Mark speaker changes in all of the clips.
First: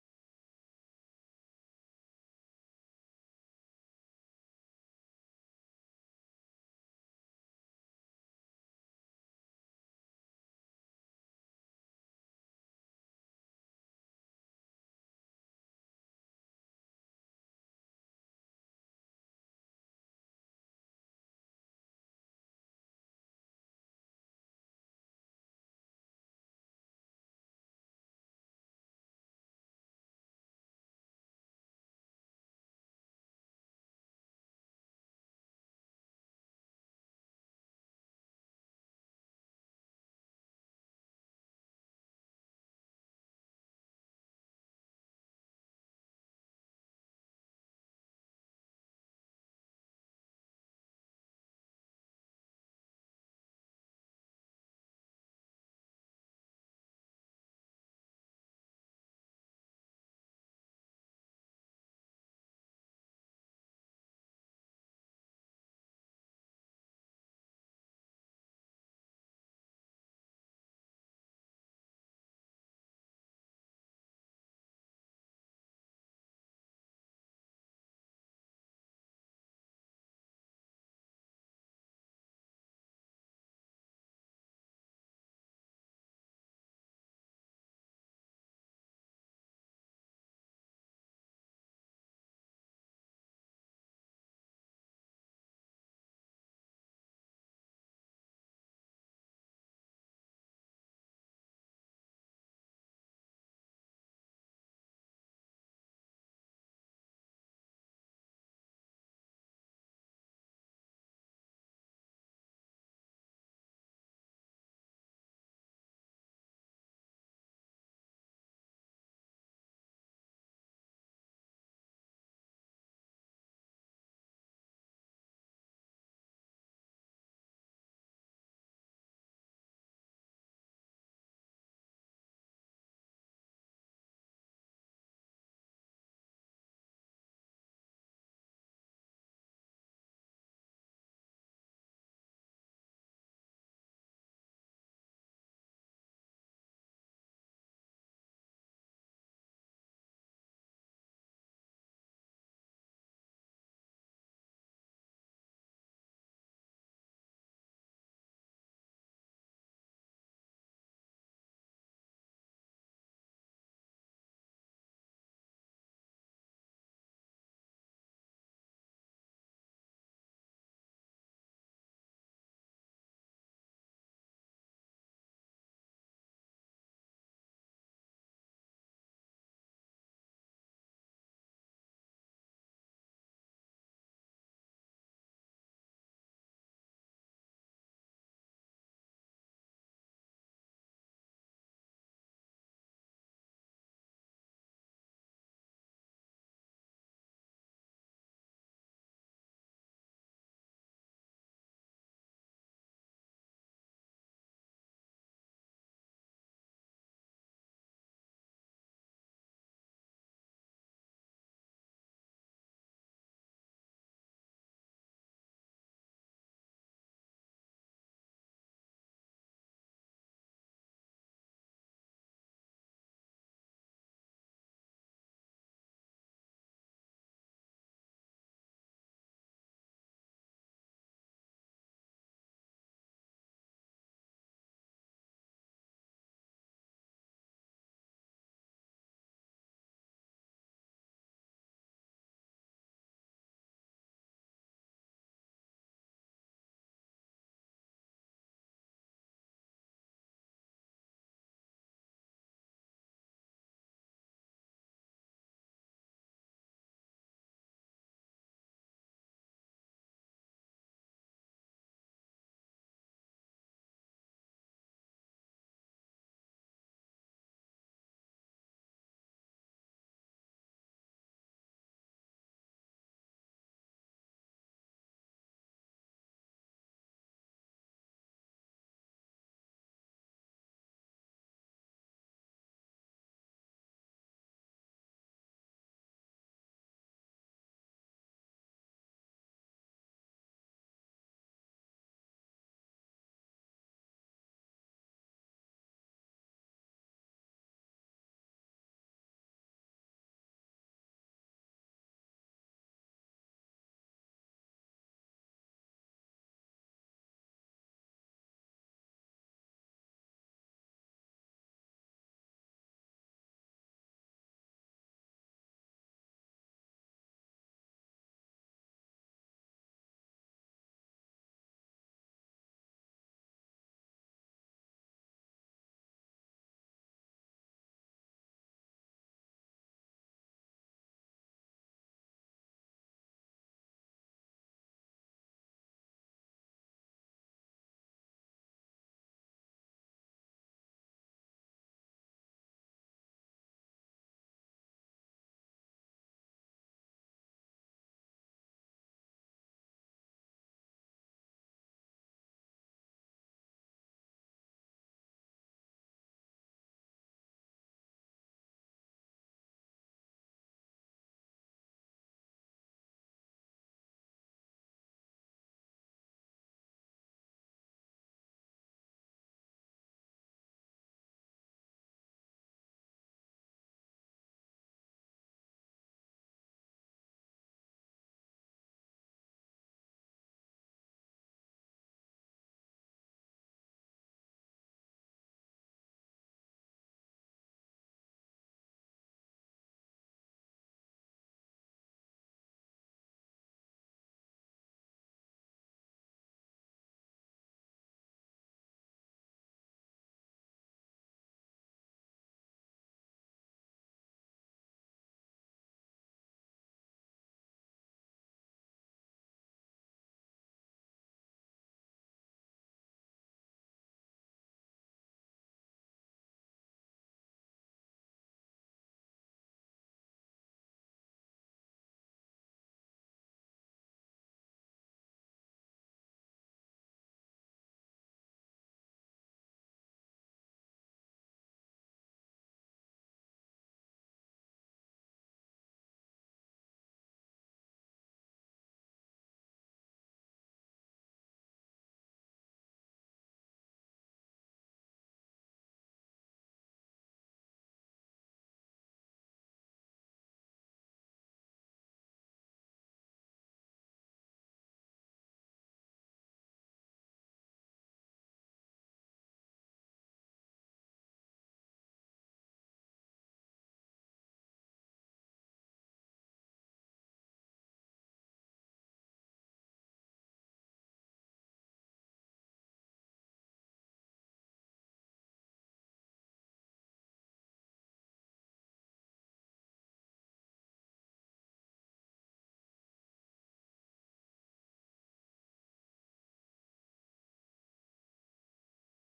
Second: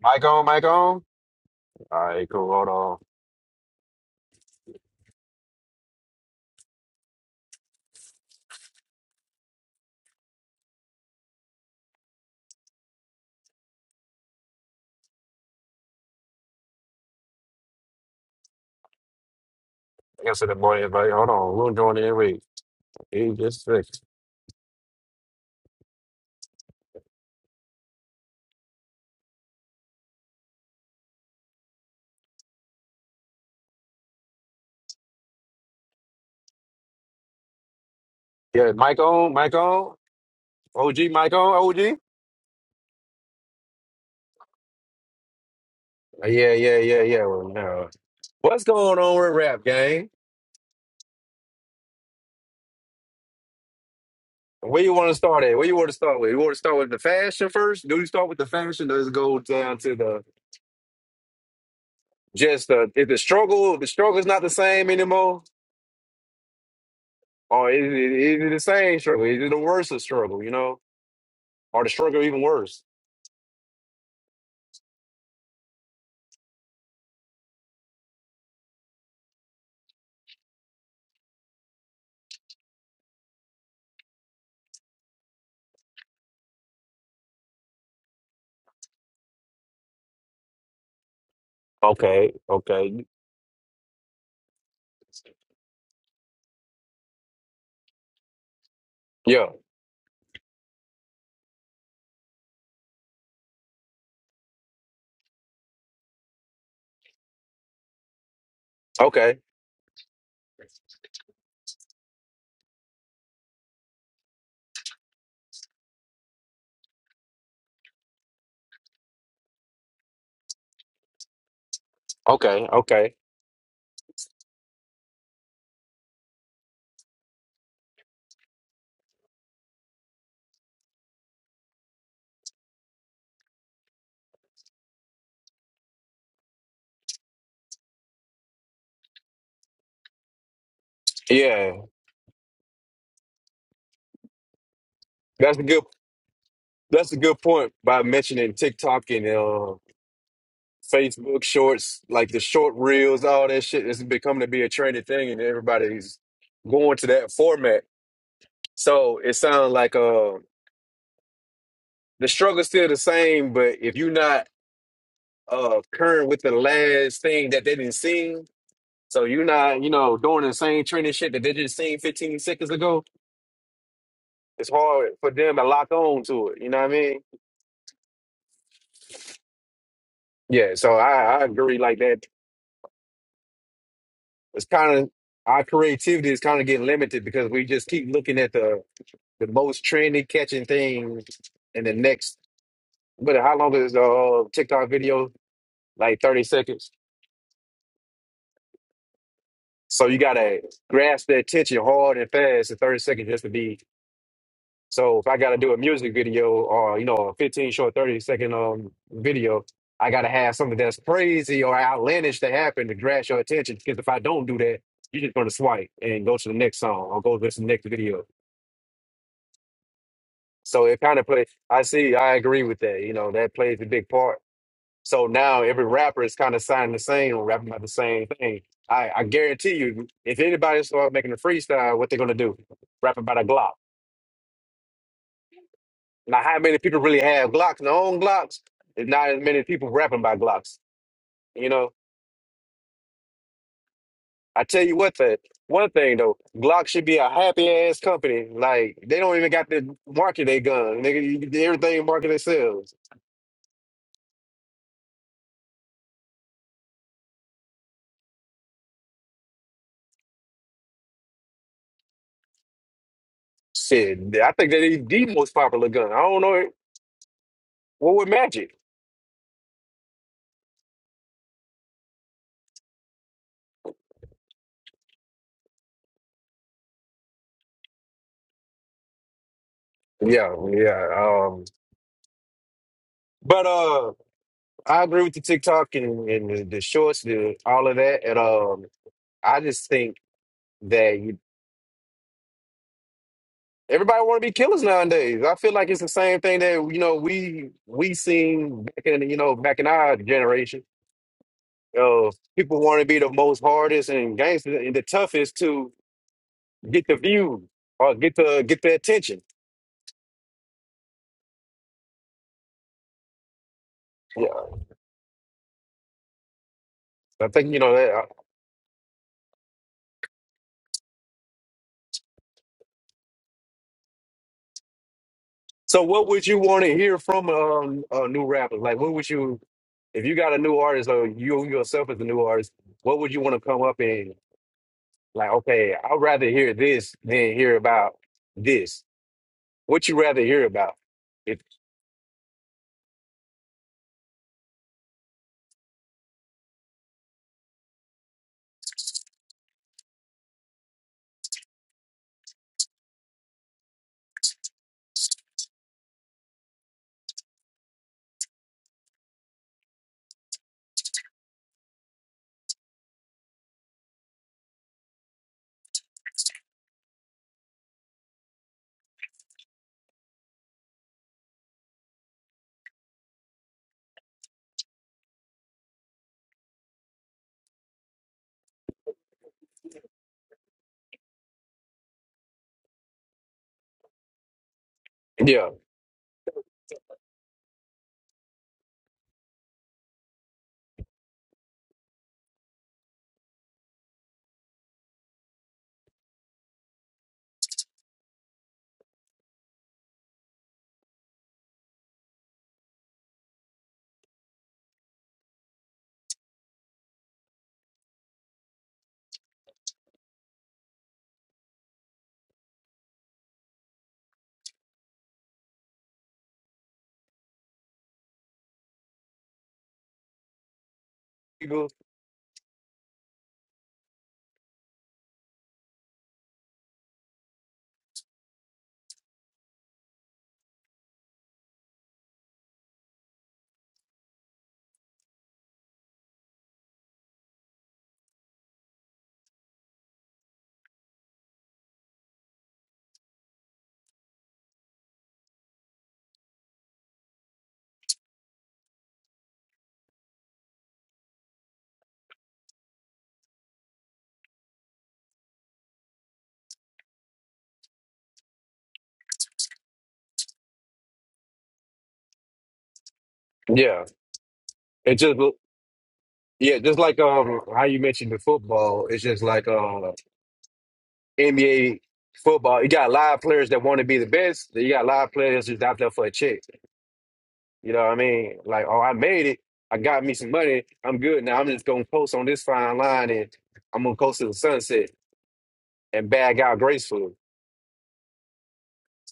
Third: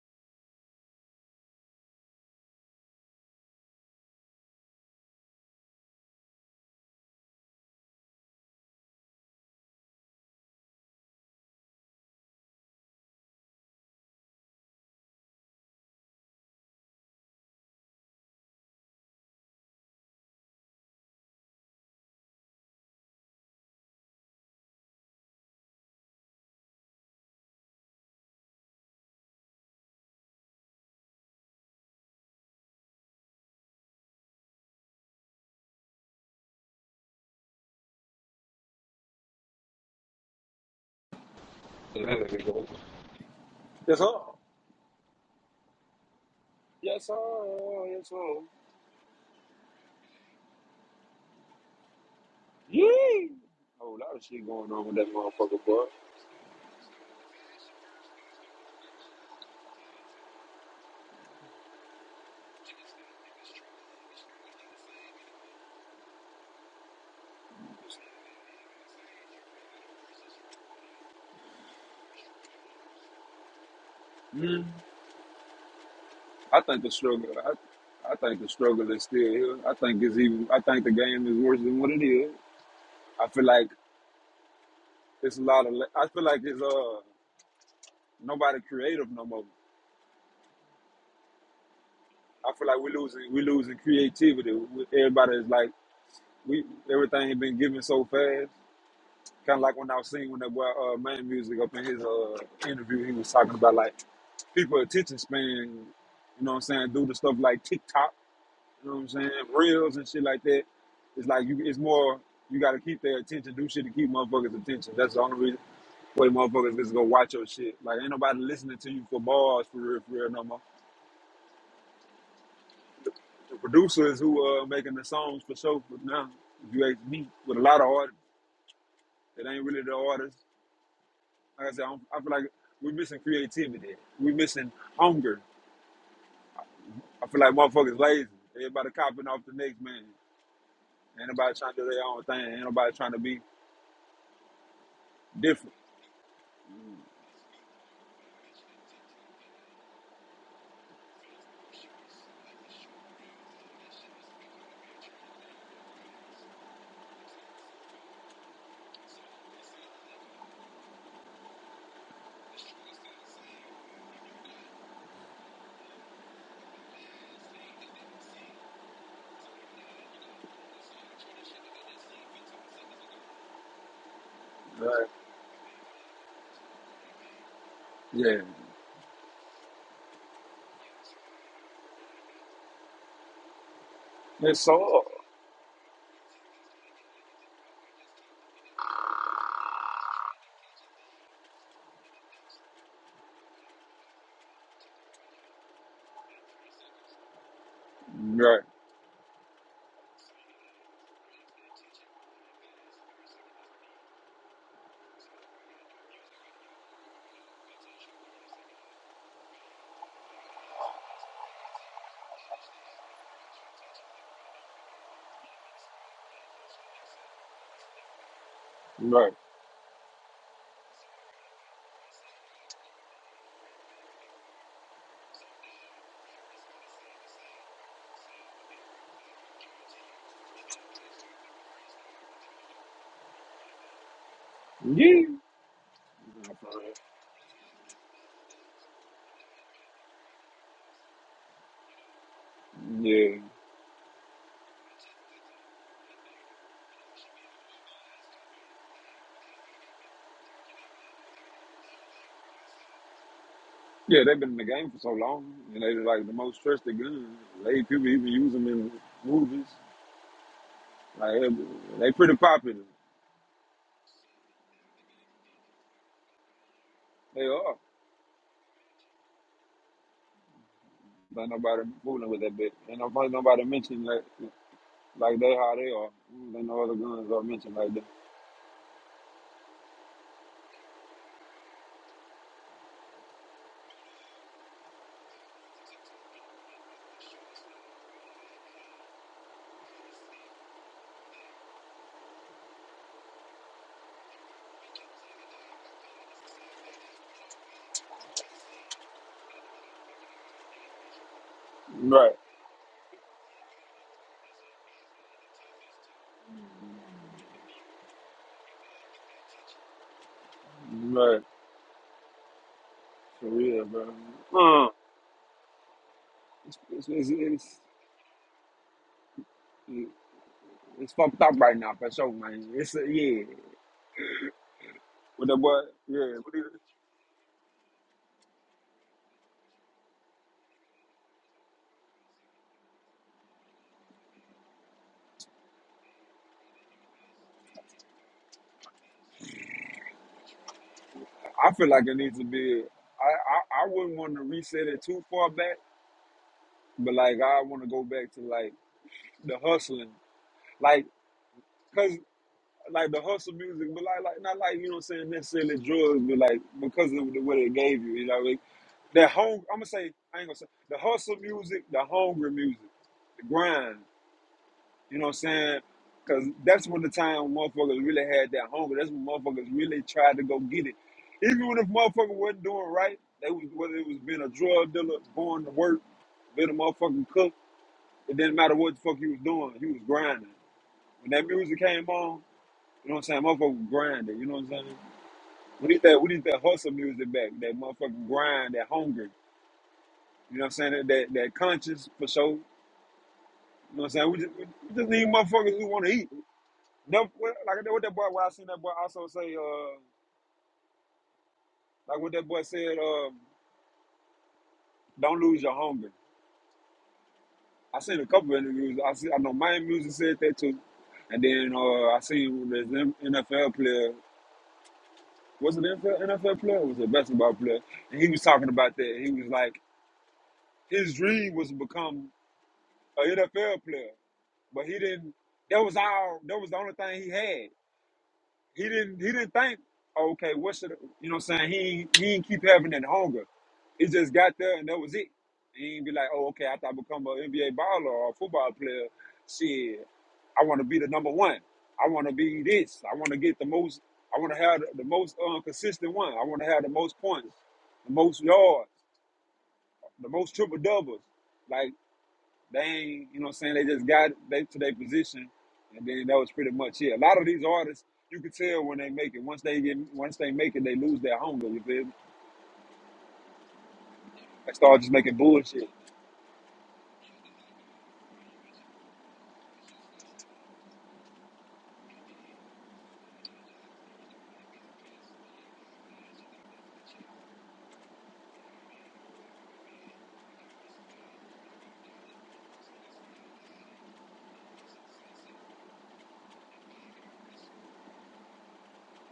Speaker 1: Mic on, mic on. All right, cool. Hold on. I guess in the boy invite. Hold on. We'll join in. Wait. He just fixed. Yeah, mic on, mic on. OG, mic on, OG.
Speaker 2: There we go. Yes, sir.
Speaker 1: Yeah, yeah, yeah,
Speaker 2: Yes, sir.
Speaker 1: yeah. Well, now,
Speaker 2: Yes, sir.
Speaker 1: What's going on with rap, gang?
Speaker 2: Yeah. Whole lot of shit going
Speaker 1: Where
Speaker 2: on
Speaker 1: you
Speaker 2: with
Speaker 1: want
Speaker 2: that
Speaker 1: to start at?
Speaker 2: motherfucker,
Speaker 1: Where you
Speaker 2: boy.
Speaker 1: want to start with? You want to start with the fashion first? Do you start with the fashion? Does it go down to the just the if the struggle? The struggle is not the same anymore, or is it, is it the same struggle? Is it the worse of struggle? You know, or the struggle even worse?
Speaker 2: Mm. I think the struggle. I, I think the struggle is still here. I think it's even. I think the game is worse than what it is. I feel like it's a lot of. la- I feel like it's uh nobody creative no more.
Speaker 1: Okay,
Speaker 2: I feel like we
Speaker 1: okay,
Speaker 2: losing. we losing creativity. We- Everybody is like we. Everything has been given so fast.
Speaker 1: yeah,
Speaker 2: Kind of like when I was singing when that boy uh, man music up in his uh interview, he was talking about like people attention span, you know what I'm saying, due to stuff like TikTok, you know what I'm saying,
Speaker 1: okay.
Speaker 2: reels and shit like that. It's like you it's more you gotta keep their attention, do shit to keep motherfuckers' attention. That's the only reason why motherfuckers just go watch your shit. Like ain't nobody listening to you for bars for real for real no more.
Speaker 1: Okay, okay.
Speaker 2: The producers who are uh making the songs for show for now, if you ask me, with a lot of artists that ain't really the artists. Like I said, I, do I feel like we're missing creativity. We're missing hunger. I feel like motherfuckers lazy. Everybody copying off the next man. Ain't nobody
Speaker 1: Yeah.
Speaker 2: trying to do their own thing. Ain't nobody trying to be
Speaker 1: That's a
Speaker 2: different.
Speaker 1: good that's a good point by mentioning TikTok and uh Facebook shorts, like the short reels, all that shit is becoming to be a trendy thing and everybody's going to that format. So it sounds like uh the struggle's still the same, but if you're not uh current with the last thing that they didn't see, so you're not, you know, doing the same trendy shit that they just seen 15 seconds ago, it's
Speaker 2: Right.
Speaker 1: hard for them to lock on to it. You know what I mean?
Speaker 2: Yeah.
Speaker 1: Yeah, so I, I agree like that
Speaker 2: It's
Speaker 1: it's
Speaker 2: so
Speaker 1: kind
Speaker 2: hard.
Speaker 1: of our creativity is kind of getting limited because we just keep looking at the the most trendy catching thing in the next. But how long is the uh, TikTok video? Like thirty seconds.
Speaker 2: Right.
Speaker 1: So you gotta grasp their attention hard and fast in thirty seconds just to be. So if I gotta do a music video or you know a fifteen short thirty second um video, I gotta have something that's crazy or outlandish to happen to grasp your attention. Because if I don't do that, you're just gonna swipe and go to the next song or go to the next video.
Speaker 2: Right.
Speaker 1: So it kind of plays. I see. I agree with that. You know, that plays a big part. So now every rapper is kind of signing the same or rapping about the same thing. I, I guarantee you, if anybody start making a freestyle, what they're gonna do? Rap about a Glock.
Speaker 2: Yeah.
Speaker 1: Now,
Speaker 2: No,
Speaker 1: how many people really have Glocks? Their own Glocks. There's Not as many people rapping about Glocks. You know,
Speaker 2: Yeah.
Speaker 1: I tell you what, that one thing though, Glock should be a happy ass company. Like they don't even got to market their gun. They everything market themselves.
Speaker 2: Yeah, they've been in the game for so long, and they like the most trusted gun. They people even use them in movies. Like they they pretty popular.
Speaker 1: Shit, I think that is the most popular gun. I don't know it-
Speaker 2: They are.
Speaker 1: what with Magic.
Speaker 2: But nobody fooling with that bit. And nobody nobody mentioned like like they how they are. Then no other guns are mentioned like that.
Speaker 1: Yeah, yeah. Um, but uh, I agree with the TikTok and, and the, the shorts, the all of that. And um, I just think that you, everybody want to be killers nowadays. I feel like it's the same thing that you know we we seen back in you know back in our generation. Uh,
Speaker 2: Right.
Speaker 1: people want to be the most hardest and gangster and the toughest to get the view or get the get the attention.
Speaker 2: Right. For real, bro.
Speaker 1: Yeah,
Speaker 2: Uh, it's, it's,
Speaker 1: I think
Speaker 2: it's,
Speaker 1: you know that.
Speaker 2: it's, It's fucked up right now for sure, man. It's a, yeah. With the boy,
Speaker 1: So what
Speaker 2: yeah.
Speaker 1: would
Speaker 2: what do
Speaker 1: you
Speaker 2: you-
Speaker 1: want to hear from um, a new rapper? Like, what would you, if you got a new artist or you yourself as a new artist, what would you want to come up and like? Okay, I'd rather hear this than hear about this. What you rather hear about? It,
Speaker 2: I feel like it needs to be. I, I I wouldn't want to reset it too far back, but like I want to go back to like the hustling, like cause like the hustle music, but like like not like you know what I'm saying necessarily drugs, but like because of the way they gave you, you know, like that home. I'm gonna say I ain't gonna say the hustle music, the hungry music, the grind. You know what I'm saying? Cause that's when the time motherfuckers really had that hunger. That's when motherfuckers really tried to go get it. Even when if motherfucker wasn't doing right, they was whether it was being a drug dealer, going to work, being a motherfucking cook, it didn't matter what the fuck he was doing, he was grinding. When that music came on, you know what I'm saying, motherfucker was grinding, you know what I'm saying?
Speaker 1: yeah,
Speaker 2: We need that we need that hustle music back, that motherfucking grind, that hunger, you know what I'm saying, that that, that conscience for sure. You know what I'm saying? We just, we just need motherfuckers who wanna eat. Them, well, like what that boy, what I seen that boy also say, uh, like what that boy said, uh, don't lose your hunger. I seen a couple of interviews. I see, I know my music said that too, and then uh, I seen this M- NFL player. Was it NFL, NFL player? Or was it a basketball player? And he was talking about that. He was like, his dream was to
Speaker 1: People-
Speaker 2: become an NFL player, but he didn't. That was all. That was the only thing he had. He didn't he didn't think, okay, what should you know what I'm saying? He ain't- he didn't keep having that hunger. He just got there and that was it. He ain't be like, oh, okay, after I become an NBA baller or a football player, shit, I want to be the number one. I want to be this. I want to get the most. I want to have the, the most uh, consistent one. I want to have the most points, the most yards, the most triple doubles. like." They ain't, you know what I'm saying, they just got they to their position and then that was pretty much it. A lot of these artists, you could tell when they make it. Once they get once they make it, they lose their hunger, you feel me?
Speaker 1: yeah.
Speaker 2: They start just
Speaker 1: It just
Speaker 2: making bullshit.
Speaker 1: yeah, just like um how you mentioned the football. It's just like uh NBA football. You got live players that want to be the best. then You got live players just out there for a check. You know what I mean? Like, oh, I made it. I got me some money. I'm good now. I'm just gonna post on this fine line and I'm gonna coast to the sunset and bag out gracefully.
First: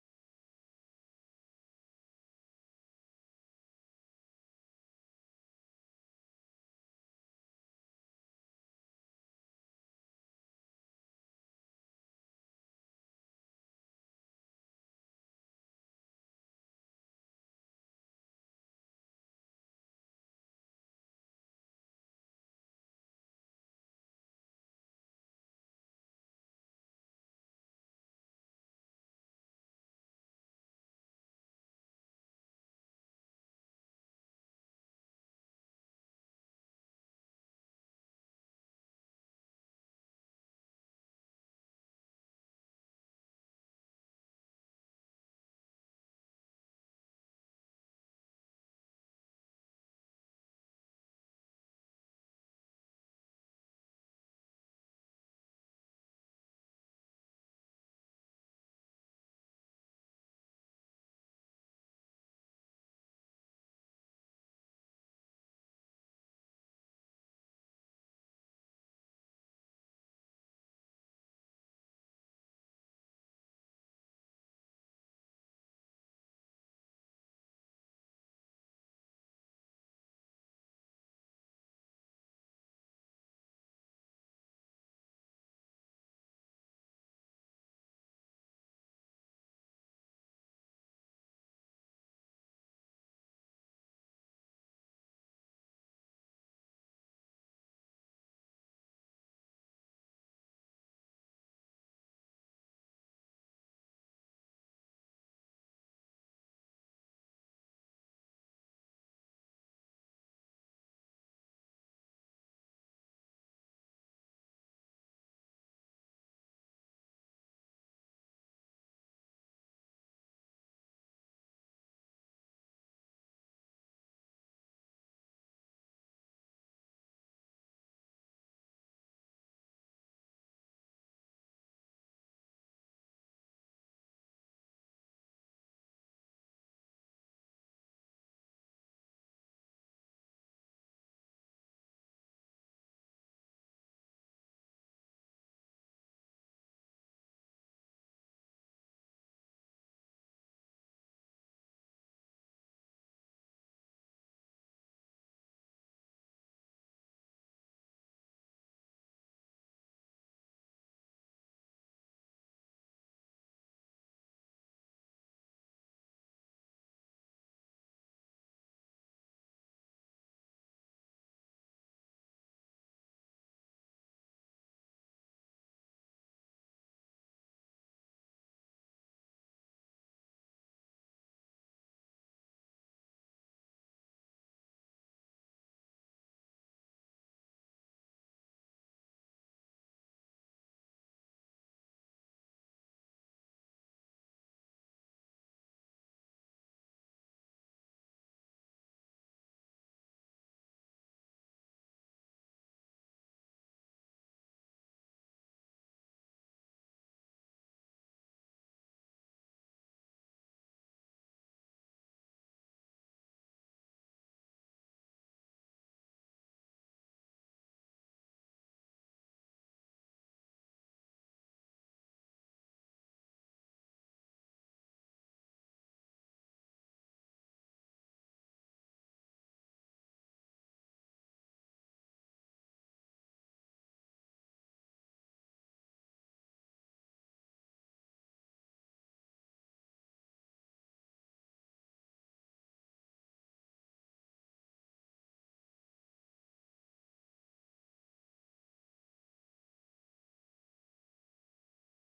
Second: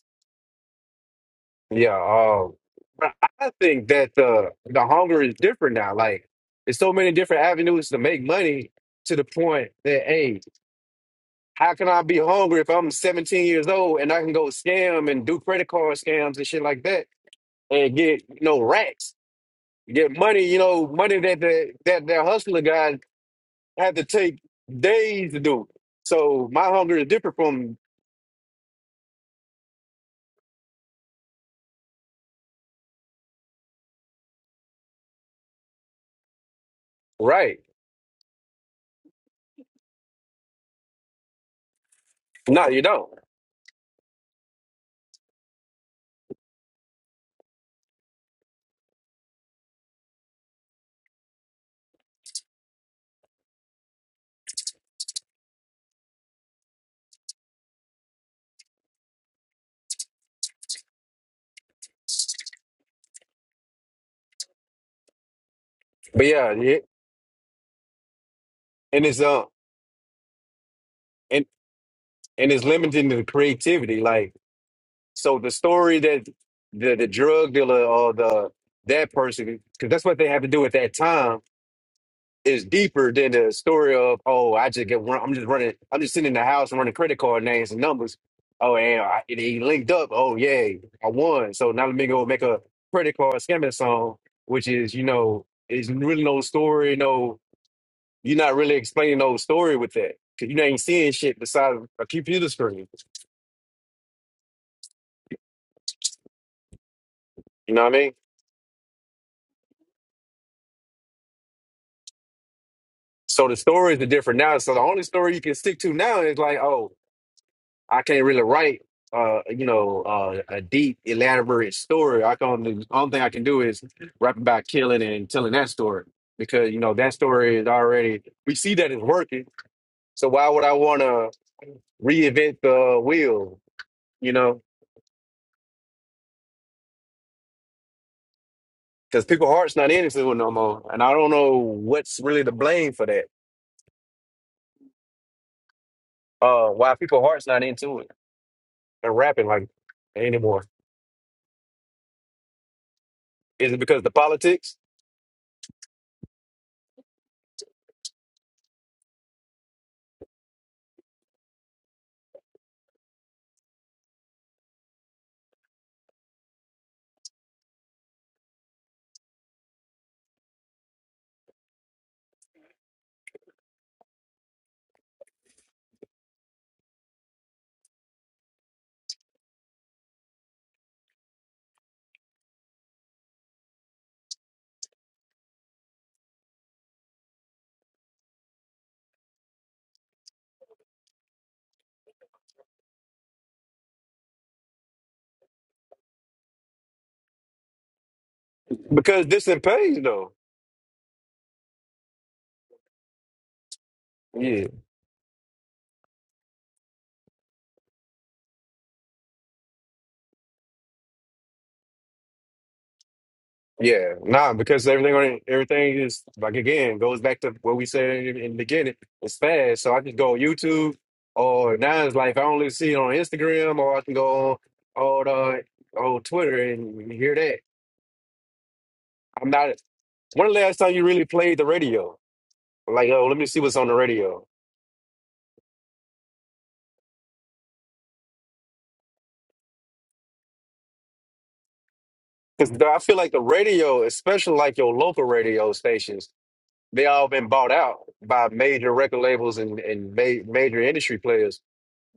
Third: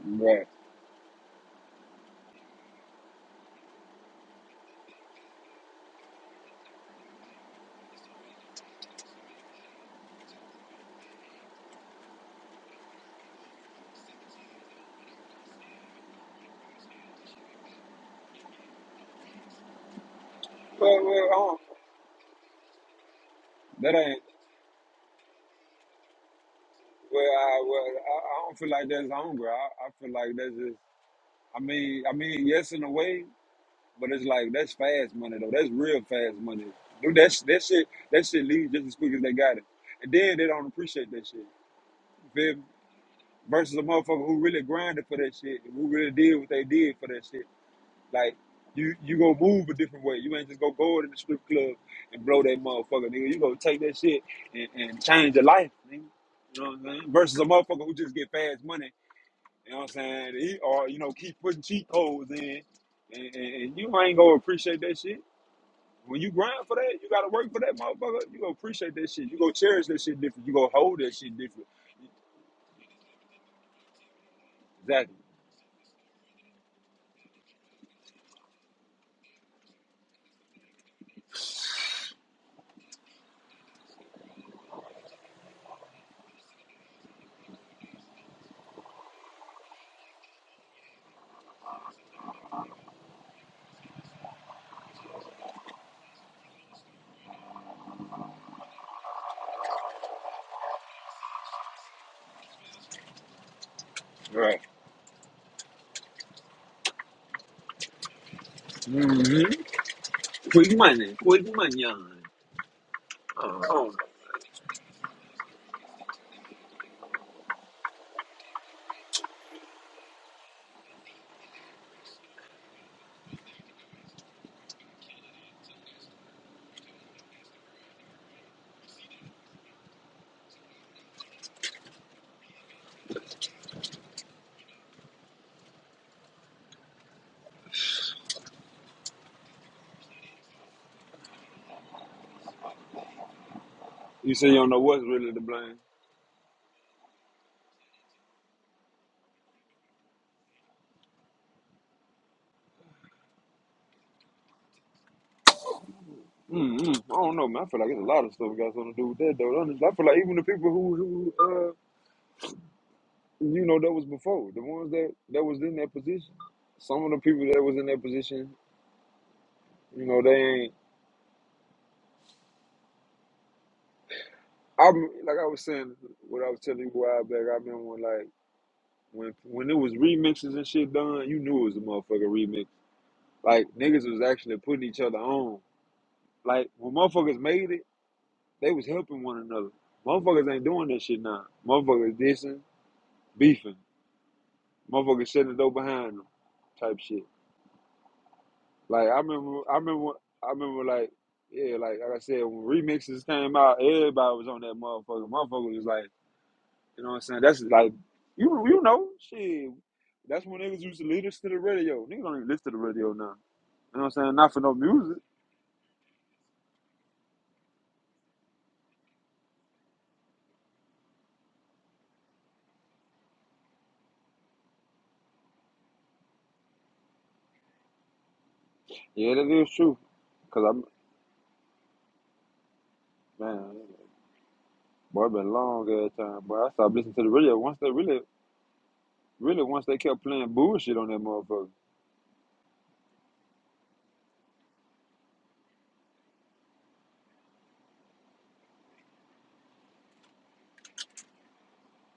Speaker 2: Right.
Speaker 1: Yeah. Um, but I think that the the hunger is different now. Like, there's so many different avenues to make money to the point that hey, how can I be hungry if I'm 17 years old and I can go scam and do credit card scams and shit like that and get you know racks, get money, you know,
Speaker 2: Well
Speaker 1: money
Speaker 2: well I
Speaker 1: that
Speaker 2: don't,
Speaker 1: the that that hustler got I
Speaker 2: that
Speaker 1: had to
Speaker 2: ain't
Speaker 1: take days to do it. So my hunger is
Speaker 2: well
Speaker 1: different
Speaker 2: I
Speaker 1: from
Speaker 2: well I, I don't feel like that's hunger. I, I feel like that's just I mean I mean yes in a way, but it's like that's fast money though. That's real fast money. Dude, that sh-
Speaker 1: right.
Speaker 2: that shit that shit leaves just as quick as they got it. And then they don't appreciate that shit. You feel me?
Speaker 1: No, you don't.
Speaker 2: versus a motherfucker who really grinded for that shit, who really did what they did for that shit. Like you, you gonna move a different way. You ain't just gonna go in the strip club and blow that motherfucker, nigga. You gonna take that shit and, and change your life, nigga. You know what I'm saying? Versus a motherfucker who just get fast money. You know what I'm saying? He, or you know, keep putting cheat codes in, and, and, and you ain't gonna appreciate that shit. When
Speaker 1: But
Speaker 2: you
Speaker 1: yeah,
Speaker 2: grind for
Speaker 1: yeah.
Speaker 2: that, you gotta work for that motherfucker. You gonna appreciate
Speaker 1: and
Speaker 2: that
Speaker 1: it's
Speaker 2: shit. You
Speaker 1: uh
Speaker 2: gonna cherish that shit different. You gonna hold that shit
Speaker 1: and
Speaker 2: different.
Speaker 1: and it's limiting the creativity. Like
Speaker 2: Exactly.
Speaker 1: so, the story that the the drug dealer or the that person because that's what they have to do at that time is deeper than the story of oh I just get run, I'm just running I'm just sitting in the house and running credit card names and numbers. Oh and, I, and he linked up. Oh yay I won. So now let me go make a credit card scamming song, which is you know is really no story. No, you're not really explaining no story with that because you ain't seeing shit besides a computer screen.
Speaker 2: Right.
Speaker 1: You know what I mean?
Speaker 2: hmm Quick money, quick money. on.
Speaker 1: So the
Speaker 2: Oh,
Speaker 1: stories are different now. So the only story you can stick to now is like oh I can't really write, uh, you know, uh, a deep, elaborate story. I can only, only thing I can do is rap about killing and telling that story because you know that story is already we see that it's working. So why would I want to reinvent the wheel? You know, because people hearts not into it no more, and I don't know what's really the blame for that.
Speaker 2: You say you don't know what's really to blame.
Speaker 1: Uh, why people hearts not into it and rapping like anymore? Is it because the politics?
Speaker 2: Mm-hmm. I don't know, man. I feel like it's a lot of stuff got something to do with that, though. Honestly, I feel like even the people who, who uh, you know, that was before, the ones that that was in that position. Some of the people that was in that position, you know, they ain't. I'm like I was saying, what I was telling you a while back. I remember when, like when when it was remixes and shit done, you knew it was a motherfucking remix. Like niggas was actually putting each other on. Like when motherfuckers made it. They was helping one another. Motherfuckers ain't doing that shit now. Motherfuckers dissing, beefing. Motherfuckers shutting the door behind them, type shit. Like I
Speaker 1: Because this
Speaker 2: remember,
Speaker 1: ain't
Speaker 2: I
Speaker 1: pays
Speaker 2: remember,
Speaker 1: though.
Speaker 2: I remember. Like yeah, like like I said, when remixes came out, everybody was on
Speaker 1: Yeah.
Speaker 2: that motherfucker. Motherfucker was like, you know what I'm saying? That's like, you you know, shit. That's when niggas used to lead us to the radio. Niggas don't even listen to the radio now. You know what I'm
Speaker 1: Yeah,
Speaker 2: saying? Not
Speaker 1: nah,
Speaker 2: for no
Speaker 1: because everything
Speaker 2: music.
Speaker 1: on everything is like again goes back to what we said in, in the beginning. It's fast, so I can go on YouTube or now it's like I only see it on Instagram or I can go on on uh, on Twitter and hear that.
Speaker 2: Yeah,
Speaker 1: I'm
Speaker 2: that is
Speaker 1: not.
Speaker 2: true.
Speaker 1: When the
Speaker 2: Cause
Speaker 1: last
Speaker 2: I'm
Speaker 1: time you really played the radio? Like, oh, let me see
Speaker 2: man,
Speaker 1: what's on the radio
Speaker 2: boy, been a long ass time. But I stopped listening to the radio once the really. Really, once they kept playing bullshit on that motherfucker.
Speaker 1: because I feel like the radio, especially like your local radio stations, they all been bought out by major record labels and and ma- major industry players.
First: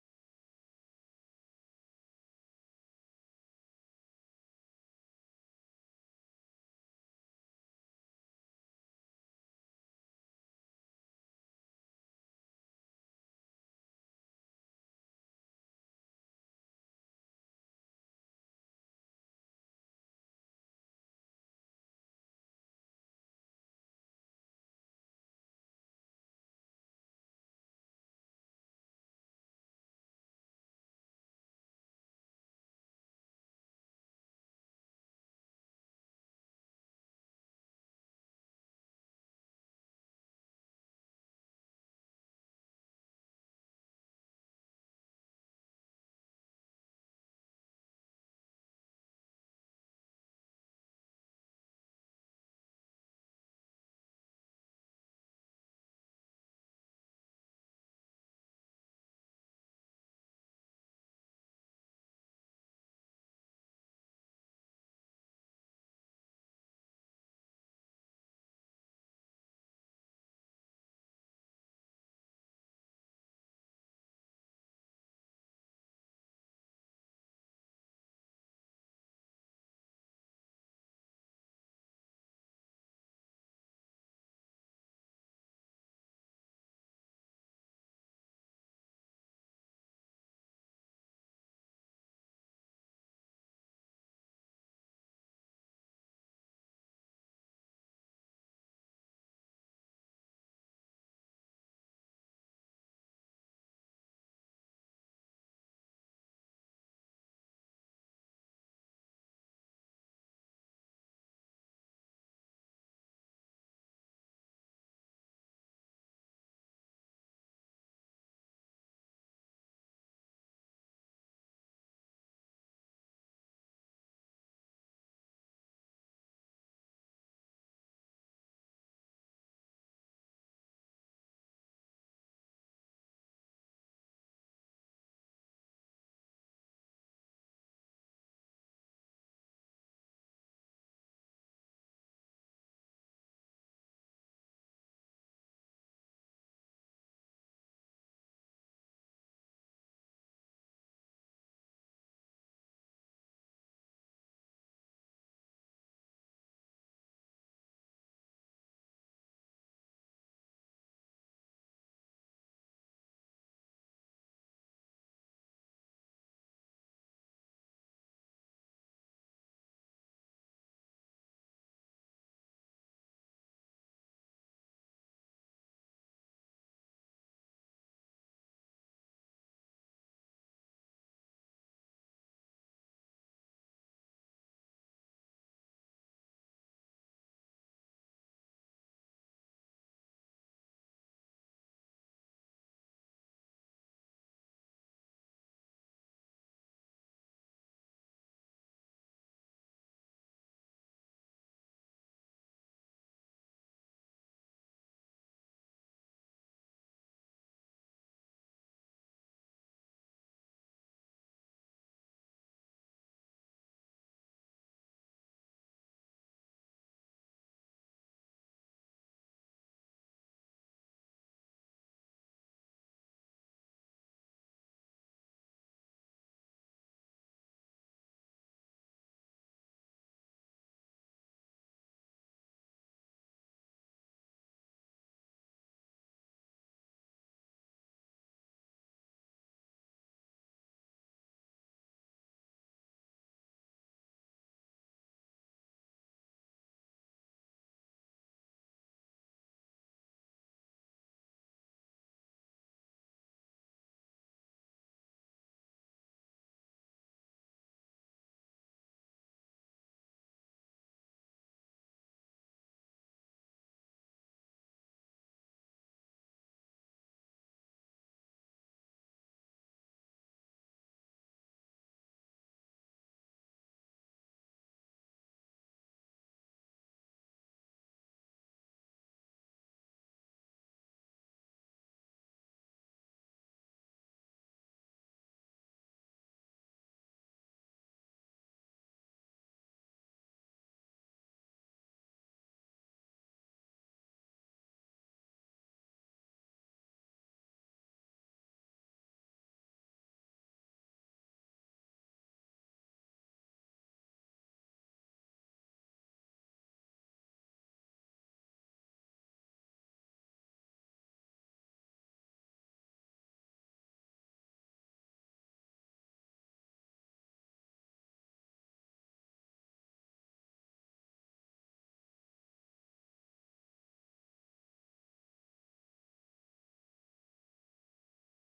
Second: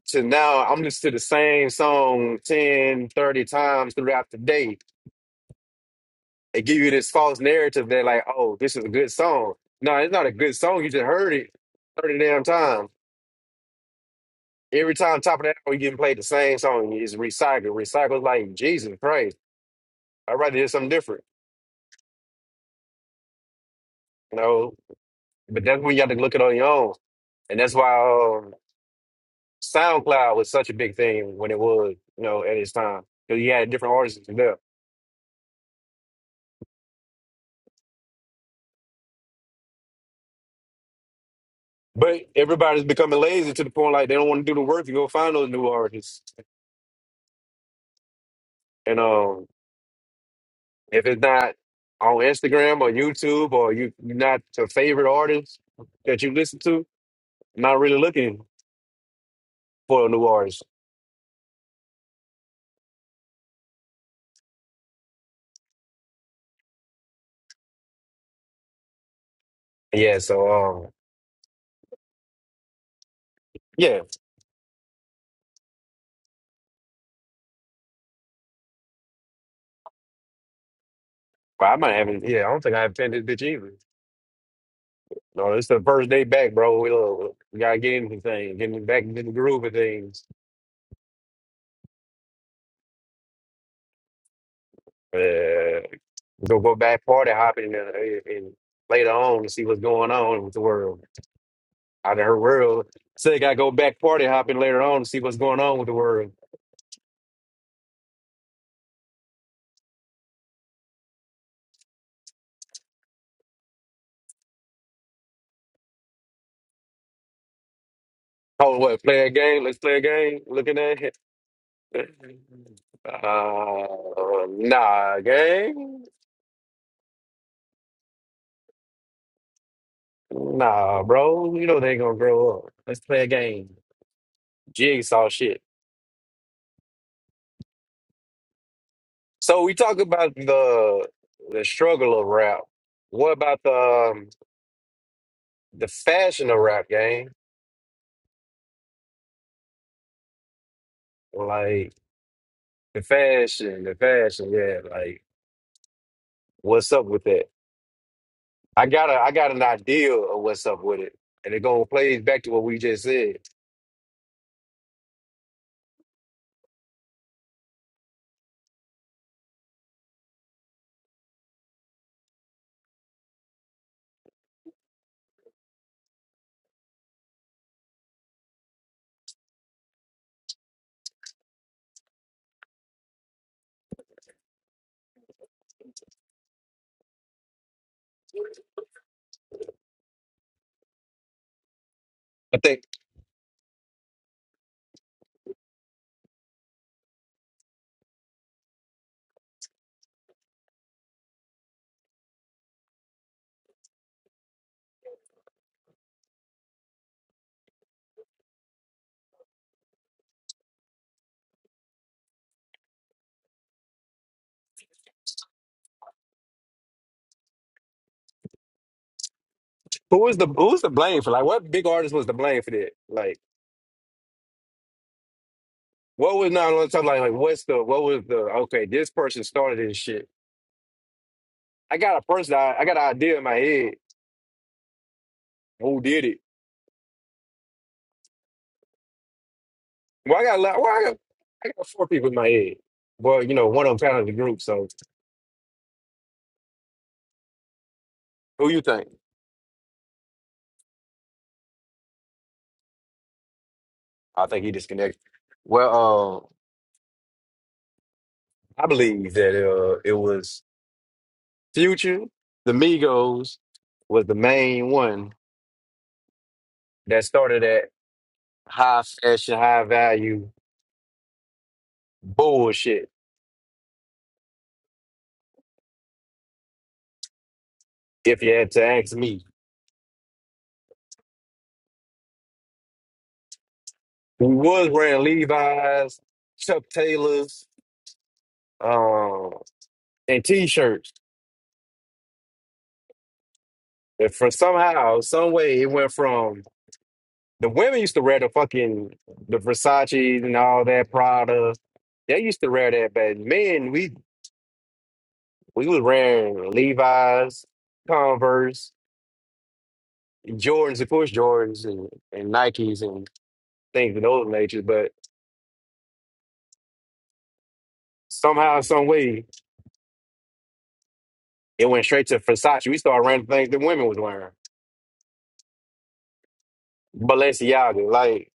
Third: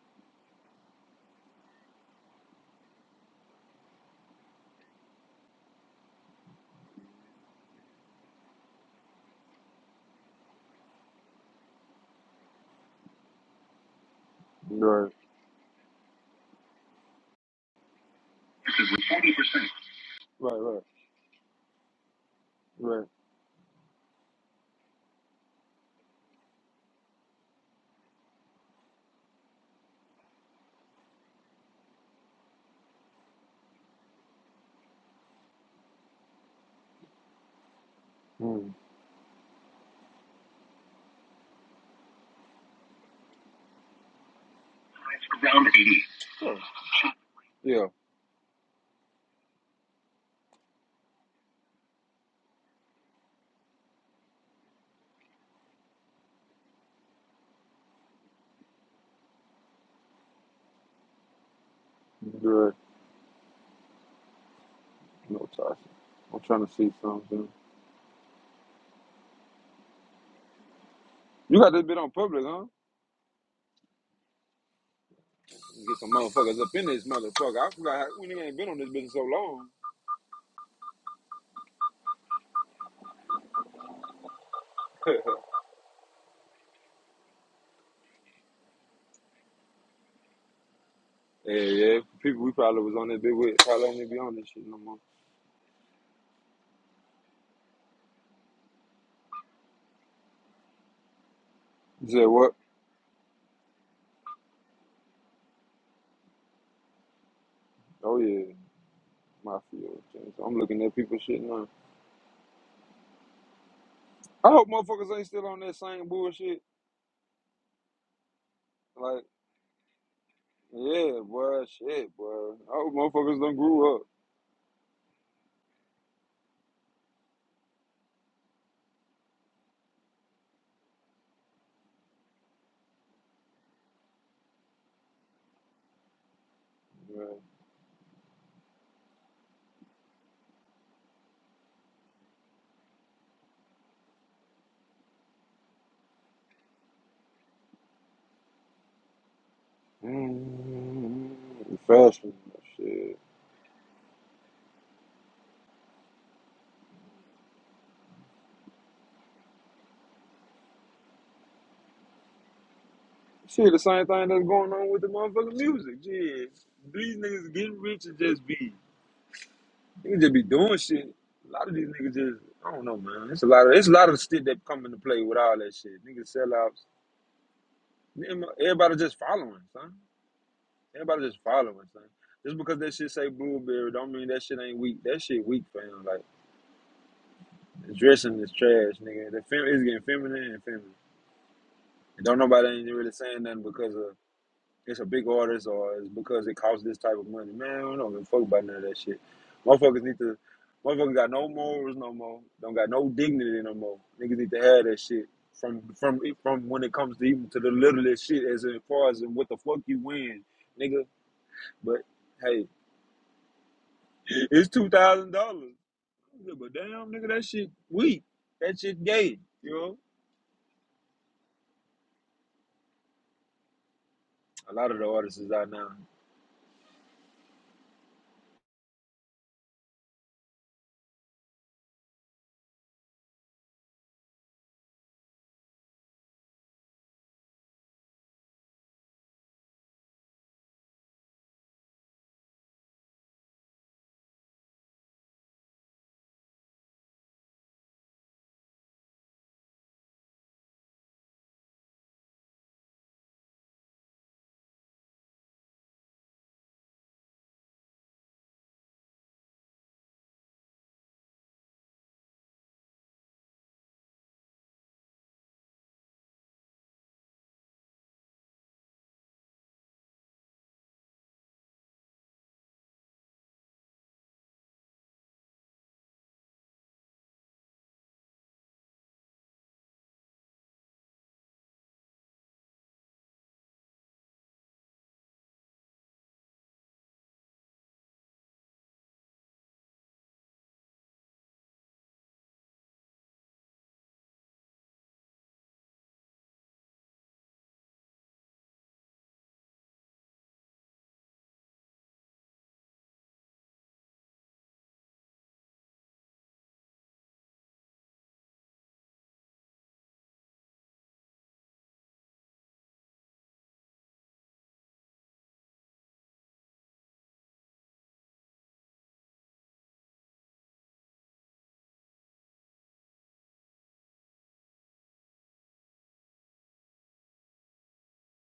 Speaker 1: So now I'm listening to the same song 10, 30 times throughout the day. It give you this false narrative that like, oh, this is a good song. No, it's not a good song. You just heard it 30 damn times. Every
Speaker 2: Right.
Speaker 1: time top of that hour, you getting played the same song. It's recycled. Recycled like Jesus Christ. I'd
Speaker 2: Right,
Speaker 1: rather hear
Speaker 2: right,
Speaker 1: something different.
Speaker 2: right.
Speaker 1: You know, but that's when you have to look it on your own. And that's why um, SoundCloud was such a big thing when it was, you know, at its time. Because you had different artists there.
Speaker 2: Mm.
Speaker 1: But everybody's becoming lazy to the point like they don't want to do the work to go find those new artists.
Speaker 2: Yeah, yeah.
Speaker 1: And um, if it's not on Instagram or YouTube or you you're not your favorite artist that you listen to, not really looking for a new artist.
Speaker 2: right. No Tasha. I'm trying to see something.
Speaker 1: Yeah, so um,
Speaker 2: You got this bit on public, huh?
Speaker 1: yeah,
Speaker 2: Get some motherfuckers up in this motherfucker. I forgot how, we ain't been on this bitch in so long.
Speaker 1: but I might haven't. Yeah, I don't think I have pinned this bitch either. No, it's the first day back, bro. We, uh, we gotta get into things, getting back into the groove of things.
Speaker 2: yeah, yeah. People we probably was on that bit with probably don't even be on this shit no more.
Speaker 1: Uh, go go back party hopping and, and later on to see what's going on with the world.
Speaker 2: You
Speaker 1: out of
Speaker 2: said
Speaker 1: her
Speaker 2: what?
Speaker 1: world. So they gotta go back party hopping later on to see what's going on with the world.
Speaker 2: Oh yeah, mafia. shit. So I'm looking at people shit now. I hope motherfuckers ain't still on that same bullshit.
Speaker 1: Oh, what?
Speaker 2: Like,
Speaker 1: Play a game? Let's play a game. Looking at it.
Speaker 2: yeah, boy, shit, boy. I hope motherfuckers done grew up.
Speaker 1: Uh, nah, gang. Nah, bro. You know they ain't gonna grow up. Let's play a game. Jigsaw shit. So we talk about the the struggle of rap. What about the um, the fashion of rap, gang?
Speaker 2: Mm,
Speaker 1: Like
Speaker 2: Fashion,
Speaker 1: the
Speaker 2: shit.
Speaker 1: fashion, the fashion. Yeah, like what's up with that? I got a I got an idea of what's up with it, and it going plays back to what we just said.
Speaker 2: Shit, the same thing that's going on with the motherfucking music. Shit. These niggas getting rich and just be, niggas just be doing shit. A lot of these niggas just, I don't know, man. It's a lot of, it's a lot of shit that come into play with all that shit. Niggas sellouts. Nigga, Everybody just following, son. Everybody just following, son. Just because that shit say blueberry, don't mean that shit ain't weak. That shit weak, fam. Like, the dressing is trash, nigga. The fem- it's getting feminine and feminine. And don't
Speaker 1: I
Speaker 2: nobody
Speaker 1: think
Speaker 2: ain't really saying nothing because of it's a big artist or it's because it costs this type of money. Man, I don't give a fuck about none of that shit. Motherfuckers need to, motherfuckers got no morals no more. Don't got no dignity no more. Niggas need to have that shit from from from when it comes to even to the littlest shit as far as what the fuck you win, nigga. But hey, it's two thousand dollars. But damn, nigga, that shit weak. That shit gay. You know,
Speaker 1: who was the who's the blame for like what big artist was the blame for that? Like
Speaker 2: a lot of the artists is out now.
Speaker 1: what was not on time? like like what's the what was the okay this person started this shit. I got a person I, I got an idea in my head who did it. Well, I got a lot. Well, I got I got four people in my head. Well, you know one of them kind of the group. So who you think? I think he disconnected. Well, um, I believe that uh, it was. Future, the Migos was the main one that started that high fashion, high value bullshit. If you had to ask me, we was wearing Levi's, Chuck Taylors, um, and t-shirts. And for somehow, some way, it went from the women used to wear the fucking the Versace and all that Prada. They used to wear that, but men, we we was wearing Levi's, Converse. Jordans, of course, Jordans and, and Nikes and things of those nature. But somehow, some way, it went straight to Versace. We started wearing things that women was wearing. Balenciaga, like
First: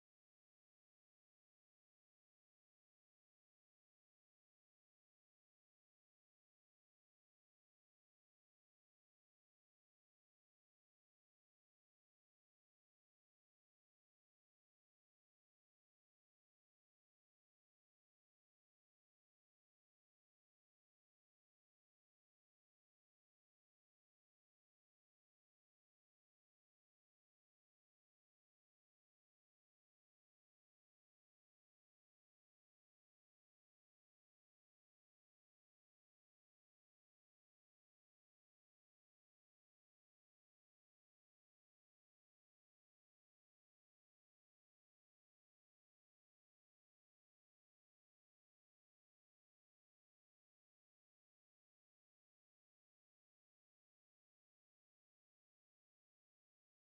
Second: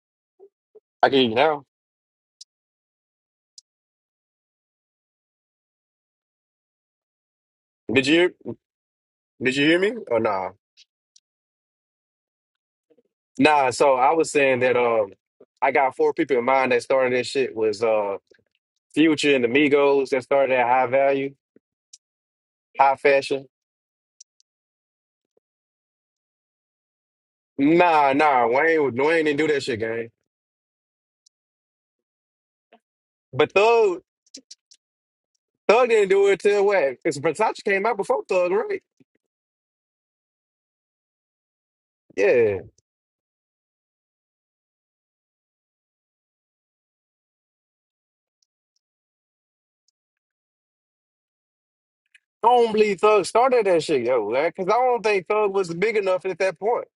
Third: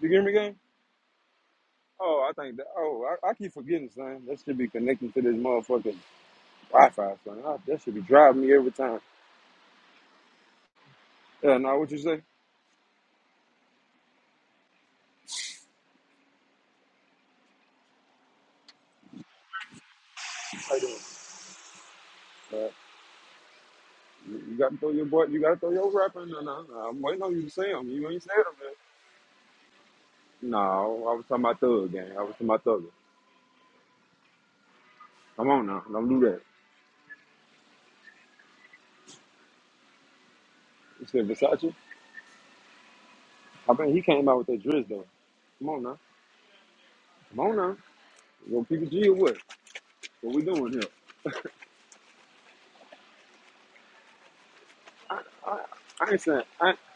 Speaker 2: You hear me, gang?
Speaker 1: I can hear you now.
Speaker 2: Oh, I think that. Oh, I, I keep forgetting, son. That should be connecting to this motherfucking. Wi-Fi, son. Ah, That should be
Speaker 1: Did you
Speaker 2: driving me every time.
Speaker 1: did you hear me or nah?
Speaker 2: Yeah, now what you say?
Speaker 1: Nah. So I was saying that um, I got four people in mind that started this shit was uh Future and the Migos that started at
Speaker 2: How you
Speaker 1: high
Speaker 2: doing?
Speaker 1: value,
Speaker 2: Uh,
Speaker 1: high fashion.
Speaker 2: you you gotta throw your boy. You gotta throw your rapper. No, no, no. I'm waiting on you to say 'em. You
Speaker 1: Nah,
Speaker 2: ain't said
Speaker 1: nah,
Speaker 2: 'em,
Speaker 1: Wayne, was- Wayne didn't do that shit, gang.
Speaker 2: man. No, I was talking about Thug Gang. I was talking about Thugger.
Speaker 1: But Thug,
Speaker 2: Come on now,
Speaker 1: Thug
Speaker 2: don't
Speaker 1: didn't
Speaker 2: do
Speaker 1: do it
Speaker 2: that.
Speaker 1: till what? Because Versace came out before Thug, right?
Speaker 2: You said Versace.
Speaker 1: Yeah,
Speaker 2: I mean, he came out with that drizz though. Come on now, come on now. You gonna PPG or what? What we doing here?
Speaker 1: I don't believe Thug started that shit, yo, because I don't
Speaker 2: I,
Speaker 1: think Thug
Speaker 2: I,
Speaker 1: was big
Speaker 2: I ain't
Speaker 1: enough at
Speaker 2: saying.
Speaker 1: that
Speaker 2: I,
Speaker 1: point.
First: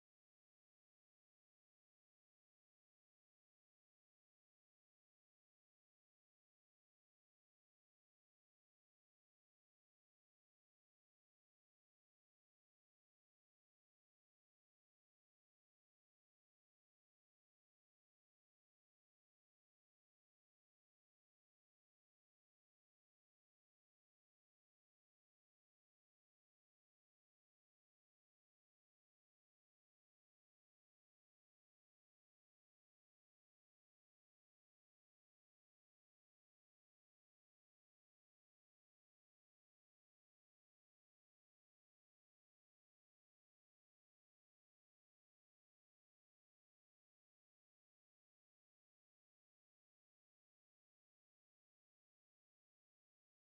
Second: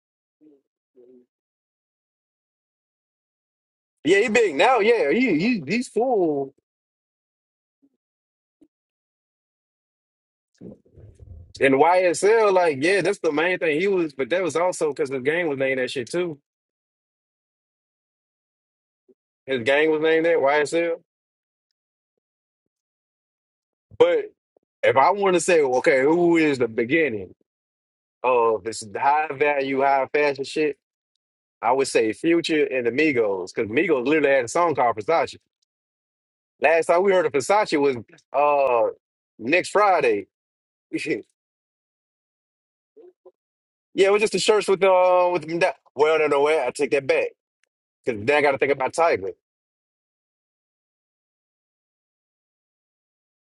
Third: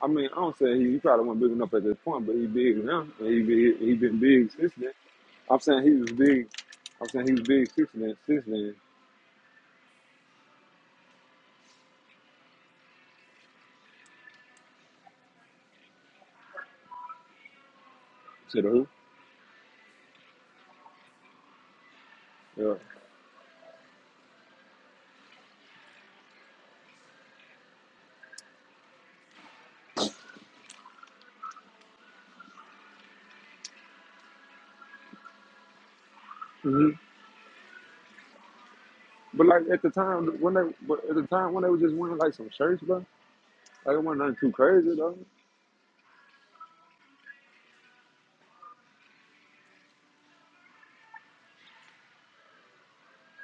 Speaker 2: I mean, I don't say he, he probably wasn't big enough at this point, but he big now. And he, be, he been
Speaker 1: Yeah, he
Speaker 2: big
Speaker 1: big
Speaker 2: since
Speaker 1: now.
Speaker 2: then.
Speaker 1: Yeah, he,
Speaker 2: I'm
Speaker 1: he
Speaker 2: saying
Speaker 1: he's
Speaker 2: he was big.
Speaker 1: full
Speaker 2: I'm saying he was big since then. Since then,
Speaker 1: in YSL. Like, yeah, that's the main thing he was. But that was also because his gang was named that shit too.
Speaker 2: Said who?
Speaker 1: His gang was named that YSL.
Speaker 2: yeah.
Speaker 1: But if I want to say, okay, who is the beginning of this high value, high fashion shit? I would say Future and the Migos, because Migos literally had a song called Versace. Last
Speaker 2: hmm
Speaker 1: time we heard of Versace was uh
Speaker 2: But like
Speaker 1: next
Speaker 2: at the time
Speaker 1: Friday.
Speaker 2: when they, but at the time when they was just wearing like some shirts, bro. Like it
Speaker 1: Yeah, it
Speaker 2: wasn't
Speaker 1: was just
Speaker 2: nothing
Speaker 1: the
Speaker 2: too
Speaker 1: shirts with
Speaker 2: crazy though.
Speaker 1: uh with them down. Well, no, no, way. I take that back because then I got to think about Tiger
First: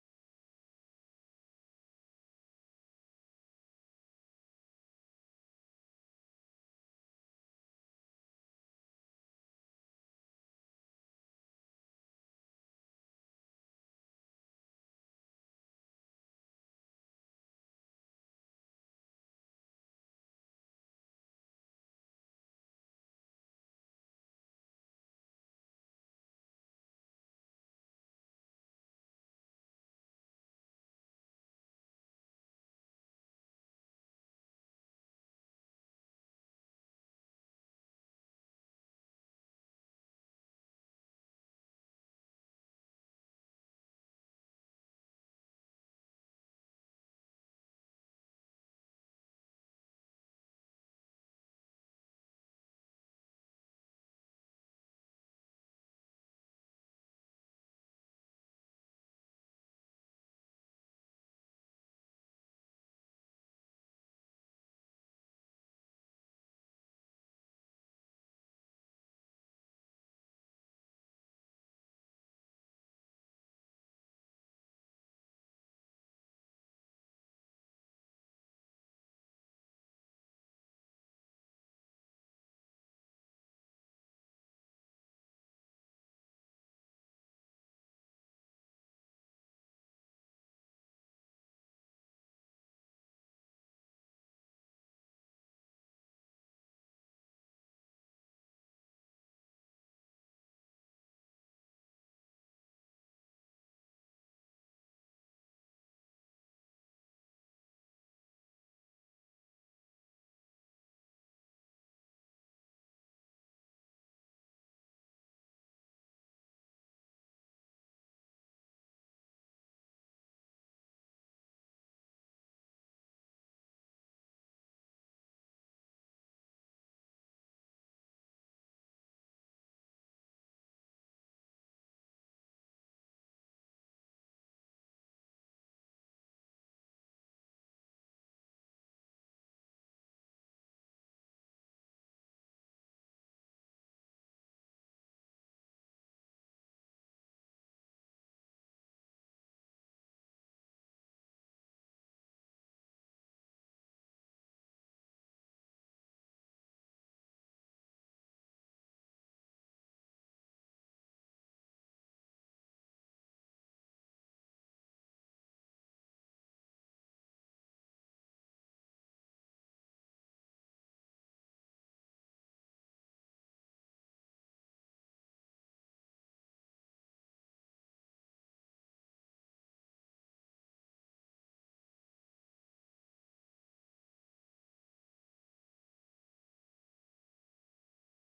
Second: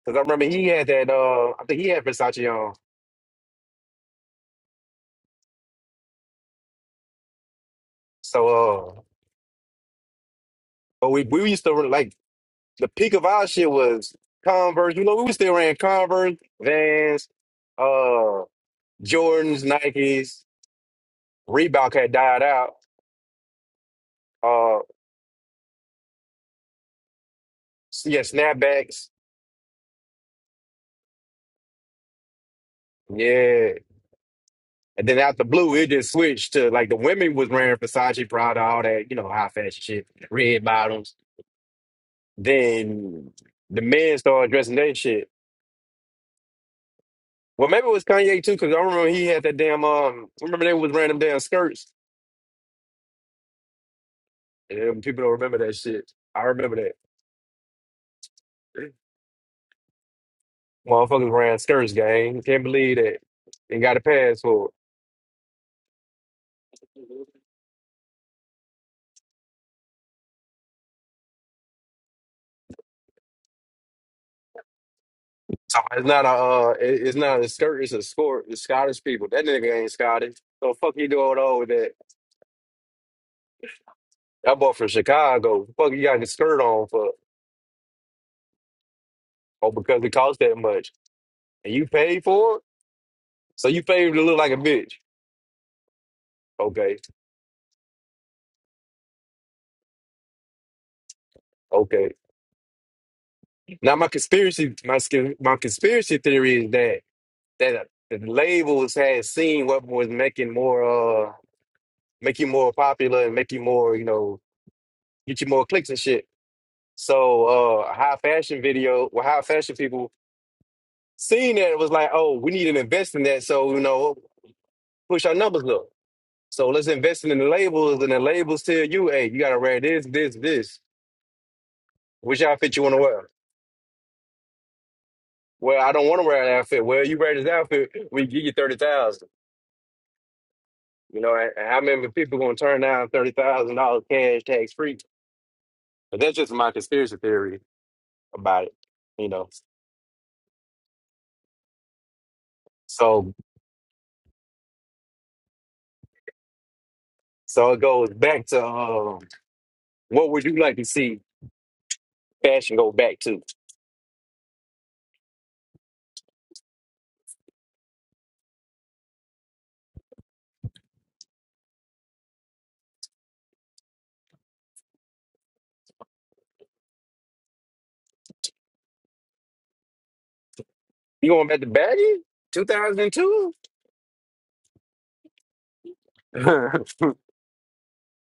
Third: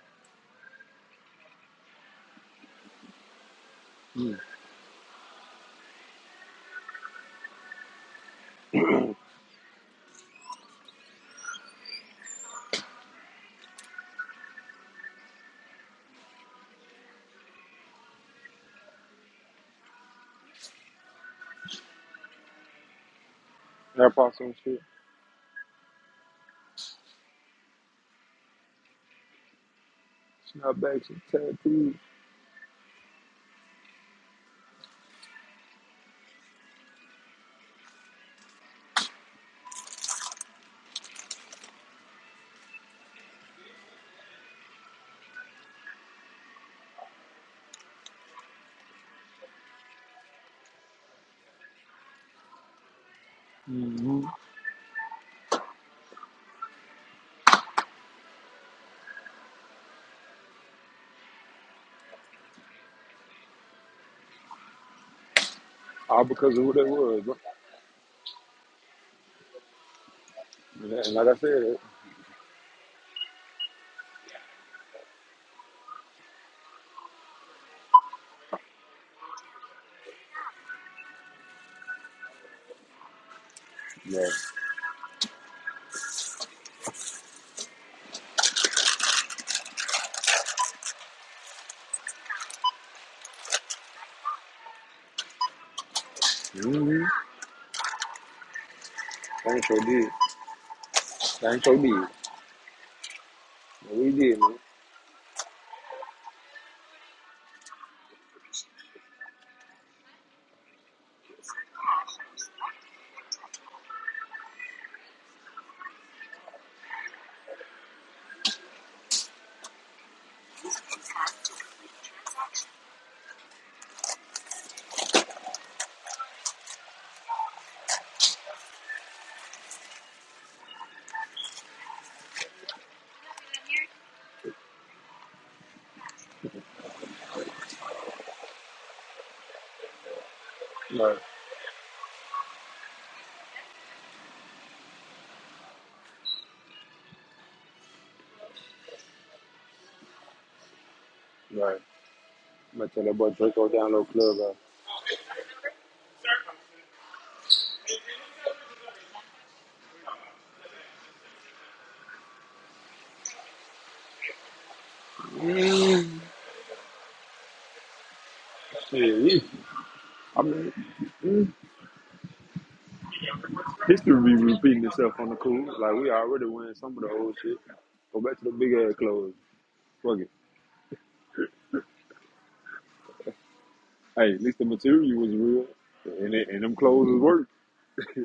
Speaker 1: because I remember he had that. Uh, I think he had Versace on.
Speaker 2: Mm.
Speaker 1: So, uh, but we we used to like the peak of our shit was Converse. You know, we was still wearing Converse, Vans, uh, Jordans, Nikes. Reebok had died out.
Speaker 2: Air Force and
Speaker 1: Uh,
Speaker 2: shit,
Speaker 1: yeah, snapbacks.
Speaker 2: snapbacks and tattoos,
Speaker 1: Yeah. And then out the blue, it just switched to like the women was wearing Versace, Prada, all that, you know, high fashion shit, red bottoms. Then the men started addressing that shit. Well, maybe it was Kanye too, because I remember he had that damn um. I remember they was wearing them damn skirts,
Speaker 2: hmm
Speaker 1: and people don't remember that shit. I remember that motherfuckers wearing skirts, gang. Can't believe that and got a pass for it.
Speaker 2: all because of who they was. Bro. And that- and like I said,
Speaker 1: So It's not a uh, it- it's not a skirt. It's a sport. It's Scottish people. That nigga ain't Scottish. So fuck he doing all with that.
Speaker 2: yeah.
Speaker 1: That boy from Chicago. Fuck you got the skirt on for? Oh, because it cost that much, and you paid for it. So you paid to look like a bitch. Okay.
Speaker 2: Mm-hmm. Thanks for did. Thanks for did.
Speaker 1: Okay.
Speaker 2: But
Speaker 1: Now my
Speaker 2: we did, man.
Speaker 1: conspiracy, my sca- my conspiracy theory is that that the labels had seen what was making more uh make you more popular and make you more you know get you more clicks and shit. So uh high fashion video, well high fashion people seen that it was like, oh, we need to invest in that. So you know push our numbers up. So let's invest in the labels, and the labels tell you, hey, you gotta wear this, this, this. Which outfit you want to wear? Well, I don't want to wear an outfit. Well, you wear this outfit, we give you thirty thousand.
Speaker 2: Right.
Speaker 1: You know, and and how many people gonna turn down thirty thousand dollars cash tax free? But that's just my conspiracy theory about it. You know,
Speaker 2: Right. I'm gonna tell that boy
Speaker 1: so
Speaker 2: Draco down low club. uh,
Speaker 1: so it goes back to um, what would you like to see fashion go back to?
Speaker 2: Shit. I mean, History be repeating itself on the cool. Like we already win some of the old shit. Go back to the big ass clothes. Fuck it.
Speaker 1: You going back to baggy two thousand and two?
Speaker 2: Hey, at least the material was real, and it, and them clothes was work.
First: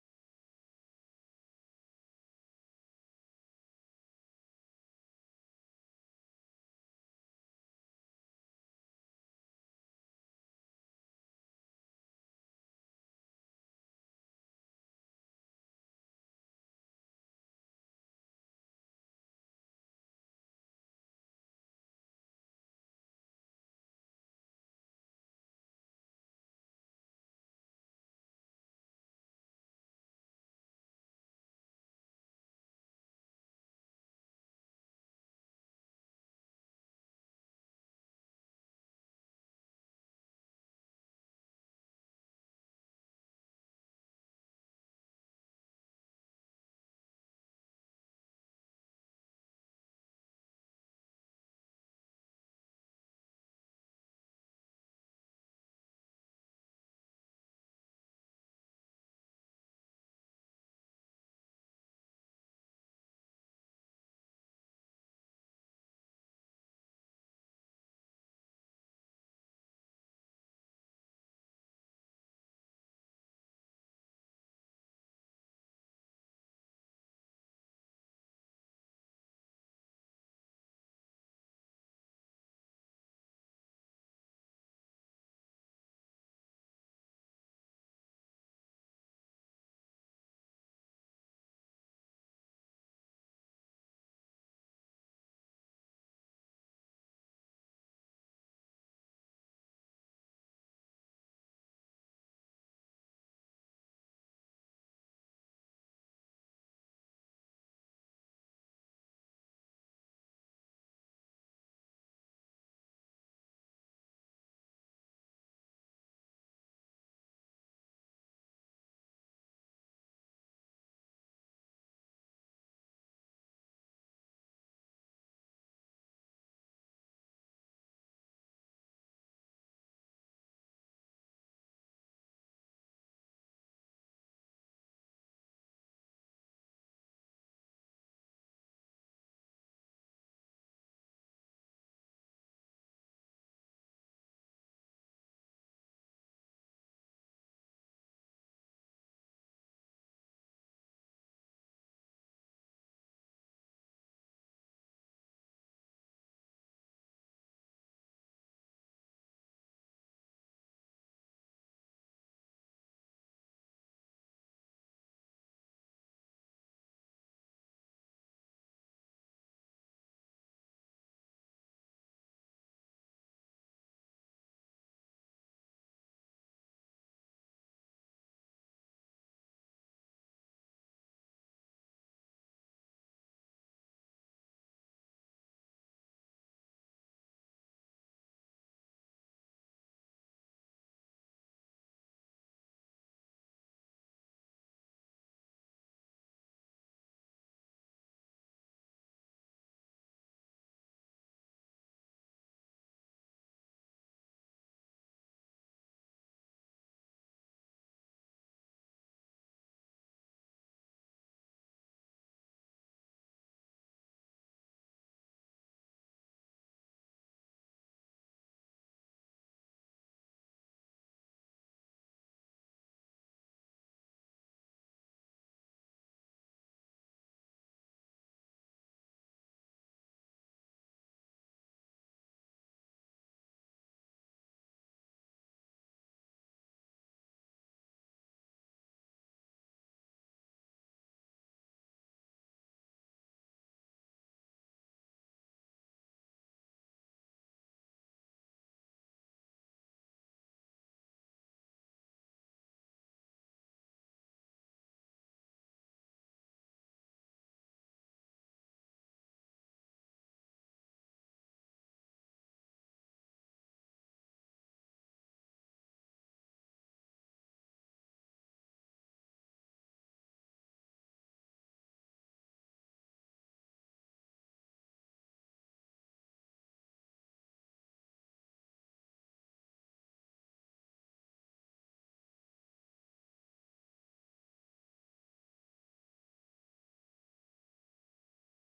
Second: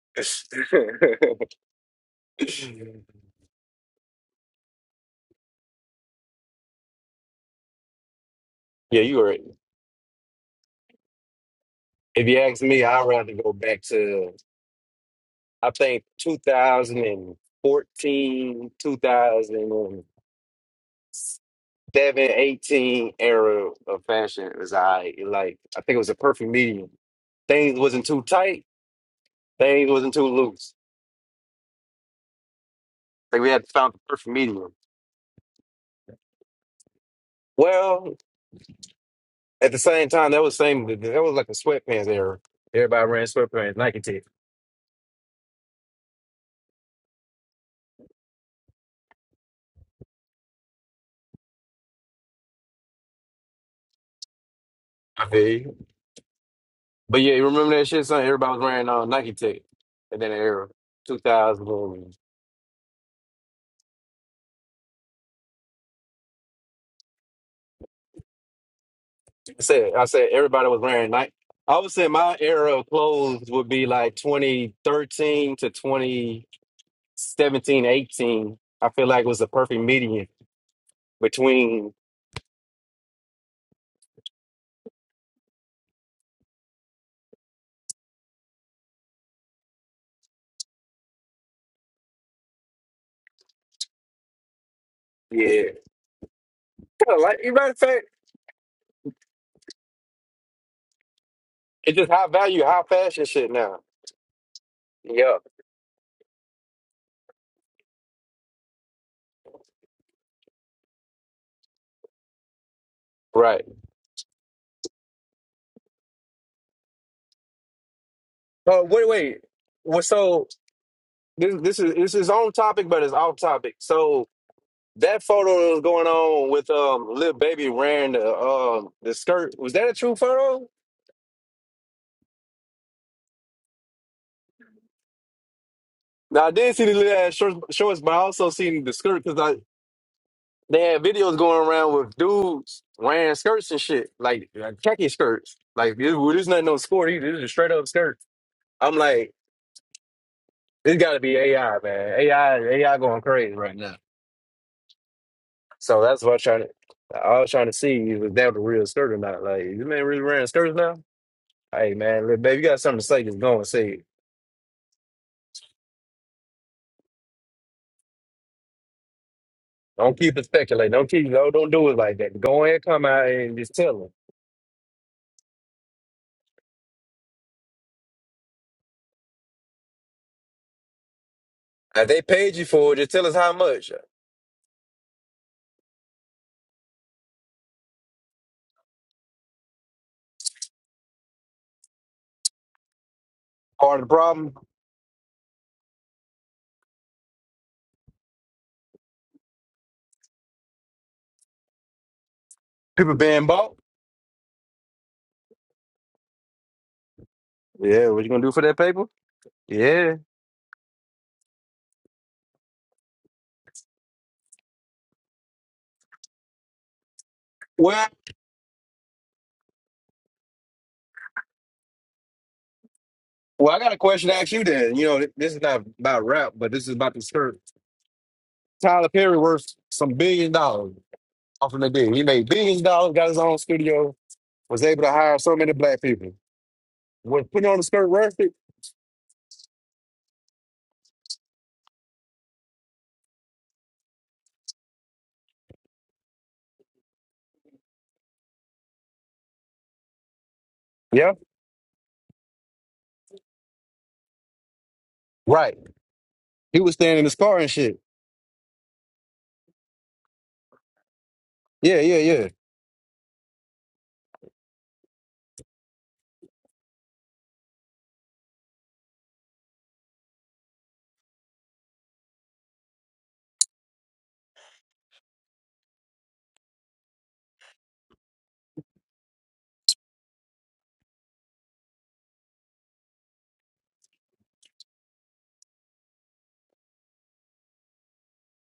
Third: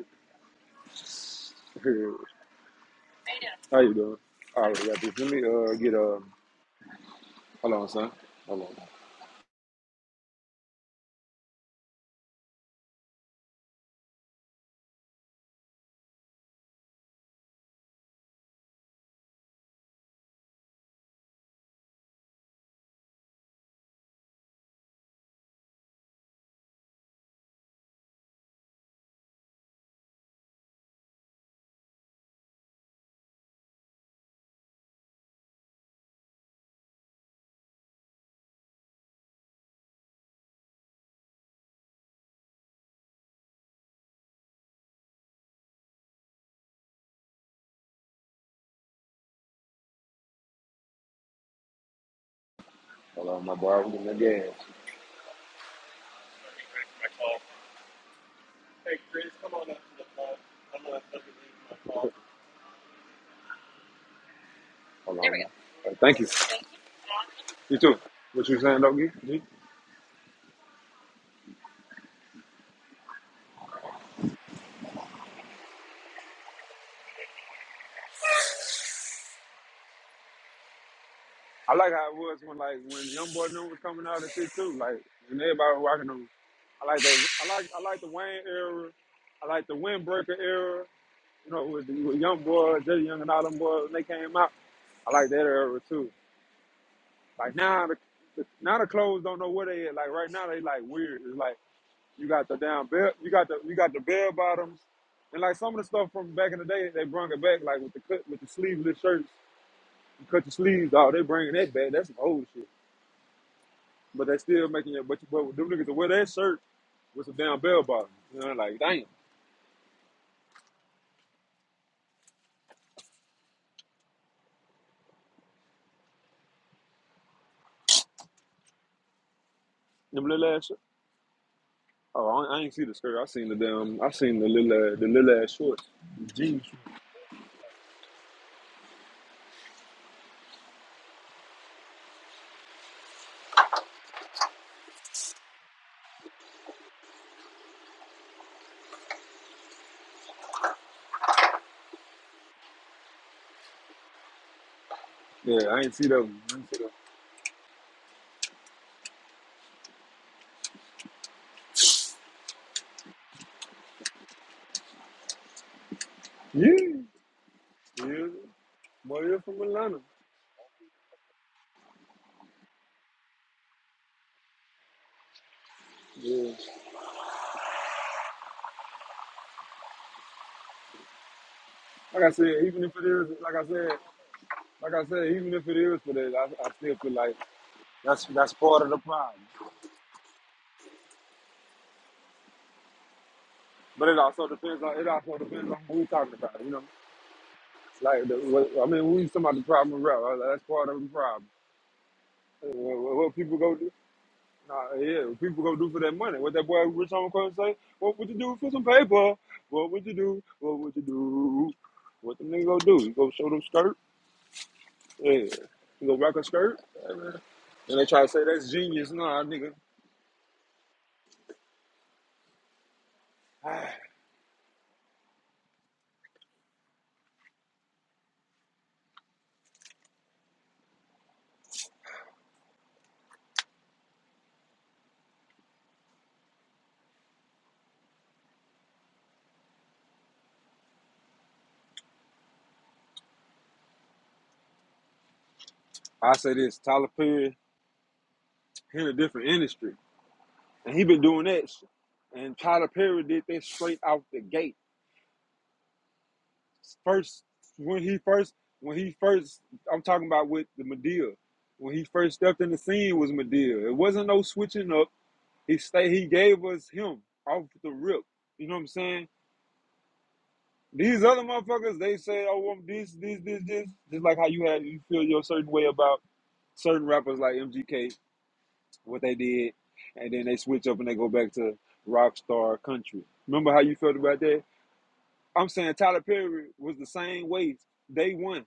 Speaker 2: How you doing? All right, got this. Let me uh get uh. Hold on, son. Hold on.
Speaker 1: Yeah, you were. If you ask me, I'd rather go back to I think two thousand and fourteen, two thousand. seven, eighteen era of fashion was I like I think it was a perfect medium. Things wasn't too tight, things wasn't too loose. Like we had found the perfect medium. Well, at the same time, that was same that was like a sweatpants era. Everybody ran sweatpants, Nike Tech.
Speaker 2: Hold on, my boy. I'm getting the gas.
Speaker 1: I feel you. But yeah, you remember that shit, son? Everybody was wearing uh, Nike Tech and then the era. Two thousand
Speaker 2: Hold on. There we go. Uh, thank you. You too. What you saying, doggy? G?
Speaker 1: I said I said everybody was wearing Nike I would say my era of clothes would be like twenty thirteen to twenty. 17, 18. I feel like it was the perfect median
Speaker 2: I like
Speaker 1: between,
Speaker 2: how it was when like when Young Boy New was coming out and shit too. Like and everybody was rocking them. I like the I like I like the Wayne era. I like the Windbreaker era. You know, with the with young boy, Jay Young and all them boys when they came out, I like that
Speaker 1: yeah.
Speaker 2: era too.
Speaker 1: kind of like, you
Speaker 2: Like
Speaker 1: matter of
Speaker 2: now, the,
Speaker 1: fact,
Speaker 2: the, now the clothes don't know where they at. Like right now, they like weird. It's like
Speaker 1: it's just high
Speaker 2: you got the
Speaker 1: value, high
Speaker 2: down belt,
Speaker 1: fashion
Speaker 2: you got
Speaker 1: shit
Speaker 2: the you
Speaker 1: now.
Speaker 2: got the bell bottoms,
Speaker 1: Yeah.
Speaker 2: and like some of the stuff from back in the day, they brung it back. Like with the cut with the sleeveless shirts, you cut the sleeves off. They bringing that back. That's some old shit.
Speaker 1: Right.
Speaker 2: But they still making it. But you- but them niggas will wear that shirt with some damn bell bottoms. You know, like
Speaker 1: Uh,
Speaker 2: damn,
Speaker 1: wait, wait. Well, so this this is this is on topic, but it's off topic. So that photo that was going on with um little baby wearing the um the skirt was that a true
Speaker 2: them little
Speaker 1: photo?
Speaker 2: ass. Oh, I, I ain't see the skirt. I seen the damn. I seen the little uh, the little ass shorts.
Speaker 1: Now I
Speaker 2: jeans.
Speaker 1: did see the little ass shorts, shorts, but I also seen the skirt because They had videos going around with dudes wearing skirts and shit, like, like khaki skirts. Like, this- well, there's nothing on score either. This is a straight up skirt. I'm like, this got to be AI, man. AI, AI going crazy right now.
Speaker 2: Yeah, I ain't
Speaker 1: So
Speaker 2: see
Speaker 1: that's what I'm
Speaker 2: them. I
Speaker 1: trying to.
Speaker 2: ain't see them.
Speaker 1: I was trying to see if that was a real skirt or not. Like, this man really wearing skirts now? Hey, man, look, baby, you got something to say? Just go and say it.
Speaker 2: Yeah, yeah. Boy, you're from Atlanta.
Speaker 1: Don't keep it speculating. Don't keep. No, don't do it like that. Go ahead, come out and just tell them.
Speaker 2: Yeah.
Speaker 1: If they
Speaker 2: Like I said,
Speaker 1: paid you
Speaker 2: even if
Speaker 1: for it,
Speaker 2: it
Speaker 1: just tell
Speaker 2: is,
Speaker 1: us how
Speaker 2: like I said,
Speaker 1: much.
Speaker 2: like I said, even if it is for that, I, I still feel like that's that's part of the problem.
Speaker 1: Part of
Speaker 2: But
Speaker 1: the
Speaker 2: it also
Speaker 1: problem,
Speaker 2: depends on it also depends on who we talking about. You know, like the, what, I mean, we talking about the problem of rap. Right? That's part of the problem.
Speaker 1: people
Speaker 2: What, what
Speaker 1: being
Speaker 2: people
Speaker 1: bought.
Speaker 2: go, do. Nah, yeah, people gonna do for that money. What that boy Rich Homie Cohen say?
Speaker 1: Yeah,
Speaker 2: Well, What
Speaker 1: what
Speaker 2: would
Speaker 1: you
Speaker 2: you
Speaker 1: gonna do
Speaker 2: do
Speaker 1: for
Speaker 2: for
Speaker 1: that
Speaker 2: some
Speaker 1: paper?
Speaker 2: paper? What would you
Speaker 1: Yeah.
Speaker 2: do? What would you do? What the nigga gonna do? You gonna show them skirt? Yeah. You gonna rock a skirt? Yeah, man. And they
Speaker 1: Well,
Speaker 2: try to say that's genius. Nah, nigga.
Speaker 1: well, I got a question to ask you then. You know, th- this is not about rap, but this is about the shirt. Tyler Perry worth some billion dollars off of the deal. He made billions of dollars, got his own studio, was able to hire so many black people. Was putting on the skirt worth it?
Speaker 2: I say this, Tyler Perry, he in a different industry. And he been
Speaker 1: Yeah.
Speaker 2: doing that shit. And Tyler Perry did that straight out the gate.
Speaker 1: Right. He was standing in his
Speaker 2: First
Speaker 1: car and shit.
Speaker 2: when he first when he first I'm talking about with the Madea. When
Speaker 1: Yeah,
Speaker 2: he
Speaker 1: yeah,
Speaker 2: first
Speaker 1: yeah.
Speaker 2: stepped in the scene was Madea. It wasn't no switching up. He stay he gave us him off the rip. You know what I'm saying? These other motherfuckers, they say, oh, I'm this, this, this, this. Just like how you had you feel your certain way about certain rappers like MGK, what they did, and then they switch up and they go back to rock star country. Remember how you felt about that? I'm saying Tyler Perry was the same way day one.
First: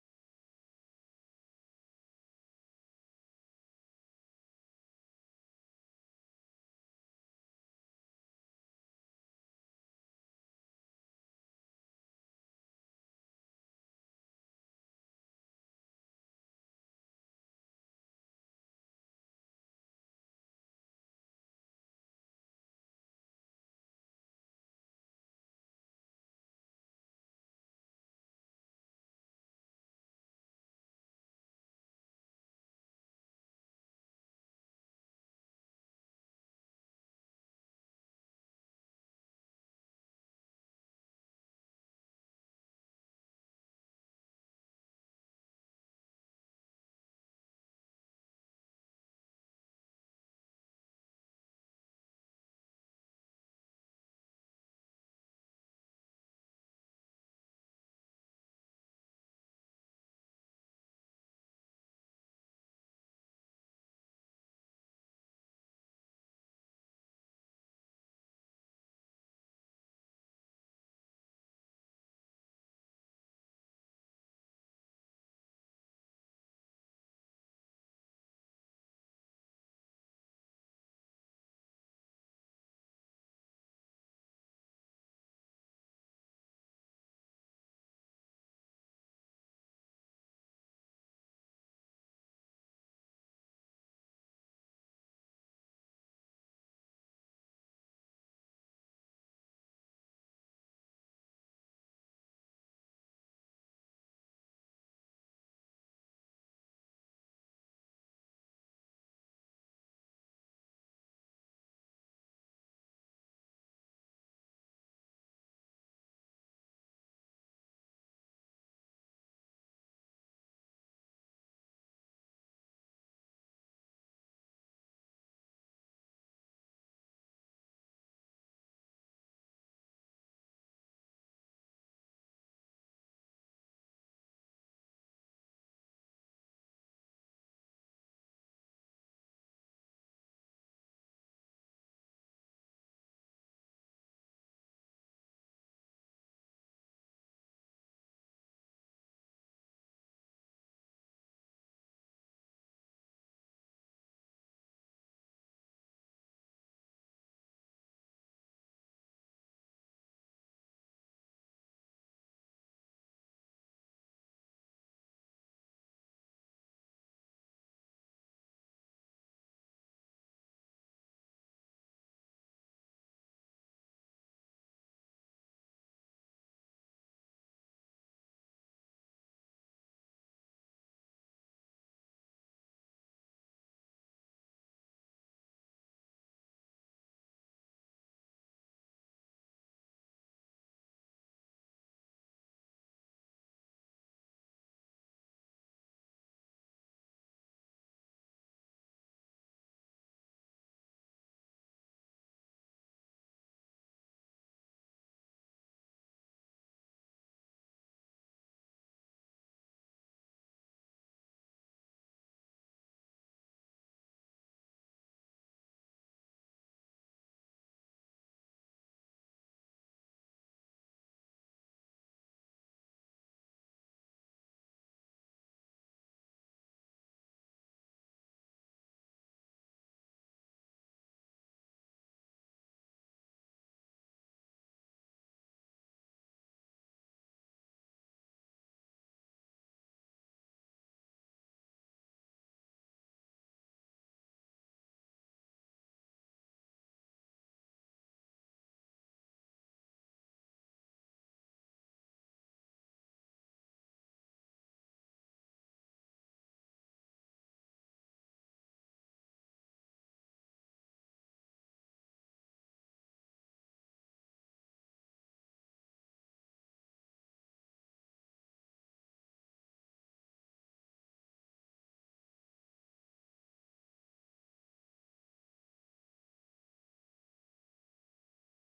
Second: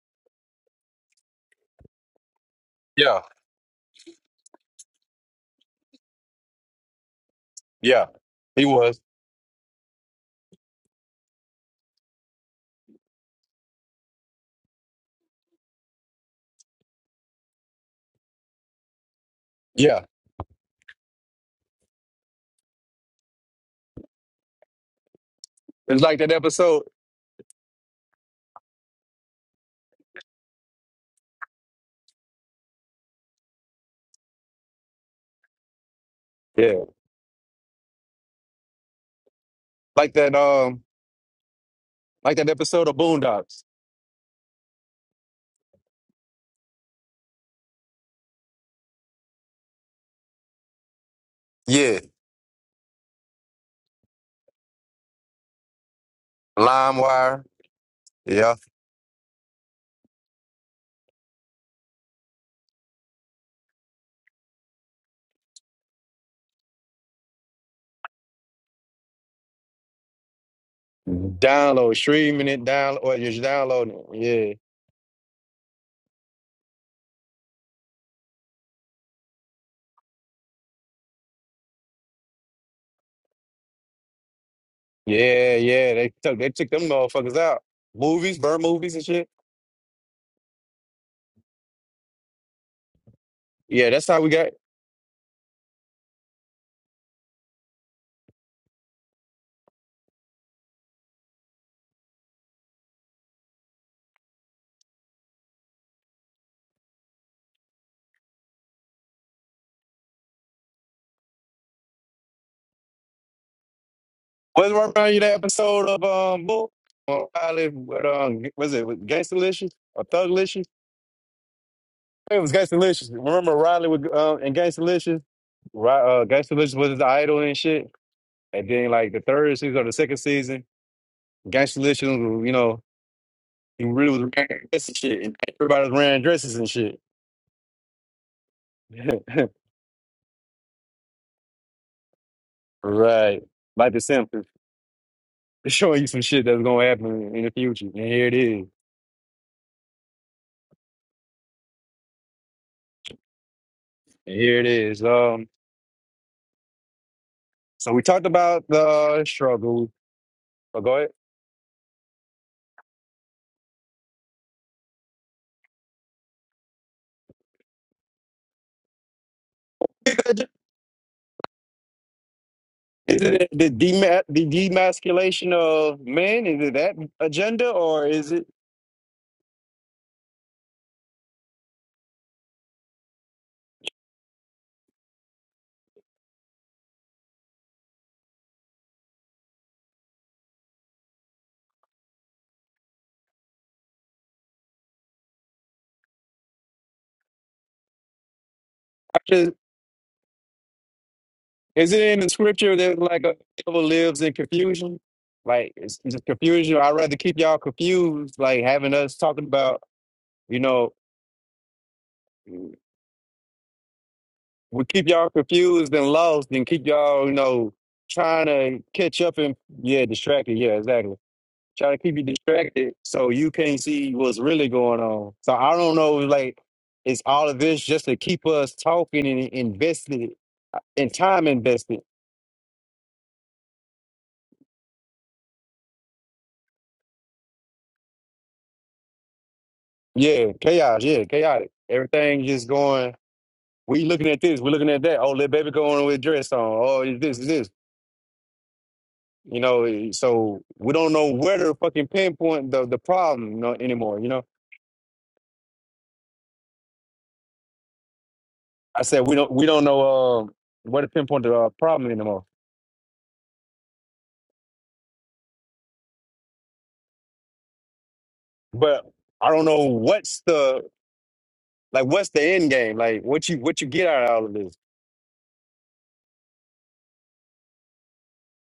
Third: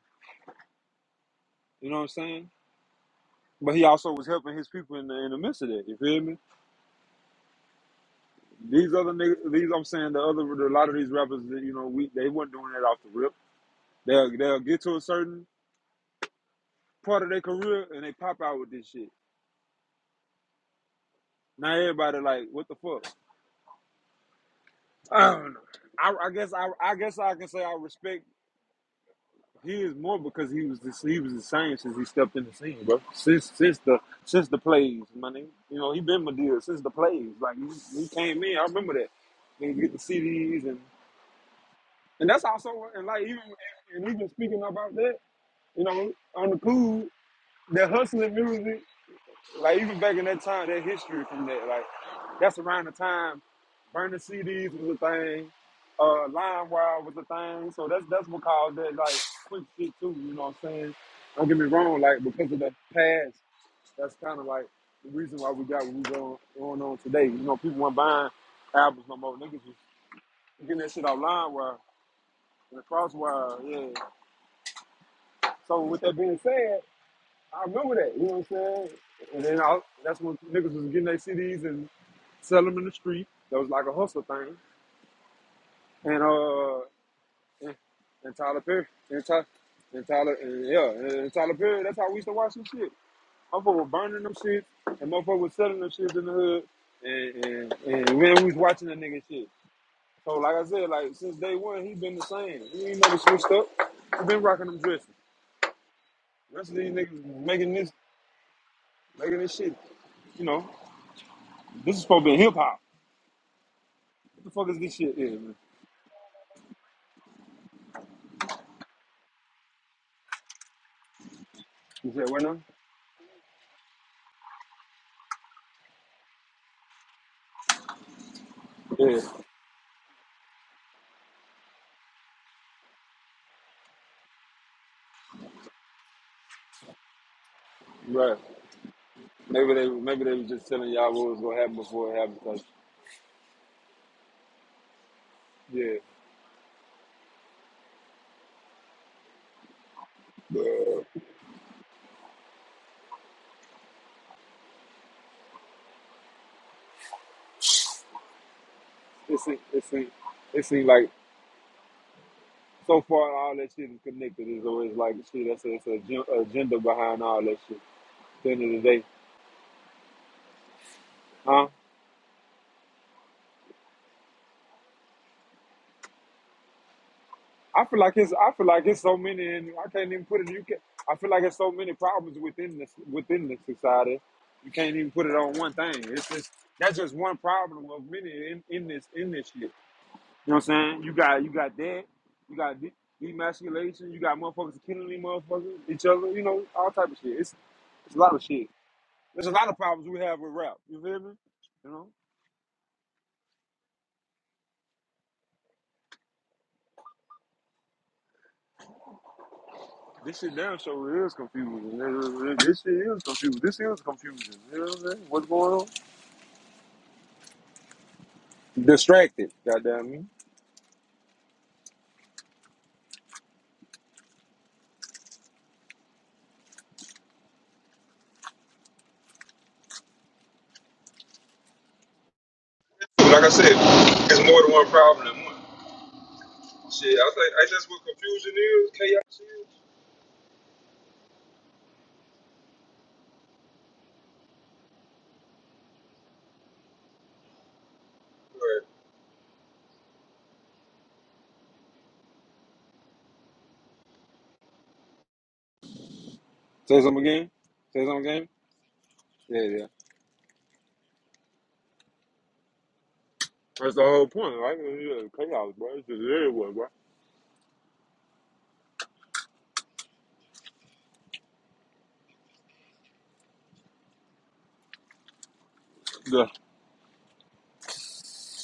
Speaker 2: You know what I'm saying?
Speaker 1: Yeah,
Speaker 2: But he also was helping his people in the, in the midst of that. You feel me?
Speaker 1: yeah. He
Speaker 2: These
Speaker 1: was.
Speaker 2: other niggas, these I'm saying the other, a lot of these rappers, you know, we they weren't doing that off the rip. They'll they'll get to a certain part of their career and they pop out with this shit.
Speaker 1: Yeah.
Speaker 2: Now everybody like, what the fuck? I don't know.
Speaker 1: It's
Speaker 2: I,
Speaker 1: like
Speaker 2: I
Speaker 1: that
Speaker 2: guess I
Speaker 1: episode.
Speaker 2: I guess I can say I respect his more because he was the he was the same since he stepped in the scene, bro. Since since the since the plays, my nigga. You know, he been Medea since
Speaker 1: Yeah.
Speaker 2: the plays. Like he, he came in, I remember that. And get the
Speaker 1: Like that
Speaker 2: CDs and
Speaker 1: um
Speaker 2: and
Speaker 1: like
Speaker 2: that's
Speaker 1: that
Speaker 2: also
Speaker 1: episode of
Speaker 2: and like even
Speaker 1: Boondocks.
Speaker 2: and even speaking about that, you know, on the cool, that hustling music Like even back in that time, that history from that, like
Speaker 1: Yeah.
Speaker 2: that's around the time burning CDs was a thing, uh, Lime Wild was a
Speaker 1: LimeWire.
Speaker 2: thing. So that's that's what caused that like quick shit too. You know what I'm saying? Don't get me wrong, like because of the past, that's kind of like the reason why we got what we going going on today. You know, people weren't buying albums no more. Niggas was getting that shit off
Speaker 1: Mm-hmm.
Speaker 2: LimeWire
Speaker 1: Download, streaming it,
Speaker 2: and
Speaker 1: down
Speaker 2: across
Speaker 1: or just
Speaker 2: wire, yeah.
Speaker 1: downloading it.
Speaker 2: So with that being said, I remember that. You know what I'm saying? And then I, that's when niggas was getting their CDs and sell them in the street. That was like a hustle thing.
Speaker 1: Yeah. Yeah, yeah. They
Speaker 2: And
Speaker 1: took they took
Speaker 2: uh,
Speaker 1: them motherfuckers out.
Speaker 2: and, and
Speaker 1: Movies,
Speaker 2: Tyler
Speaker 1: burn
Speaker 2: Perry,
Speaker 1: movies and
Speaker 2: and,
Speaker 1: shit.
Speaker 2: Ty, and Tyler, and yeah, and, and Tyler Perry. That's how we used to watch some shit. Motherfucker were
Speaker 1: Yeah, that's how
Speaker 2: burning
Speaker 1: we
Speaker 2: them
Speaker 1: got
Speaker 2: shit, and motherfucker was selling them shit in the hood. And and, and man, we was watching that nigga shit. So like I said, like since day one, he been the same. He ain't never switched up. He been rocking them dresses. The Rest of these niggas making this, making this shit. You know, this is supposed to be hip hop. What the fuck
Speaker 1: was not
Speaker 2: is this
Speaker 1: right around
Speaker 2: shit?
Speaker 1: you
Speaker 2: Yeah,
Speaker 1: that
Speaker 2: man.
Speaker 1: episode of um Bull on Riley with um was it with Gangstalicious or Thuglicious?
Speaker 2: You said
Speaker 1: It
Speaker 2: what
Speaker 1: was
Speaker 2: now?
Speaker 1: Gangstalicious. Remember Riley with um and Gangstalicious? Ri- Uh, Gangstalicious was his idol and shit. And then like
Speaker 2: Yeah,
Speaker 1: the third season or the second season, Gangstalicious, you know, he really was wearing dresses and shit, and everybody was wearing dresses and shit.
Speaker 2: right. Maybe they maybe they was just telling y'all what was gonna happen before it happened. Cause
Speaker 1: Right. Like the Simpsons. They're
Speaker 2: yeah,
Speaker 1: showing you some shit that's gonna happen in the future. And here it is. And here it is. Um so we talked about the uh,
Speaker 2: it seems it
Speaker 1: struggle.
Speaker 2: seems it
Speaker 1: But
Speaker 2: seems
Speaker 1: go
Speaker 2: like so far all that shit is connected. It's always like shit. That's that's a gen- agenda behind all that shit. At the end of the day,
Speaker 1: ahead.
Speaker 2: huh?
Speaker 1: Is it the dema- the demasculation of men? Is it that agenda
Speaker 2: I feel
Speaker 1: or
Speaker 2: like
Speaker 1: is
Speaker 2: it's
Speaker 1: it
Speaker 2: I feel like it's so many, and I can't even put it. You can I feel like it's so many problems within this within the society. You can't even put it on one thing. It's just that's just one problem of many in, in this in this shit. You know what I'm saying? You got you got that. You got de- demasculation. You got motherfuckers killing these motherfuckers, each other. You know all type of shit. It's it's a lot of shit.
Speaker 1: I
Speaker 2: There's a
Speaker 1: just
Speaker 2: lot of problems we have with rap. You feel me? You
Speaker 1: is it
Speaker 2: know
Speaker 1: in the scripture that like a devil lives in confusion? Like it's just confusion. I'd rather keep y'all confused, like having us talking about,
Speaker 2: this shit
Speaker 1: you
Speaker 2: damn
Speaker 1: know.
Speaker 2: sure is confusing. nigga. This shit is confusing. This is confusing. You
Speaker 1: we
Speaker 2: know what I'm
Speaker 1: keep
Speaker 2: saying?
Speaker 1: y'all
Speaker 2: What's going
Speaker 1: confused
Speaker 2: on?
Speaker 1: and lost and keep y'all, you know, trying to catch up
Speaker 2: Distracted.
Speaker 1: and yeah,
Speaker 2: Goddamn me.
Speaker 1: distracted. Yeah, exactly. Trying to keep you distracted so you can't see what's really going on. So I don't know, like, is all of this just to keep us talking and invested and time invested?
Speaker 2: like I said, it's more than one problem than one. Shit, I think I that's what confusion is, chaos is.
Speaker 1: Yeah, chaos. Yeah, chaotic. Everything just going. We looking at this. We're looking at that. Oh, little baby going with dress on. Oh, is this is this.
Speaker 2: Or
Speaker 1: You know, so we don't know where to fucking pinpoint the the problem you know, anymore. You know.
Speaker 2: Say something again. Say something again.
Speaker 1: I said we don't
Speaker 2: Yeah.
Speaker 1: we
Speaker 2: Yeah,
Speaker 1: don't know uh, what to pinpoint the uh, problem anymore.
Speaker 2: That's the whole point. right? is chaos, bro. It's just everywhere, bro.
Speaker 1: But I don't know what's the like what's the end game? Like what you what you get out of all of this?
Speaker 2: Yeah.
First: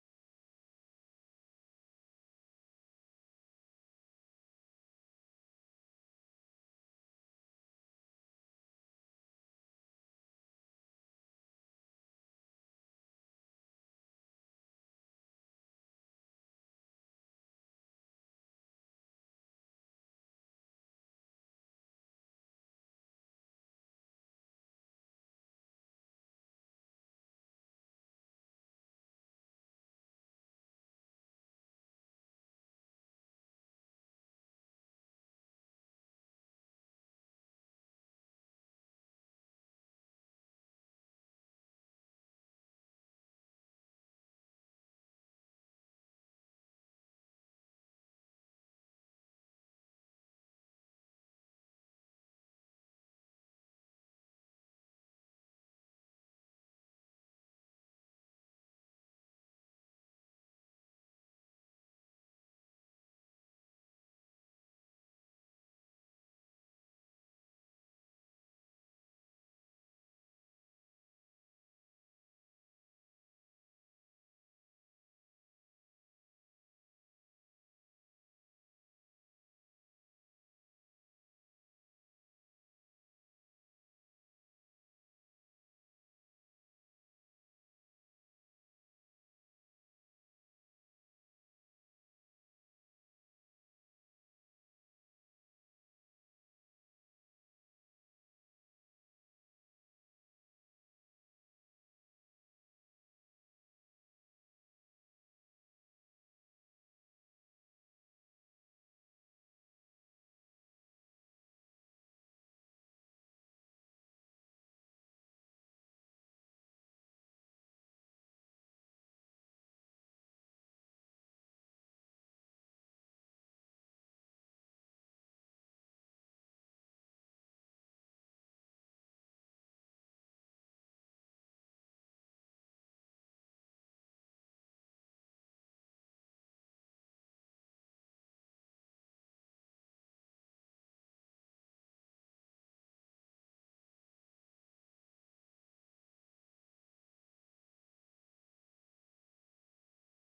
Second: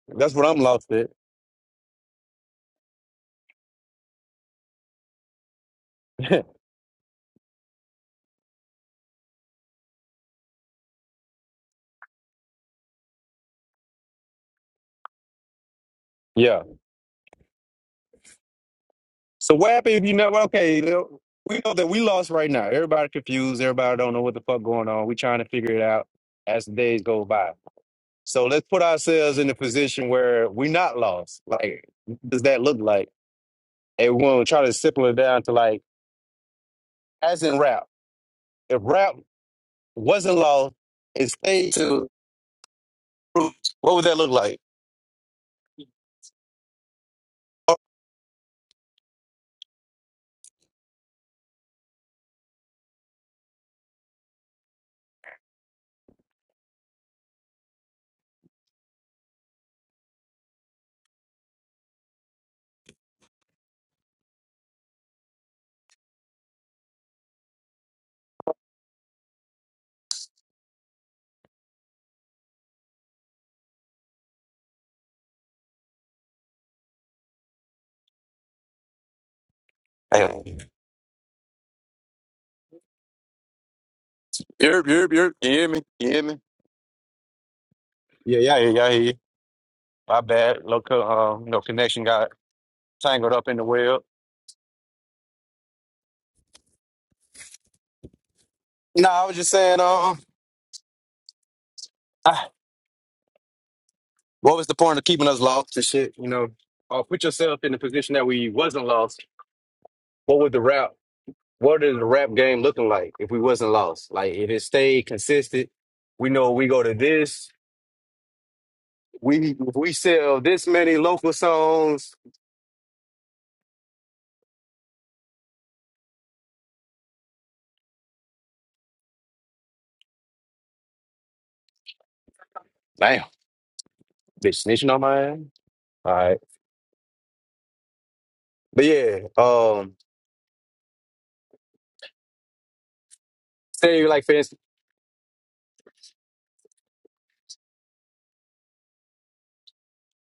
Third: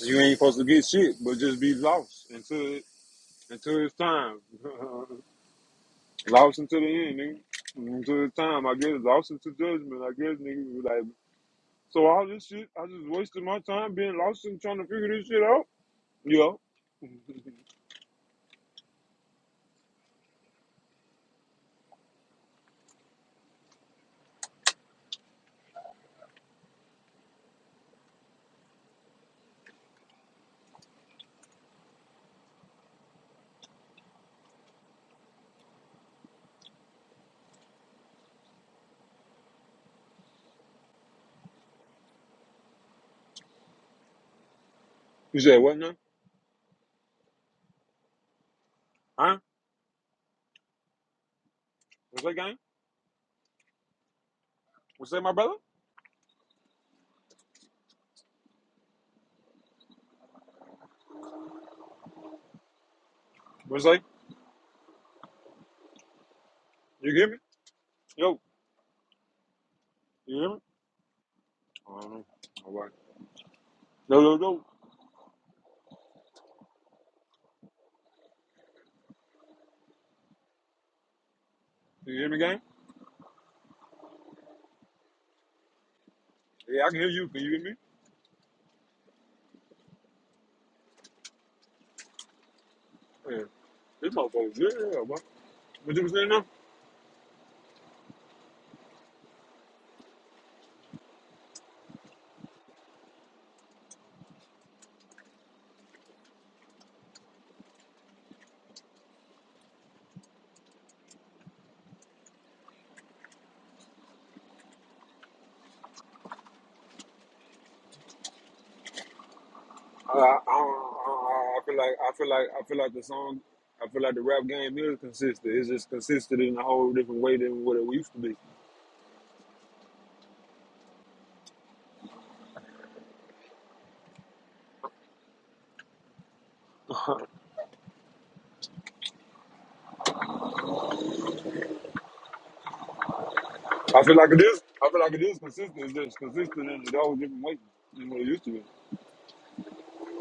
Speaker 2: You
Speaker 1: That's
Speaker 2: ain't
Speaker 1: what I'm
Speaker 2: supposed to get
Speaker 1: lost at.
Speaker 2: shit, but just be lost until it, until it's time. lost until the end, nigga. Until it's time, I guess. Lost into judgment, I guess, nigga. be Like, so all this shit, I just wasted my time being lost and trying to figure this shit out. Yo,
Speaker 1: yeah. So what happened if you never okay, you know, we know that we lost right now. Everybody confused, everybody don't know what the fuck going on. We trying to figure it out as the days go by. So let's put ourselves in a position where we not lost. Like what does that look like? And we will try to simple it down to like as in rap. If rap wasn't lost, It stayed to fruit, what would that look like?
Speaker 2: you said what now? Huh? What's that gang? What's that, my brother? What's that? You hear me? Yo, you hear me? I don't know. All right. Yo, yo, yo.
Speaker 1: Hey,
Speaker 2: You hear me, gang?
Speaker 1: Yerp, yerp, yerp. You hear me? You hear me?
Speaker 2: Yeah, I can hear you. Can you hear me?
Speaker 1: Yeah, yeah, yeah, yeah. I hear you. My bad. Local, um, no connection got tangled
Speaker 2: Yeah.
Speaker 1: up in the web.
Speaker 2: This motherfucker's good, yeah, bro. What you was saying now?
Speaker 1: No, I was just saying, um, ah, what was the point of keeping us lost and shit? You know, uh, put yourself in the position that we wasn't lost. What would the rap? What is the rap game looking like if we wasn't lost? Like if it stayed consistent, we know we go to this. We we
Speaker 2: I, I,
Speaker 1: sell
Speaker 2: I,
Speaker 1: this many local
Speaker 2: I I feel like I
Speaker 1: songs.
Speaker 2: feel like I feel like the song, I feel like the rap game is consistent. It's just consistent in a whole different way than what it used to be.
Speaker 1: Damn. Bitch snitching on my ass. All right. But yeah, um,
Speaker 2: I
Speaker 1: say
Speaker 2: feel
Speaker 1: like
Speaker 2: like
Speaker 1: for
Speaker 2: it
Speaker 1: instance,
Speaker 2: is. I feel like it is consistent. It's just consistent in a whole different way than what it used to be.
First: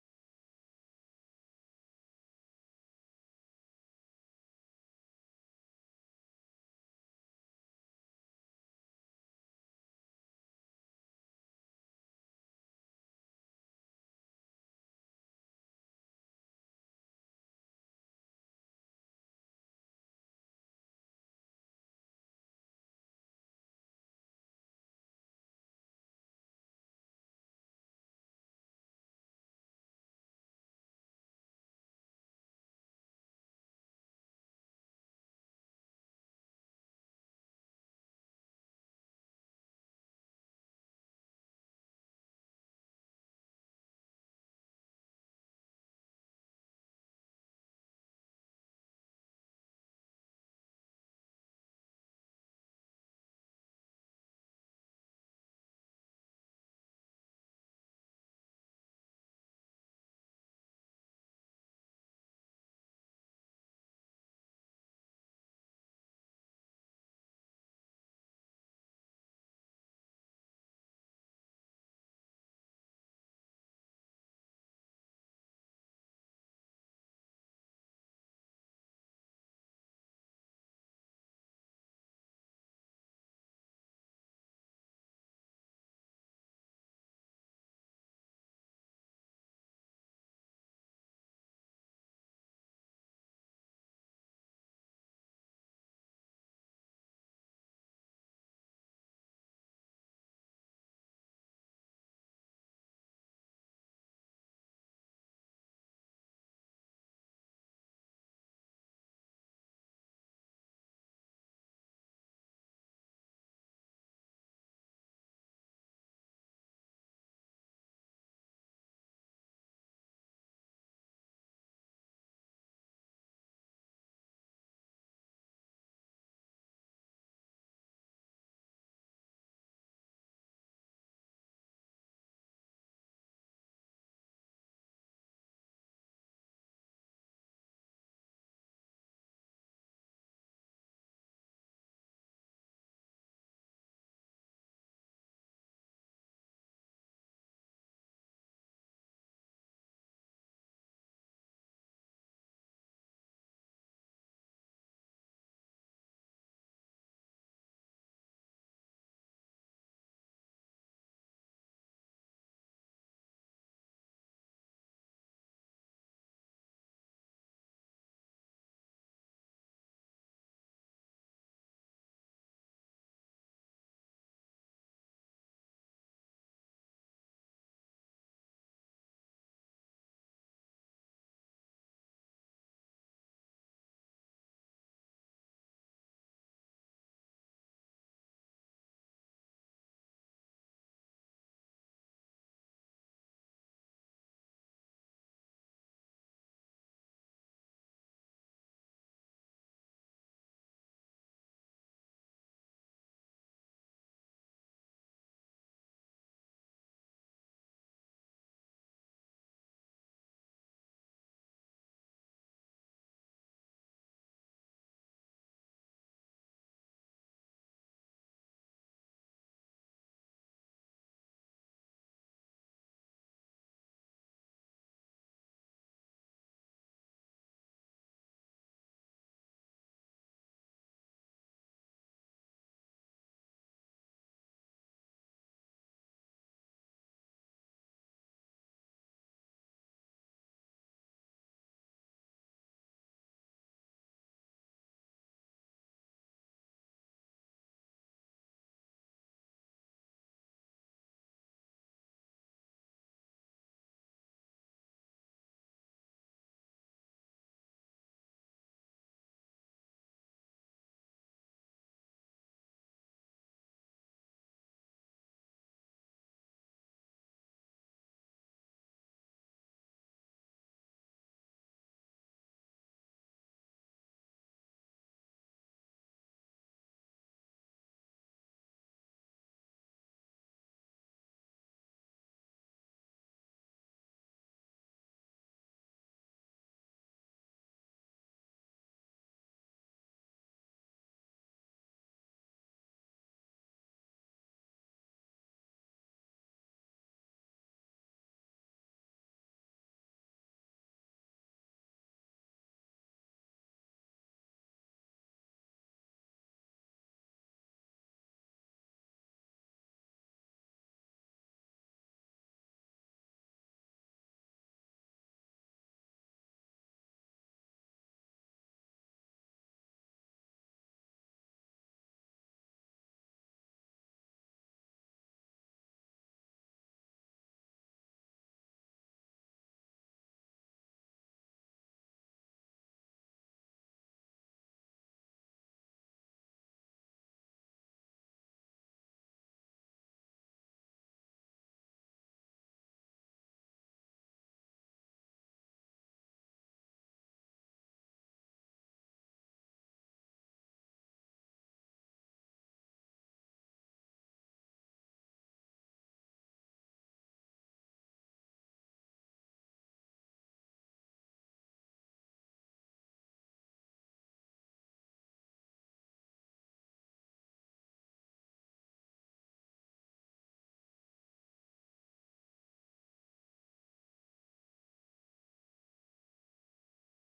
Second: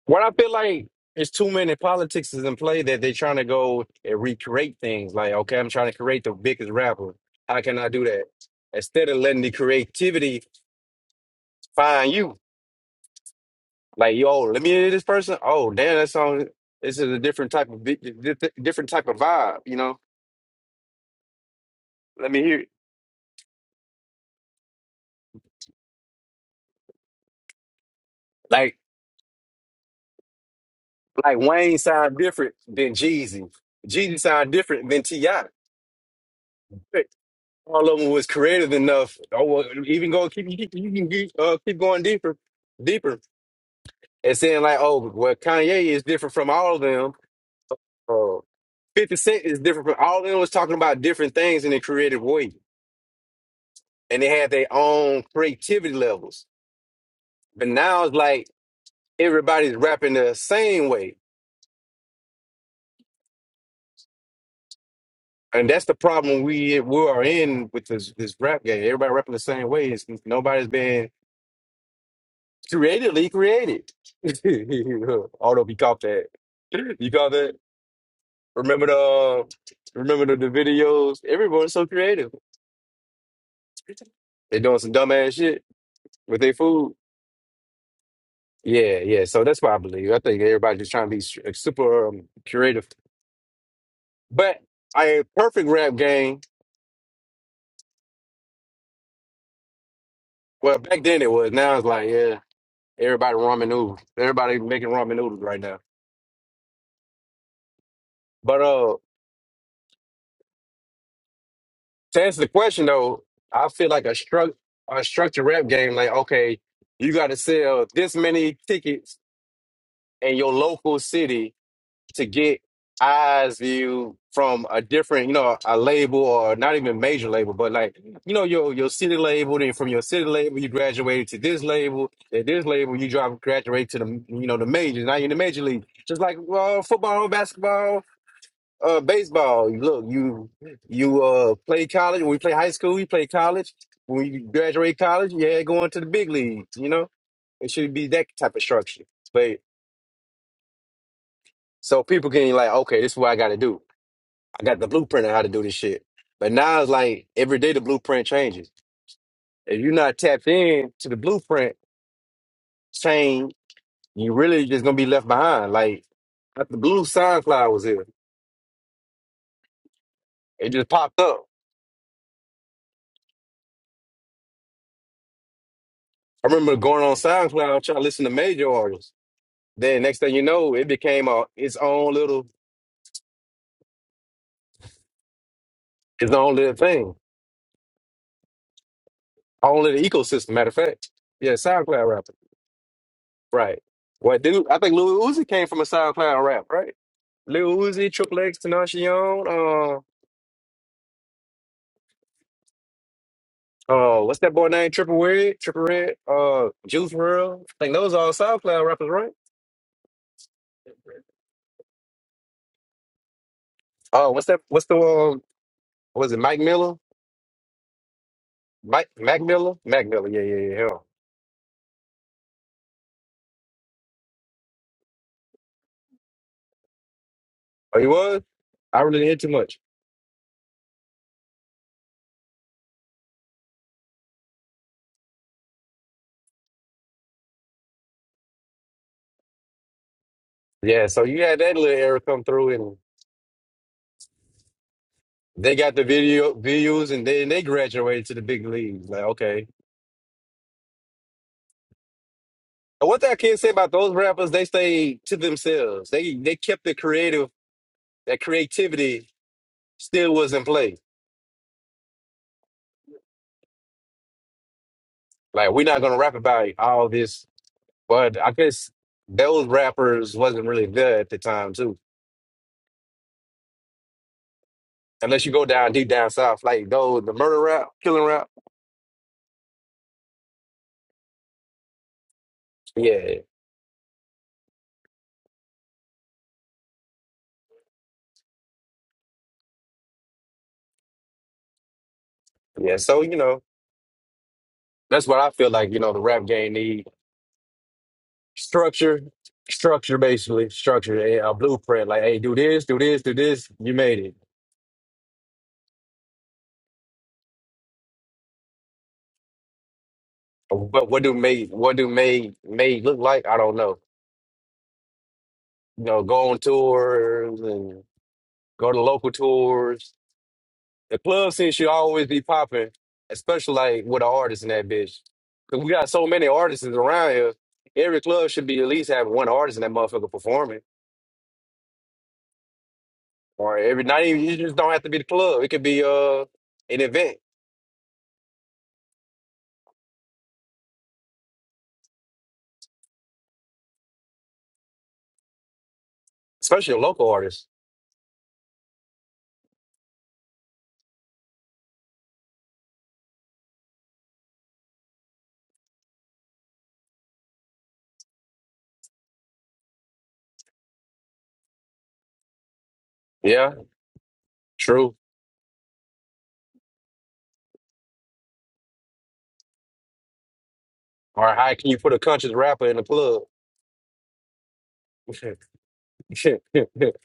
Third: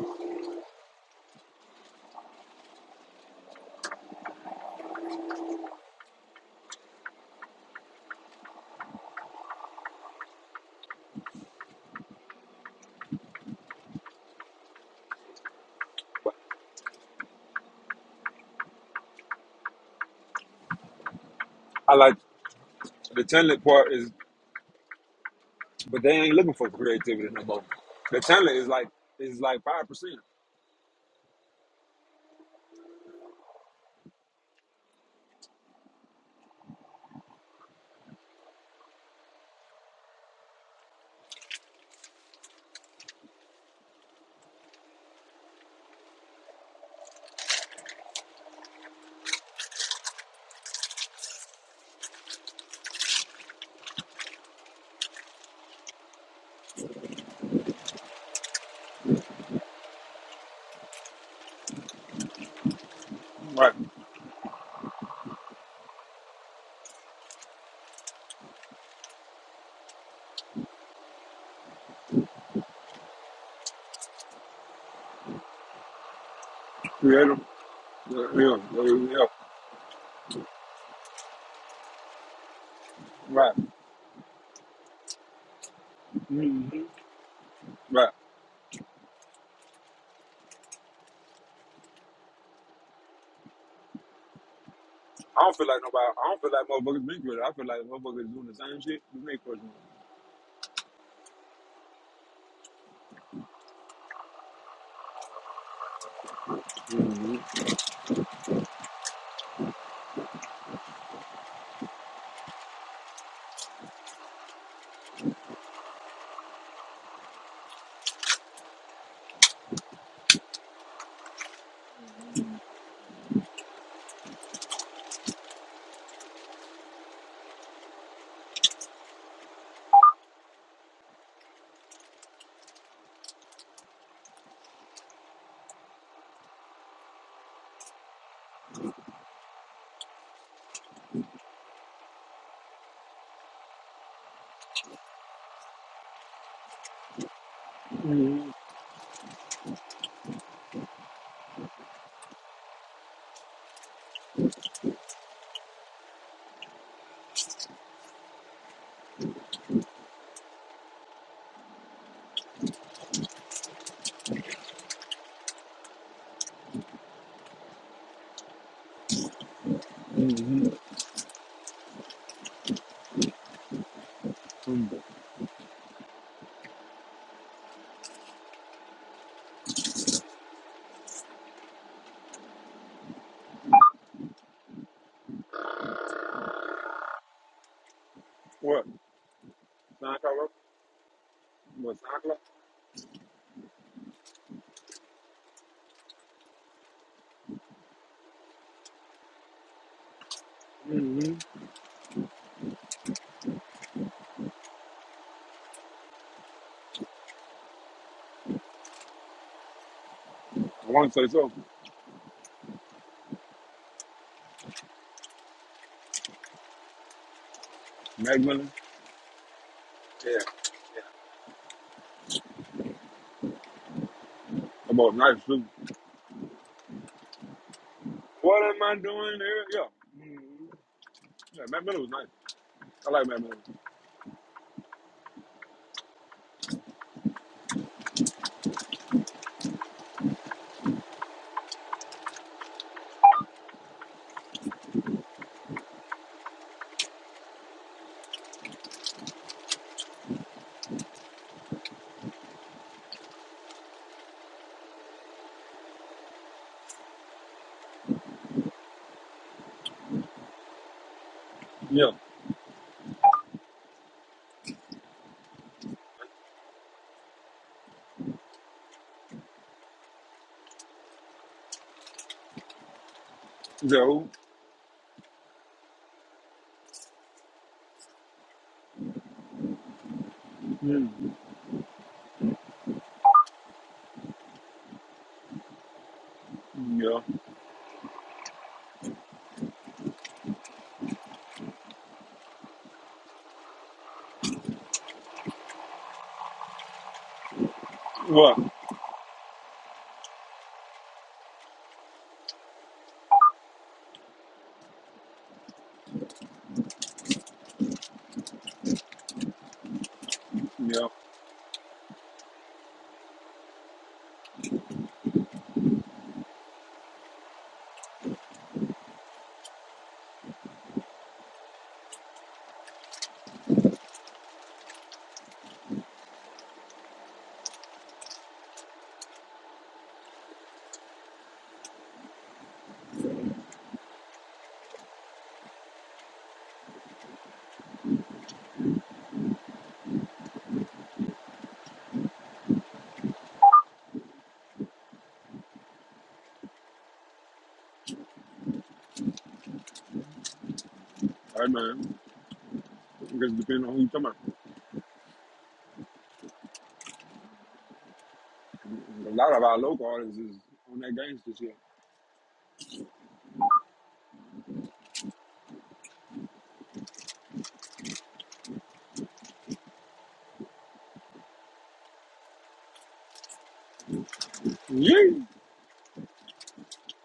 Speaker 1: what I feel like is too many politics is in play that they're trying to go and recreate things. Like, okay, I'm trying to create the biggest rapper. How can I do that? Instead of letting the creativity find you. Like, yo, let me hear this person. Oh, damn, that song. This is a different type of vi- di- di- different type of vibe. You know,
Speaker 2: I like
Speaker 1: let me hear. It.
Speaker 2: the talent part is, but they ain't looking for creativity no more. The talent is
Speaker 1: Like,
Speaker 2: like is like five percent.
Speaker 1: like Wayne sound different than Jeezy. Jeezy sound different than Ti. all of them was creative enough. Oh, well, even go keep you keep- you can keep, uh, keep going deeper, deeper, and saying like, oh, well, Kanye is different from all of them. Uh, Fifty Cent is different from all of them. Was talking about different things in a creative way, and they had their own creativity levels. But now it's like everybody's rapping the same way,
Speaker 2: Right.
Speaker 1: and that's the problem we we are in with this this rap game. Everybody rapping the same way. It's, nobody's been creatively created. Although we caught that. You caught
Speaker 2: Creative.
Speaker 1: that?
Speaker 2: Yeah. Yeah.
Speaker 1: Remember
Speaker 2: yeah.
Speaker 1: the remember the, the videos? Everyone's so creative.
Speaker 2: Right.
Speaker 1: They're doing some dumbass shit with their food.
Speaker 2: Right.
Speaker 1: Yeah, yeah. So that's what I believe. I think everybody's just trying to be s- uh, super um, creative. But I
Speaker 2: I don't feel
Speaker 1: perfect
Speaker 2: like
Speaker 1: rap
Speaker 2: nobody. I don't
Speaker 1: game.
Speaker 2: feel like motherfuckers been with it. I feel like motherfuckers doing the same shit we make question.
Speaker 1: Well, back then it was. Now it's like, yeah, everybody ramen noodles. Everybody making ramen noodles right now. But uh to answer the question though, I feel like a struct a structured rap game, like okay, you got to sell this many tickets in your local city to get eyes view from a different, you know, a label or not even major label, but like you know your your city label. Then from your city label, you graduated to this label. At this label, you drop graduate to the you know the majors. Now you're in the major league, just like well, football, basketball uh baseball. Look, you you uh play college. When we play high school, we play college. When we graduate college, yeah, going to the big leagues. You know, it should be that type of structure. But so people can like, okay, this is what I got to do. I got the blueprint on how to do this shit. But now it's like every day the blueprint changes. If you're not tapped in to the blueprint change, you really just gonna be left behind. Like after Blue SoundCloud was here, it just popped up. I remember going on SoundCloud trying to listen to major artists. Then next thing you know, it became a, its own little its own little thing,
Speaker 2: What?
Speaker 1: own little
Speaker 2: SoundCloud rap?
Speaker 1: ecosystem. Matter of fact, yeah,
Speaker 2: What
Speaker 1: SoundCloud rapper,
Speaker 2: SoundCloud?
Speaker 1: right? What dude? I think Lil Uzi came from a SoundCloud rap, right? Lil Uzi, Triple X, Tenacion, uh,
Speaker 2: Mm-hmm.
Speaker 1: uh, what's that boy name? Triple Red, Triple Red, uh, Juice WRLD. I think those are all SoundCloud rappers, right?
Speaker 2: I want to say so.
Speaker 1: Oh, what's that? What's the um? Was it Mike Miller?
Speaker 2: Mac Miller.
Speaker 1: Mike Mac Miller? Mac Miller?
Speaker 2: Yeah.
Speaker 1: Yeah, yeah, yeah. hell.
Speaker 2: About nice too.
Speaker 1: Oh, he was.
Speaker 2: What am I
Speaker 1: I really didn't hear
Speaker 2: doing
Speaker 1: too
Speaker 2: here?
Speaker 1: much.
Speaker 2: Yeah. Mm-hmm. Yeah, Mac Miller was nice. I like Mac Miller.
Speaker 1: Yeah, so you had that little era come through They got the video views and then they graduated to the big leagues. Like, okay. And what that kid say about those rappers, they stayed to themselves. They they kept the creative that creativity still was in play.
Speaker 2: Yeah.
Speaker 1: Like we're not gonna rap about all this, but I guess those rappers wasn't really there at the time too.
Speaker 2: Is that who?
Speaker 1: Unless you go down deep down south, like those the murder rap, killing rap.
Speaker 2: Mm-hmm.
Speaker 1: Yeah.
Speaker 2: Yeah.
Speaker 1: Yeah. So, you know, that's what I feel like, you know, the rap game needs.
Speaker 2: What?
Speaker 1: structure, structure basically, structure, a, a blueprint. Like, hey, do this, do this, do this. You made it.
Speaker 2: Yeah.
Speaker 1: But what do made what do made made look like? I don't know. You know, go on tours and go to local tours. The club scene should always be popping, especially like with an artist in that bitch. Cause we got so many artists around here. Every club should be at least having one artist in that motherfucker performing. Or every not even you just don't have to be the club. It could be uh an event, especially a local artist.
Speaker 2: Hey man, because depending on who you talking about. A lot of our local artists is on that gangster shit.
Speaker 1: Yeah. True. Or how can you put a conscious rapper in the club?
Speaker 2: Yeah.
Speaker 1: like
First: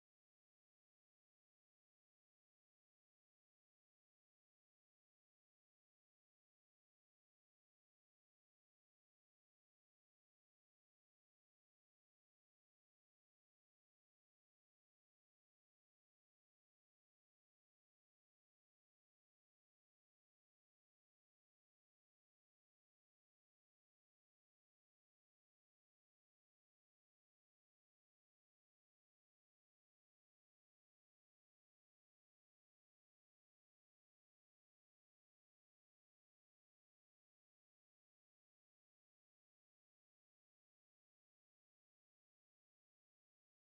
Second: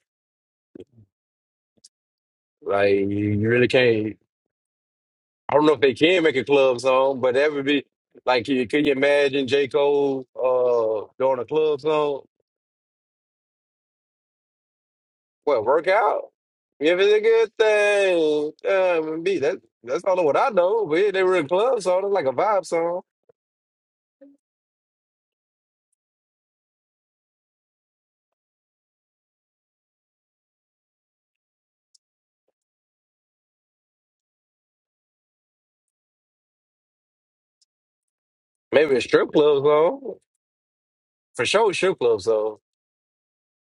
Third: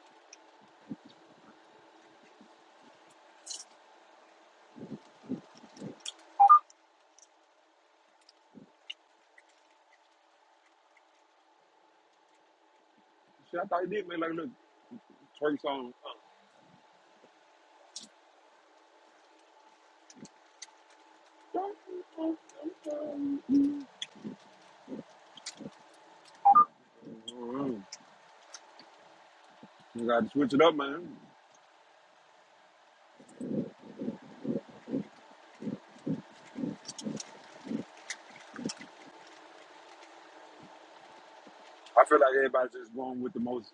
Speaker 1: you you really can't. I don't know if they can make a club song, but that would be like, can you can you imagine J. Cole uh, doing a club song?
Speaker 2: Shit, I thought he did make like a little twerk
Speaker 1: What
Speaker 2: song.
Speaker 1: workout? If it's a good thing, um, be that that's all of what I know. But yeah, they were in club song, it's like a vibe song,
Speaker 2: uh You gotta switch it up, man.
Speaker 1: maybe a strip club song for sure, strip
Speaker 2: I feel
Speaker 1: club
Speaker 2: like
Speaker 1: song.
Speaker 2: everybody's just going with the most.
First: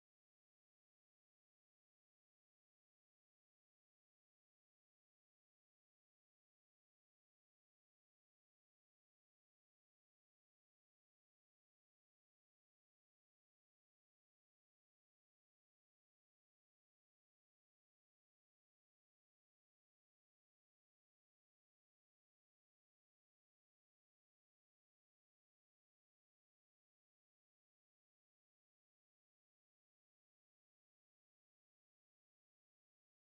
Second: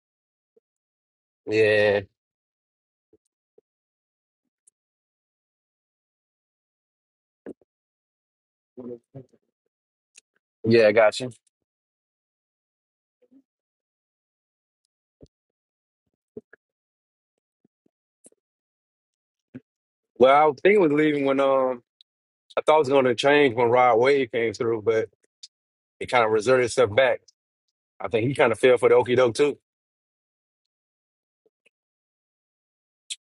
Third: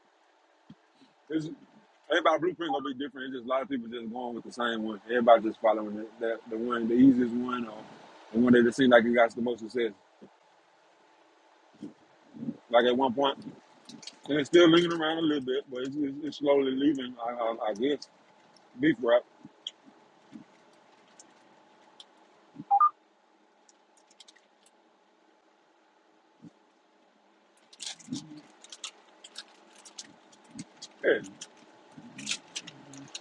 Speaker 2: It's,
Speaker 1: Yeah,
Speaker 2: everybody blueprint gonna be different. It's just a lot of people just going with the same one. Everybody just following the, the, the one, the easiest one, or the one that just seems like it got the most success.
Speaker 1: yeah, I got you.
Speaker 2: Like at one point, and it's still lingering around a little bit, but it's, it's, it's slowly leaving. I, I, I guess beef rap.
Speaker 1: Well, I think it was leaving when um I thought it was going to change when Rod Wave came through, but it kind of reserted itself back. I think he kind of fell for the okie doke too.
Speaker 2: Yeah,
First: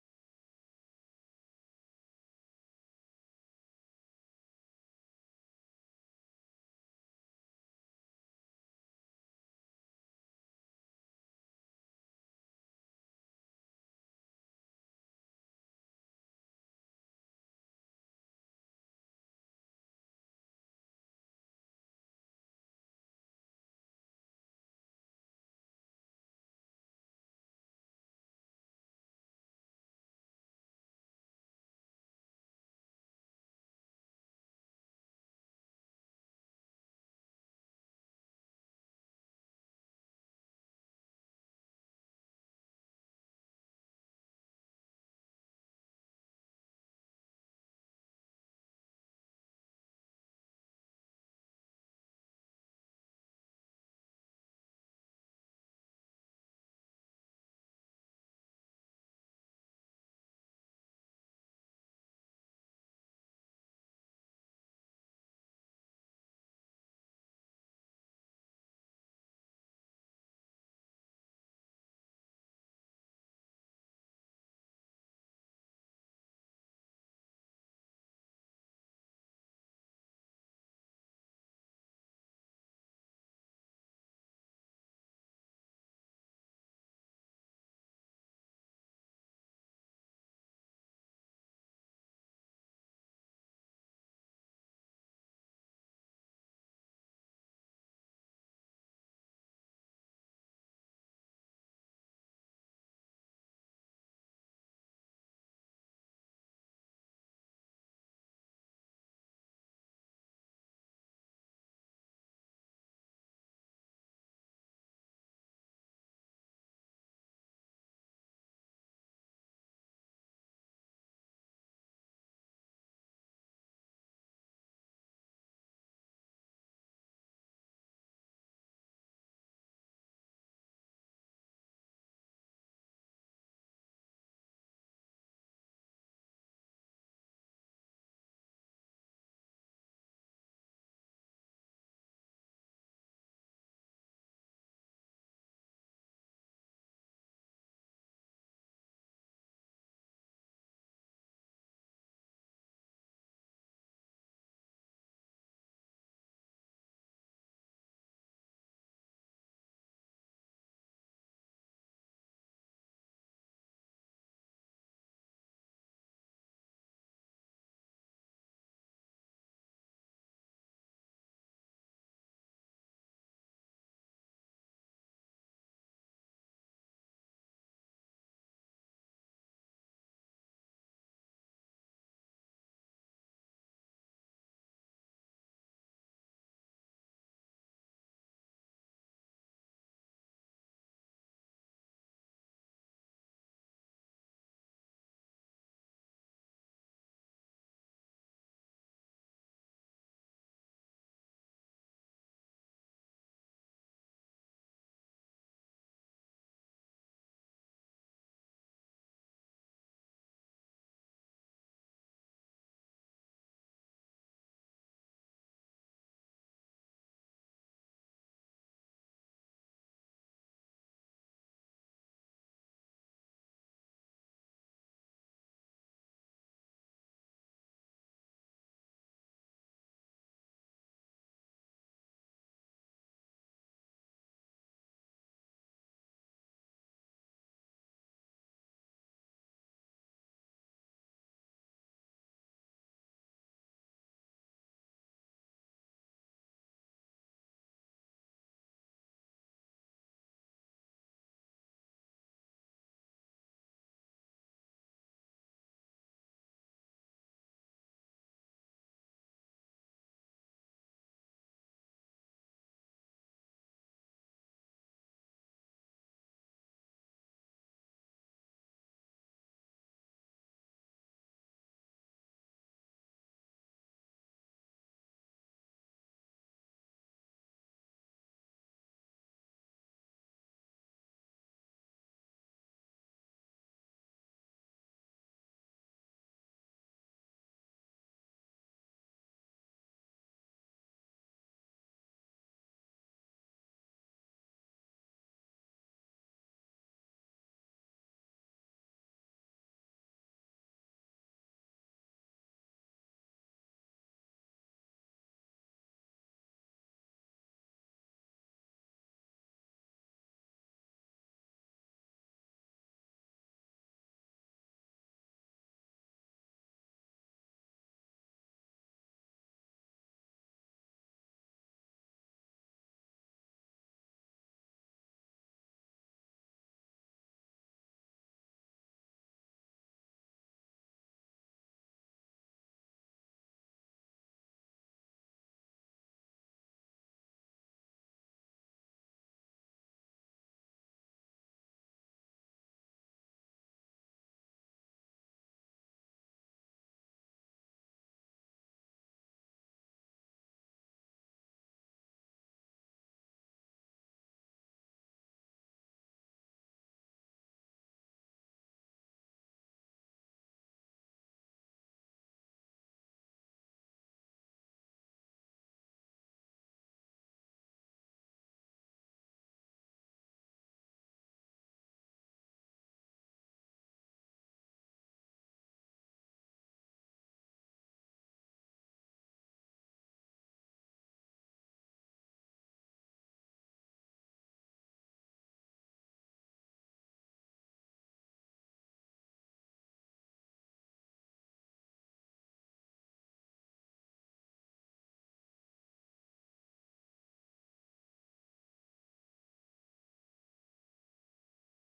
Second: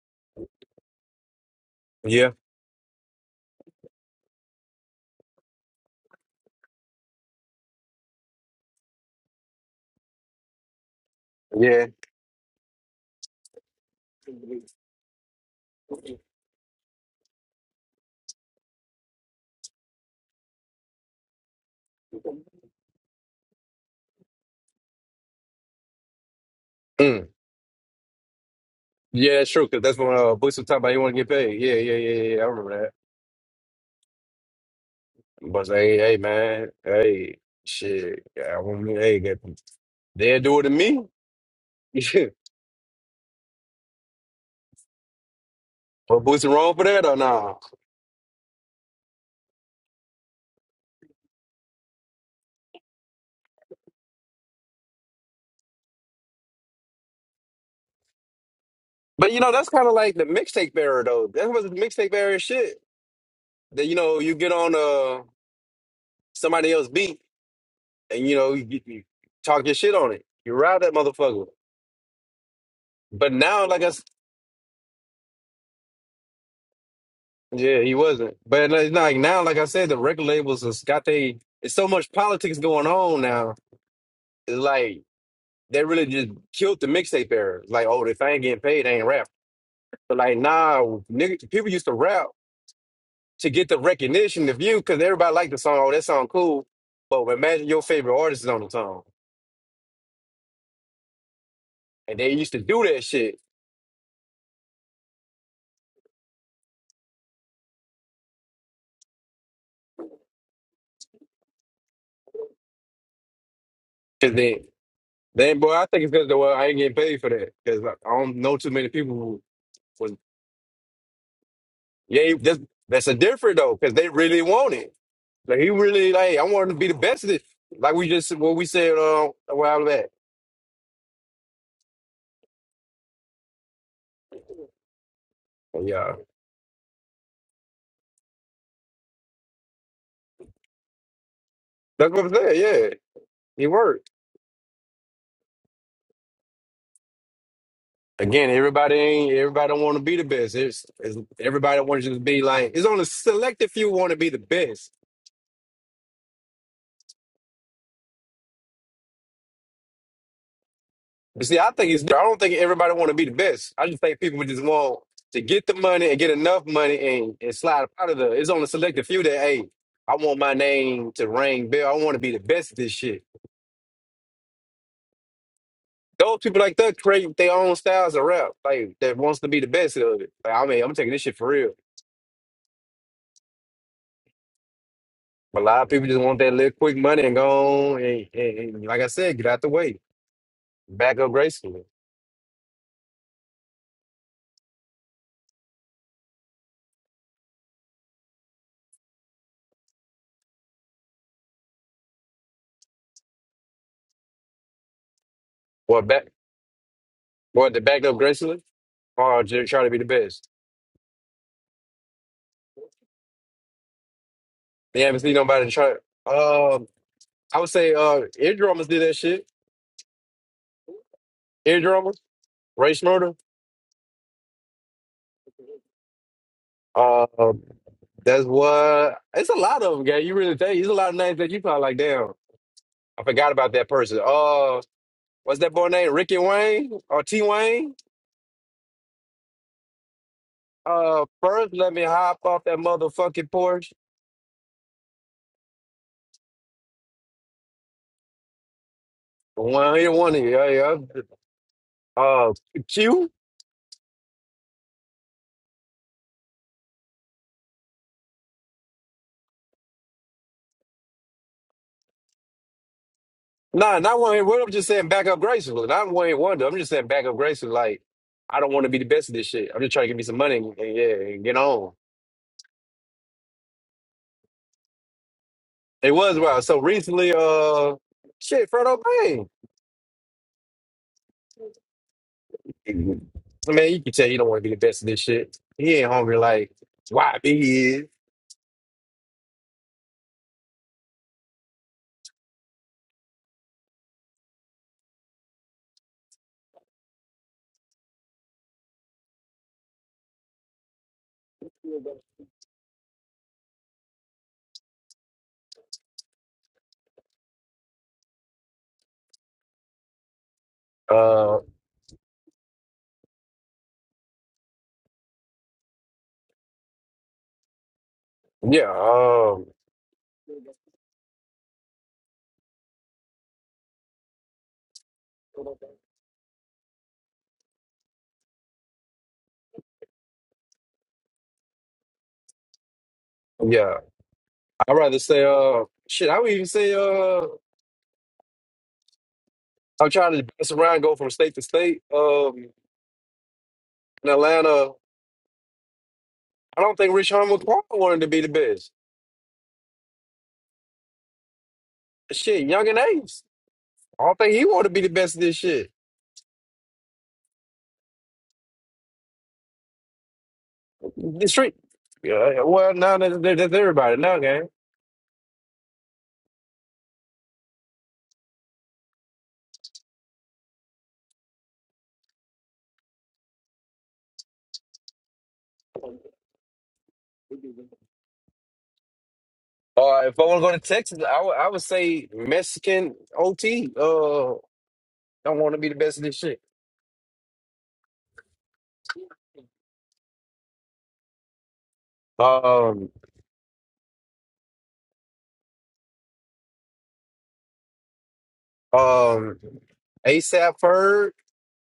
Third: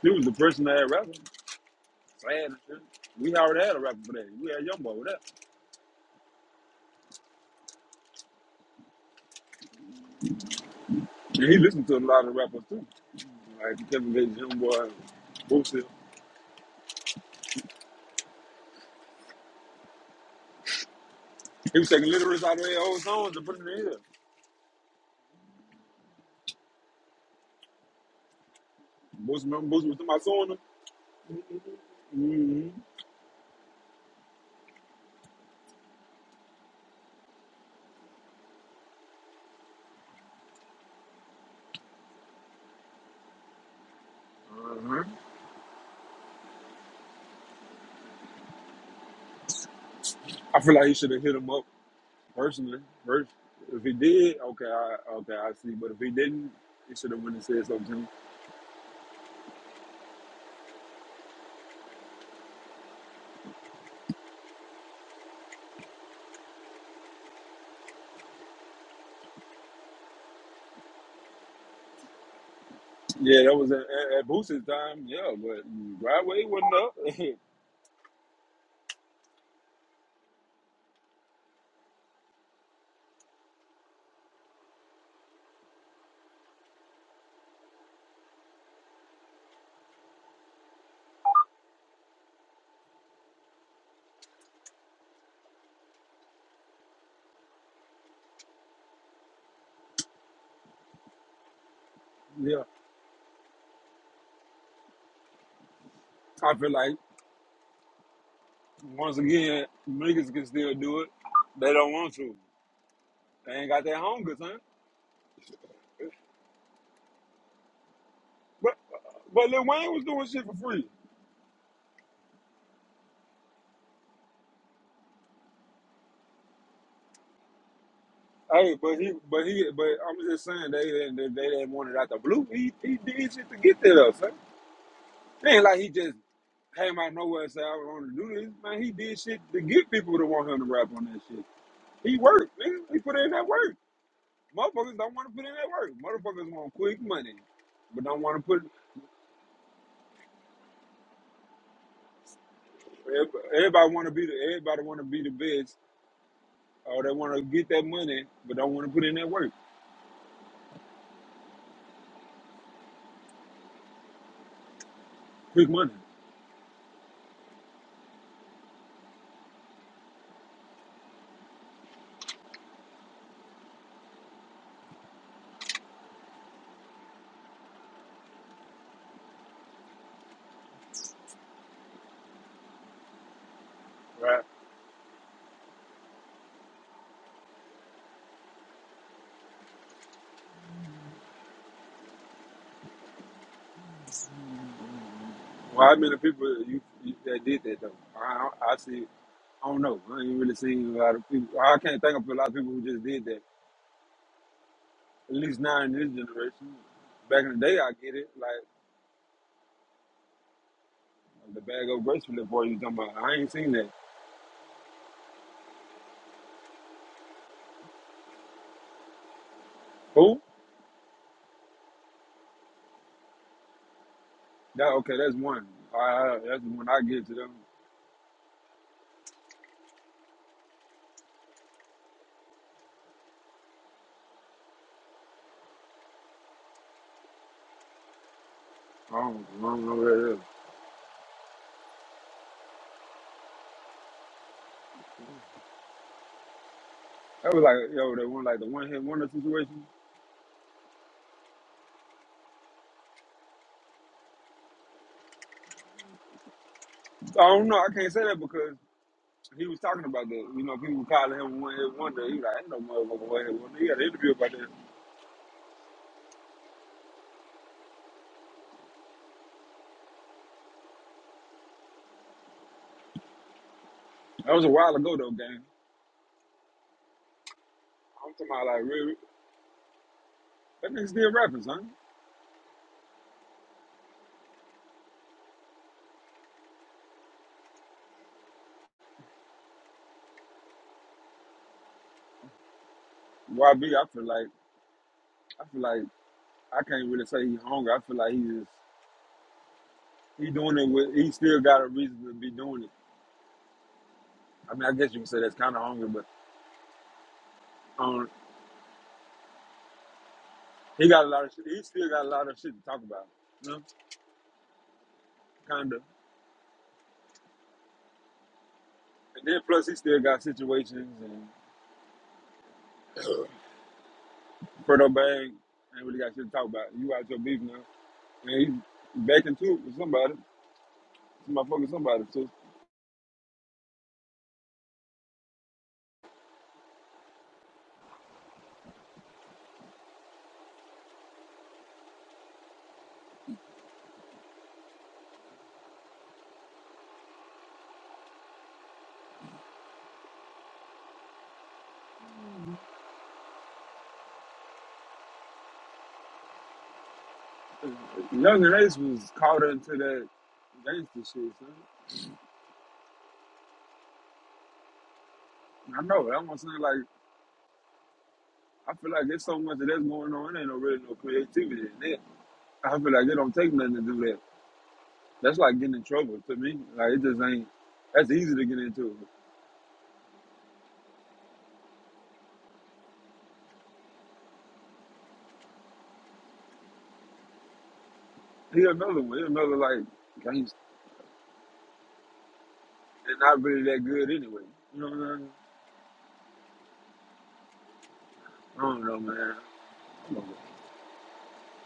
Speaker 2: he was the person that had rapper.
Speaker 1: Yeah,
Speaker 2: Sad and shit. We already had a rapper for that. We had YoungBoy with that, and he listened
Speaker 1: yeah,
Speaker 2: to a lot of rappers too, like Kevin Gates, YoungBoy, Boosie. He was taking literates out of their old songs and putting them in here.
Speaker 1: mm. yeah.
Speaker 2: Boosie,
Speaker 1: It's
Speaker 2: remember
Speaker 1: true because
Speaker 2: Boosie was
Speaker 1: that's
Speaker 2: talking
Speaker 1: when
Speaker 2: about
Speaker 1: uh,
Speaker 2: suing
Speaker 1: Boosie was talking about he want to get paid. Yeah, yeah, yeah, yeah. I
Speaker 2: him?
Speaker 1: remember that. But hey, hey, man, hey, shit, yeah, I want me, hey, get, they'll do it to me.
Speaker 2: Mm-hmm. Uh-huh.
Speaker 1: But Boosie wrong for that or nah?
Speaker 2: I feel like he should have hit him up personally first. If he did, okay, I, okay, I see. But if he didn't, he should have went and said something to him.
Speaker 1: But you know, that's kind of like the mixtape barrier though. That was the mixtape barrier shit. That you know, you get on uh somebody else beat and you know you, you talk your shit on it. You ride that motherfucker. But
Speaker 2: Yeah, that
Speaker 1: now,
Speaker 2: was at,
Speaker 1: like I, s-
Speaker 2: at, at Boosie's time. Yeah, but Broadway wasn't up.
Speaker 1: yeah, he wasn't. But like, like now, like I said, the record labels has got they. It's so much politics going on now. It's like they really just killed the mixtape era. It's Like, oh, if I ain't getting paid, I ain't rap. But like, nah, nigga, people used to rap to get the recognition, the view, because everybody liked the song. Oh, that song cool. But imagine your favorite artist is on the song, and they used to
Speaker 2: yeah,
Speaker 1: do that shit.
Speaker 2: I feel like once again, niggas can still do it. They don't want to. They ain't got that hunger, son.
Speaker 1: Then, boy, I think it's because well, I ain't getting paid for that because I don't know too
Speaker 2: But
Speaker 1: many people who
Speaker 2: but Lil Wayne was
Speaker 1: was
Speaker 2: doing shit for free.
Speaker 1: yeah. That's that's a different though because they really want it. Like he really like I want him to be the best at it. Like we just what we
Speaker 2: Hey, but
Speaker 1: said
Speaker 2: he,
Speaker 1: uh,
Speaker 2: but
Speaker 1: a
Speaker 2: he, but
Speaker 1: while back.
Speaker 2: I'm just saying they didn't, they, they didn't want it out the blue. He, he did shit to get there, son. It ain't like he just
Speaker 1: Yeah,
Speaker 2: came out of nowhere and said I want to do this. Man, he did shit to get people to want him to rap on that shit.
Speaker 1: that's
Speaker 2: He
Speaker 1: what I'm
Speaker 2: worked,
Speaker 1: saying.
Speaker 2: nigga.
Speaker 1: Yeah,
Speaker 2: He put in that
Speaker 1: he
Speaker 2: work.
Speaker 1: worked
Speaker 2: Motherfuckers don't want to put in that work. Motherfuckers want quick money, but don't want to
Speaker 1: again.
Speaker 2: put.
Speaker 1: Everybody ain't everybody don't want to be the best. It's, it's everybody wants you to be like it's only selected few
Speaker 2: Everybody want
Speaker 1: want
Speaker 2: to
Speaker 1: to
Speaker 2: be
Speaker 1: be
Speaker 2: the.
Speaker 1: the best.
Speaker 2: Everybody want to be the best, or they want to get that money, but don't want to put in that work.
Speaker 1: But see, I think it's. I don't think everybody want to be the best. I just think people would just want to get
Speaker 2: Quick
Speaker 1: the
Speaker 2: money.
Speaker 1: money and get enough money and, and slide up out of there. It's only selected few that hey, I want my name to ring bell. I want to be the best at this shit. Those people like that create their own styles of rap, like that wants to be the best of it. Like, I mean, I'm taking this shit for real. But a lot of people just want that little quick money and go on and, and, and like I said, get out the way, back up gracefully,
Speaker 2: Well, how many people you, you that did that though? I, I I see. I don't know. I ain't really seen a lot of people. I can't think of a lot of people who just did that. At least now in
Speaker 1: or
Speaker 2: this
Speaker 1: back,
Speaker 2: generation. Back in the
Speaker 1: or
Speaker 2: day,
Speaker 1: to
Speaker 2: I
Speaker 1: back
Speaker 2: get
Speaker 1: up
Speaker 2: it.
Speaker 1: gracefully,
Speaker 2: Like
Speaker 1: or just try to be the best.
Speaker 2: the bag of gracefully boy you talking about. I ain't seen that.
Speaker 1: You haven't seen nobody try. uh, I would say uh Ear drummers did that shit.
Speaker 2: Who?
Speaker 1: Eardrummers, Ray Schmurder.
Speaker 2: That okay? That's one. I, I- that's the one I give
Speaker 1: Uh,
Speaker 2: to them.
Speaker 1: um, that's what it's a lot of them, guy. You really think there's a lot of names that you probably like, damn, I forgot about that person. Uh what's that boy name? Ricky Wayne or T Wayne?
Speaker 2: I don't, I don't know what that is.
Speaker 1: Uh first let me hop off that motherfucking porch.
Speaker 2: That was like yo, that one like the one hit wonder situation.
Speaker 1: One here, one here, yeah, yeah. Uh Q?
Speaker 2: I don't know. I can't say that because he was talking about that. You know, people calling him one hit wonder. He like, ain't no motherfucker one hit wonder. He had
Speaker 1: Nah,
Speaker 2: an
Speaker 1: not
Speaker 2: interview
Speaker 1: one here.
Speaker 2: about
Speaker 1: What
Speaker 2: that.
Speaker 1: I'm just saying back up gracefully. Not one here wonder. I'm just saying back up gracefully like I don't want to be the best of this shit. I'm just trying to get me some money and, and yeah, and get on.
Speaker 2: That was a while ago though, gang.
Speaker 1: It was wild. So recently, uh,
Speaker 2: I'm talking about
Speaker 1: shit,
Speaker 2: like
Speaker 1: Frodo
Speaker 2: real.
Speaker 1: Payne.
Speaker 2: That nigga still rapping, son.
Speaker 1: I mean, you can tell he don't want to be the best of this shit. He ain't hungry like why he is.
Speaker 2: YB, I feel like I feel like I can't really say he hungry. I feel like he just he doing it with he still got a reason to be doing it. I mean, I guess you can say that's kind of hungry, but um, he got a lot of
Speaker 1: Uh,
Speaker 2: shit. He still got a lot of shit to talk about, you know, kind of.
Speaker 1: yeah,
Speaker 2: And then
Speaker 1: um,
Speaker 2: plus he still got situations and Fredo Bang ain't really got shit to talk about. You out your beef now, and he back into it with somebody, some motherfucking somebody. So
Speaker 1: yeah. I'd rather say, uh, shit. I would even say, uh, I'm trying to bounce around, go from state to state. Um, in Atlanta, I don't think Rich Homie Quan wanted to be the best. Shit, Young and Ace. I don't think he wanted to be the best of this shit.
Speaker 2: Younger and Ace was caught into that gangster
Speaker 1: The
Speaker 2: shit, son.
Speaker 1: street. Yeah, well, now that- that's everybody now, gang.
Speaker 2: I know. That's what I'm saying. Like, I feel like there's so much of that's going on. There ain't no really no creativity in it. I feel like it don't take nothing to do that. That's like getting in trouble to me. Like, it just ain't. That's easy to get into.
Speaker 1: Uh, if I want to go to Texas, I would I would say Mexican OT. Uh, I want to be the best of this shit.
Speaker 2: He another one. He another like gangster.
Speaker 1: Um,
Speaker 2: They're not really that good anyway. You know what I'm saying? I don't know, man.
Speaker 1: um,
Speaker 2: I don't know.
Speaker 1: ASAP Ferg.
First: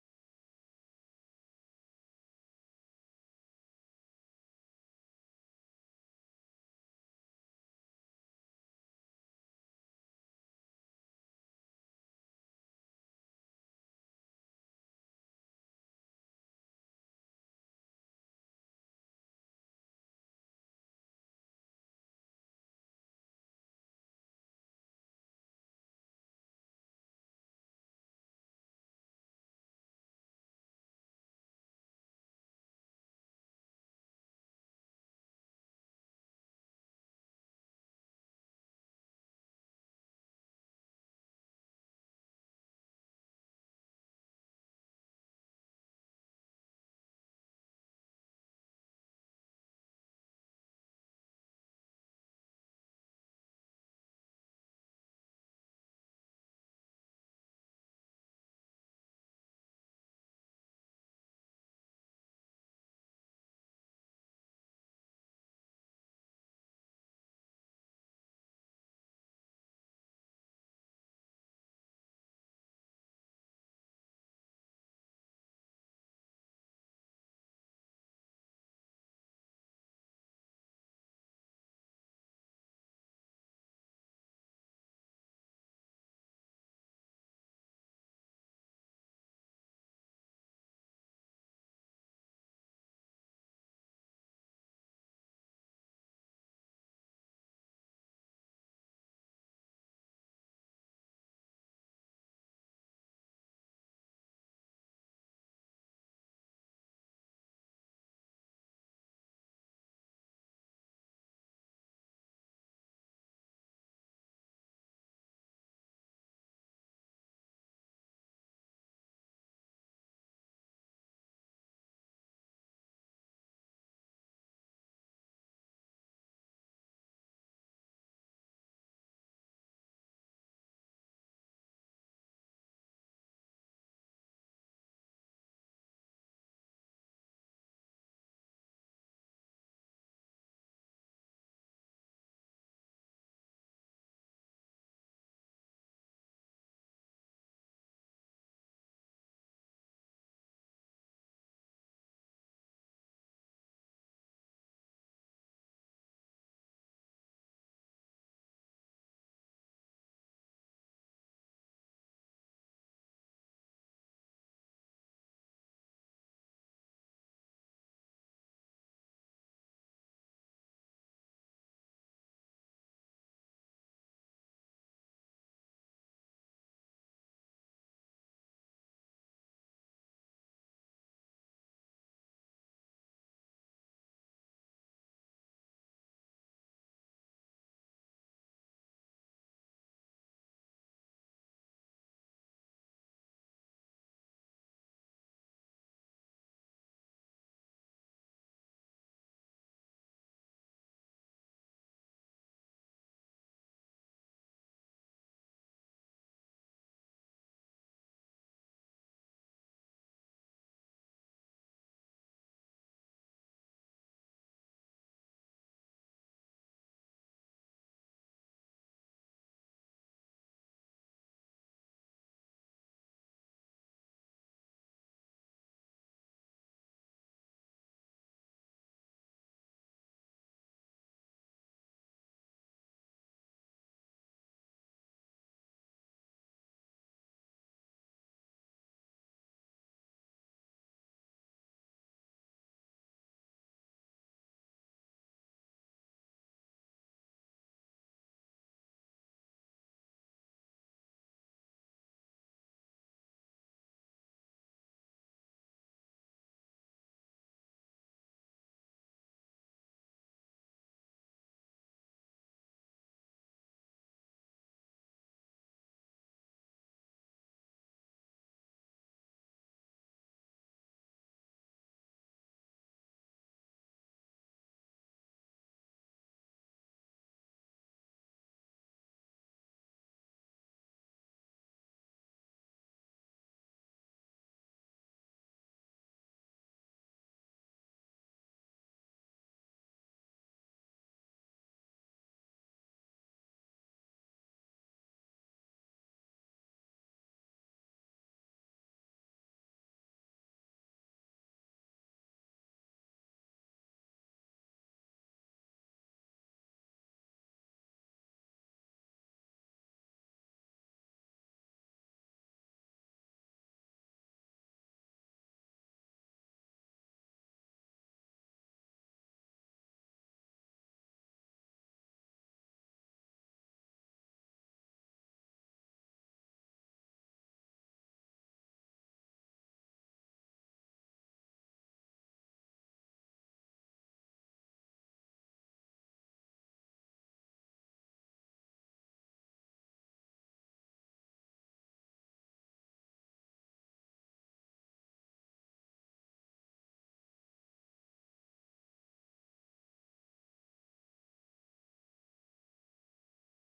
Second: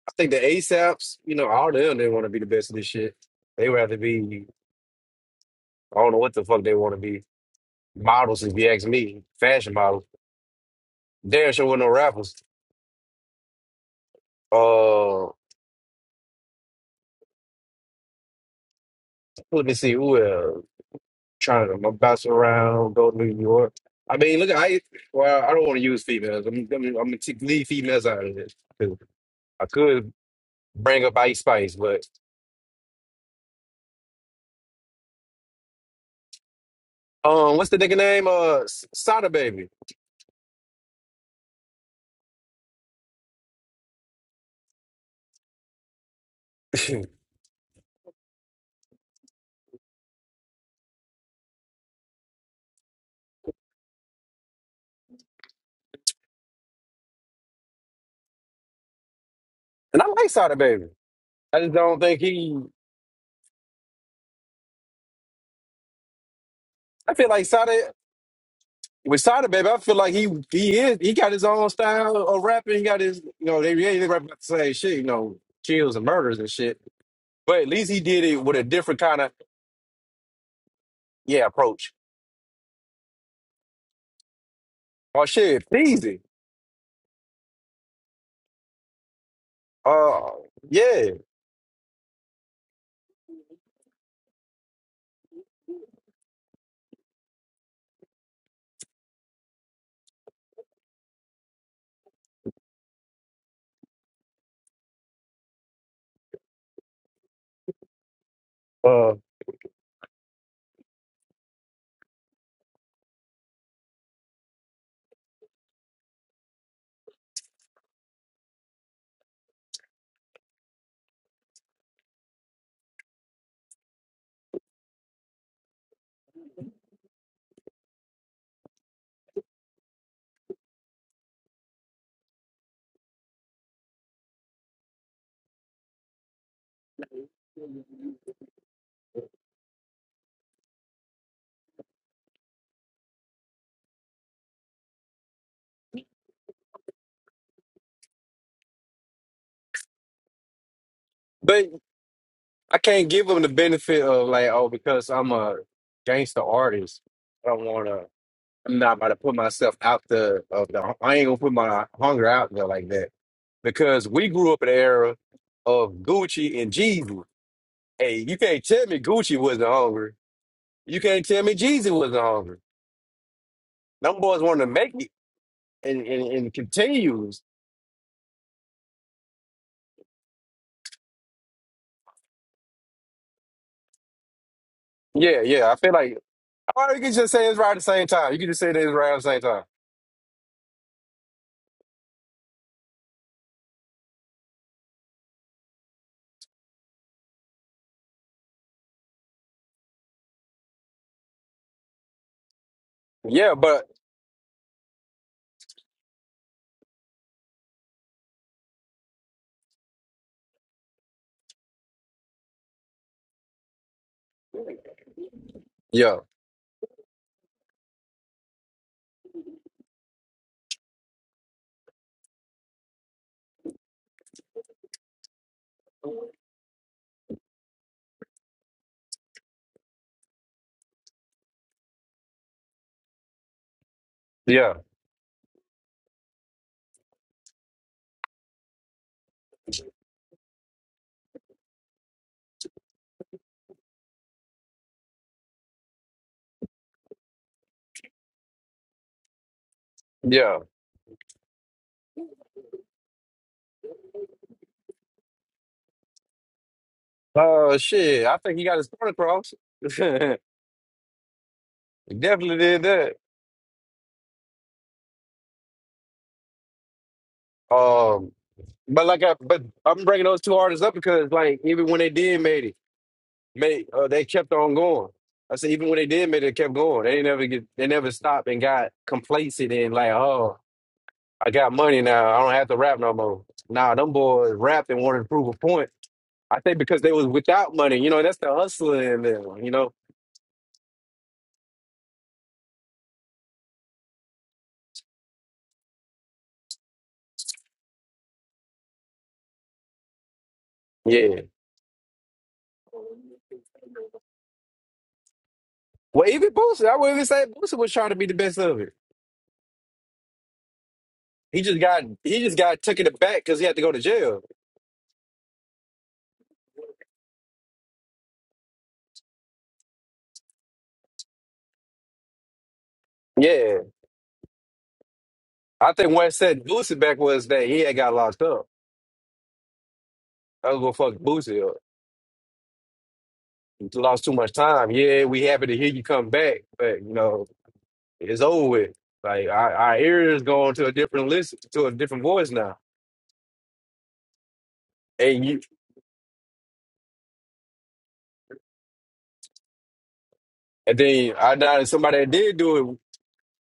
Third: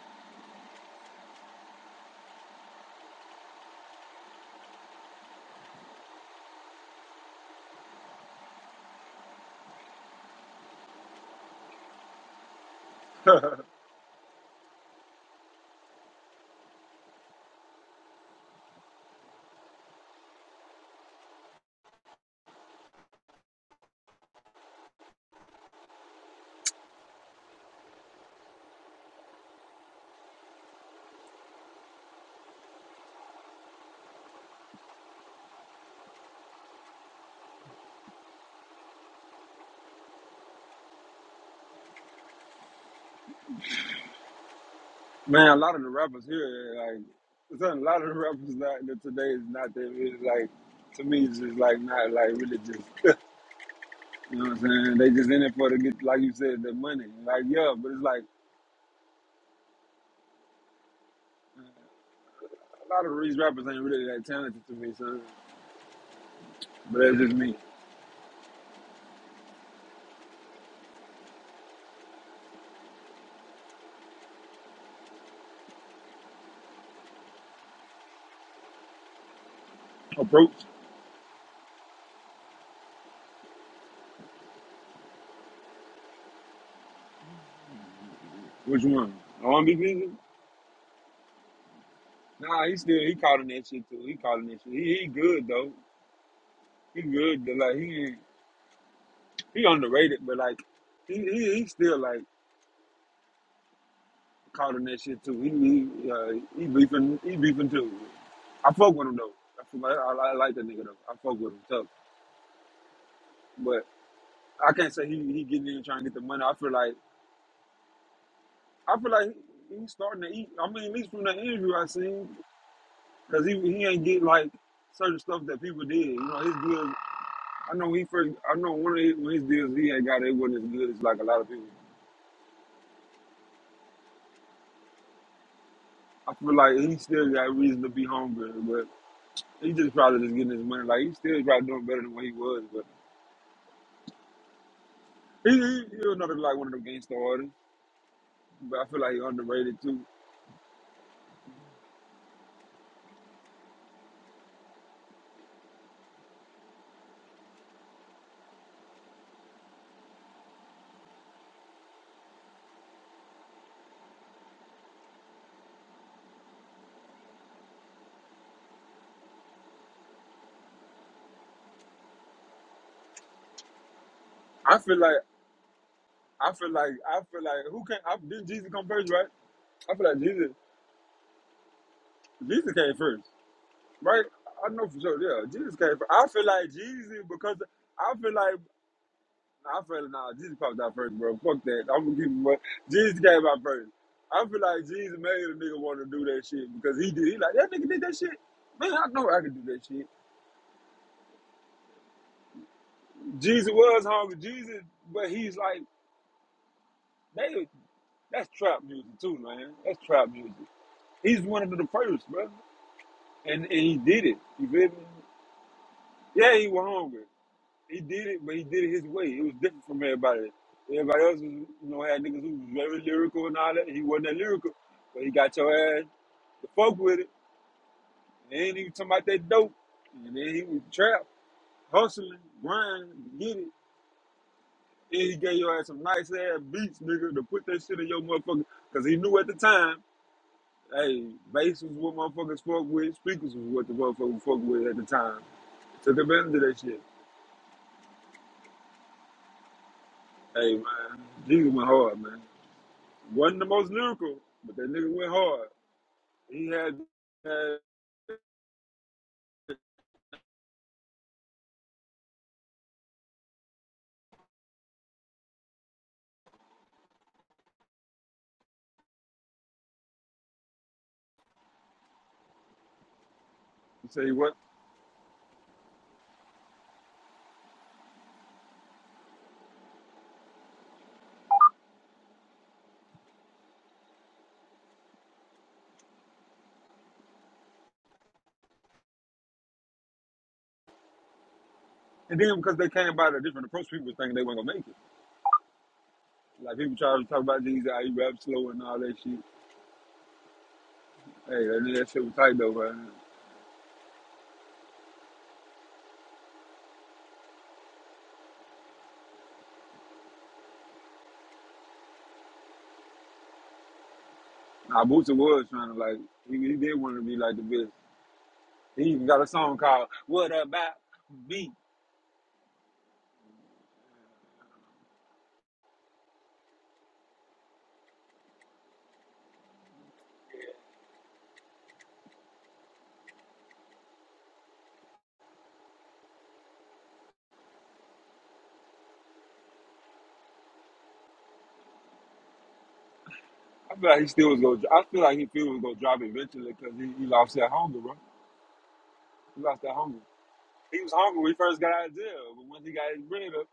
Speaker 1: I think the ASAPs, you know, all them they want to be the best of this shit. They would have to be. I don't know what the fuck they want to be. Models, if you ask me, fashion models. Damn sure with no rappers. Uh, let me see who else. trying to bounce around, go to New York. I mean, look, I well, I don't want to use females. I'm, I'm, I'm gonna take- leave females out of this. 'Cause I could bring up Ice Spice, but um, what's the nigga name? Uh, S- Sada Baby,
Speaker 2: Man, a lot of the rappers
Speaker 1: and
Speaker 2: here, like, son, a lot of the rappers not, that today is not that really like. To me, it's just like not like really just. You know what I'm saying? They just in it for the get, like you said, the money. Like, yeah, but it's like
Speaker 1: I like Sada Baby. I just don't think he.
Speaker 2: a lot of these rappers ain't really that talented to me, son. But
Speaker 1: I
Speaker 2: that's
Speaker 1: feel
Speaker 2: just
Speaker 1: like
Speaker 2: me.
Speaker 1: Sada with Sada Baby. I feel like he he is he got his own style of rapping. He got his you know they yeah they rap about the same shit you know kills and murders and shit. But at least he did it with a different kind of
Speaker 2: Approach?
Speaker 1: yeah approach. Oh shit, Peasy.
Speaker 2: Which one? I want to be busy?
Speaker 1: Uh, yeah.
Speaker 2: Nah, he still he calling that shit too. He calling that shit. He, he good though. He good. But like he he underrated, but like he he, he still like calling that shit too. He he uh, he beefing he beefing too. I fuck with him
Speaker 1: Uh,
Speaker 2: though. I, feel like, I, I like that nigga though. I fuck with him tough, but I can't say he he getting in trying to get the money. I feel like. I feel like he- he's starting to eat. I mean, at least from the interview I seen, because he he ain't get like certain stuff that people did. You know, his deals. I know he first. I know one of his, when his deals he had got it wasn't as good as like a lot of people. I feel like he still got reason to be hungry, but he just probably just getting his money. Like he still probably doing better than what he was, but he he, he was another like one of them gangster artists. But I feel like he underrated too.
Speaker 1: but I can't give them the benefit of like, oh, because I'm a gangster artist, I don't want to. I'm not about to put myself out the of the. I ain't gonna put my hunger out there like that because we grew up in the era of Gucci and Jeezy. Hey, you can't tell me Gucci wasn't hungry. You can't tell me Jeezy wasn't hungry. Them boys wanted to
Speaker 2: I
Speaker 1: make
Speaker 2: feel
Speaker 1: it
Speaker 2: like
Speaker 1: and and,
Speaker 2: I
Speaker 1: and
Speaker 2: feel like I
Speaker 1: continues.
Speaker 2: feel like who can I didn't Jesus come first, right? I feel like Jesus Jesus came first. Right? I know for sure.
Speaker 1: Yeah,
Speaker 2: Yeah,
Speaker 1: yeah. I
Speaker 2: Jesus
Speaker 1: feel
Speaker 2: came. First.
Speaker 1: like,
Speaker 2: I feel like
Speaker 1: or you can
Speaker 2: Jeezy
Speaker 1: just say
Speaker 2: because
Speaker 1: it's right at the same
Speaker 2: I feel
Speaker 1: time. You can
Speaker 2: like
Speaker 1: just say it's right at the same time.
Speaker 2: I feel nah. Jeezy popped out first, bro. Fuck that. I'm gonna give him. what- Jeezy came out first. I feel like Jeezy made a nigga want to do that shit because he did. He like that nigga did that shit. Man, I know I can do that shit.
Speaker 1: Yeah,
Speaker 2: Jeezy
Speaker 1: but
Speaker 2: was hungry. Jeezy, but he's like they. That's trap music too, man. That's trap music. He's one of the first, bro, and and he did it. You feel me?
Speaker 1: Yeah,
Speaker 2: Yeah, he was hungry. He did it, but he did it his way. It was different from everybody. Everybody else was, you know, had niggas who was very lyrical and all that. He wasn't that lyrical, but he got your ass to fuck with it. And then he was talking about that dope. And then he was trapped, hustling, grinding, get it. And
Speaker 1: yeah,
Speaker 2: he gave your ass some nice ass beats, nigga, to put that shit in your motherfucker. Cause he knew at the time, hey, bass was what motherfuckers fuck with, speakers was what the motherfuckers fuck with at the time. Took advantage of that shit.
Speaker 1: yeah.
Speaker 2: Hey man, Jesus went hard, man. Wasn't the most lyrical, but that nigga went hard. He had, had
Speaker 1: Uh, shit. I think he got his point across. Definitely did that. Um, but like I, but I'm bringing those two artists up because like even when they did made it, made uh, they
Speaker 2: say
Speaker 1: kept
Speaker 2: what,
Speaker 1: on going. I said even when they did made it, they kept going. They didn't never get, they never stopped and got complacent and like, oh, I got money now. I don't have to rap no more. Nah, them boys rapped and wanted to prove a point. I think because they was without money, you know, that's the hustler in them, you know.
Speaker 2: and then because they came by a different approach, people was thinking they weren't gonna make it. Like people tried to talk about these, how he rap slow and all that shit.
Speaker 1: Yeah.
Speaker 2: Hey, that, nigga- that shit was tight though, man.
Speaker 1: Well, even Boosie, I would even say Boosie was trying to be the best of it. He just got he just got took in the back because he had to go to jail.
Speaker 2: Nah, Boosie was trying to like, he, he did want to be like the best. He even got a song called "What About Me."
Speaker 1: Yeah, I think what set Boosie back was that he had got locked up. I was gonna fuck Boosie up. He lost too much time. Yeah, we happy to hear you come back, but you know it's over with. Like our, our ears going to a different listen to a different voice now.
Speaker 2: I feel like he still was gonna. I feel like
Speaker 1: And
Speaker 2: he
Speaker 1: you
Speaker 2: still was gonna drop it eventually because he, he lost that hunger, bro. He lost that hunger.
Speaker 1: and
Speaker 2: He was
Speaker 1: then
Speaker 2: hungry when he
Speaker 1: I
Speaker 2: first
Speaker 1: doubted
Speaker 2: got out of
Speaker 1: somebody that
Speaker 2: jail,
Speaker 1: did
Speaker 2: but once
Speaker 1: do
Speaker 2: he
Speaker 1: it.
Speaker 2: got his bread up.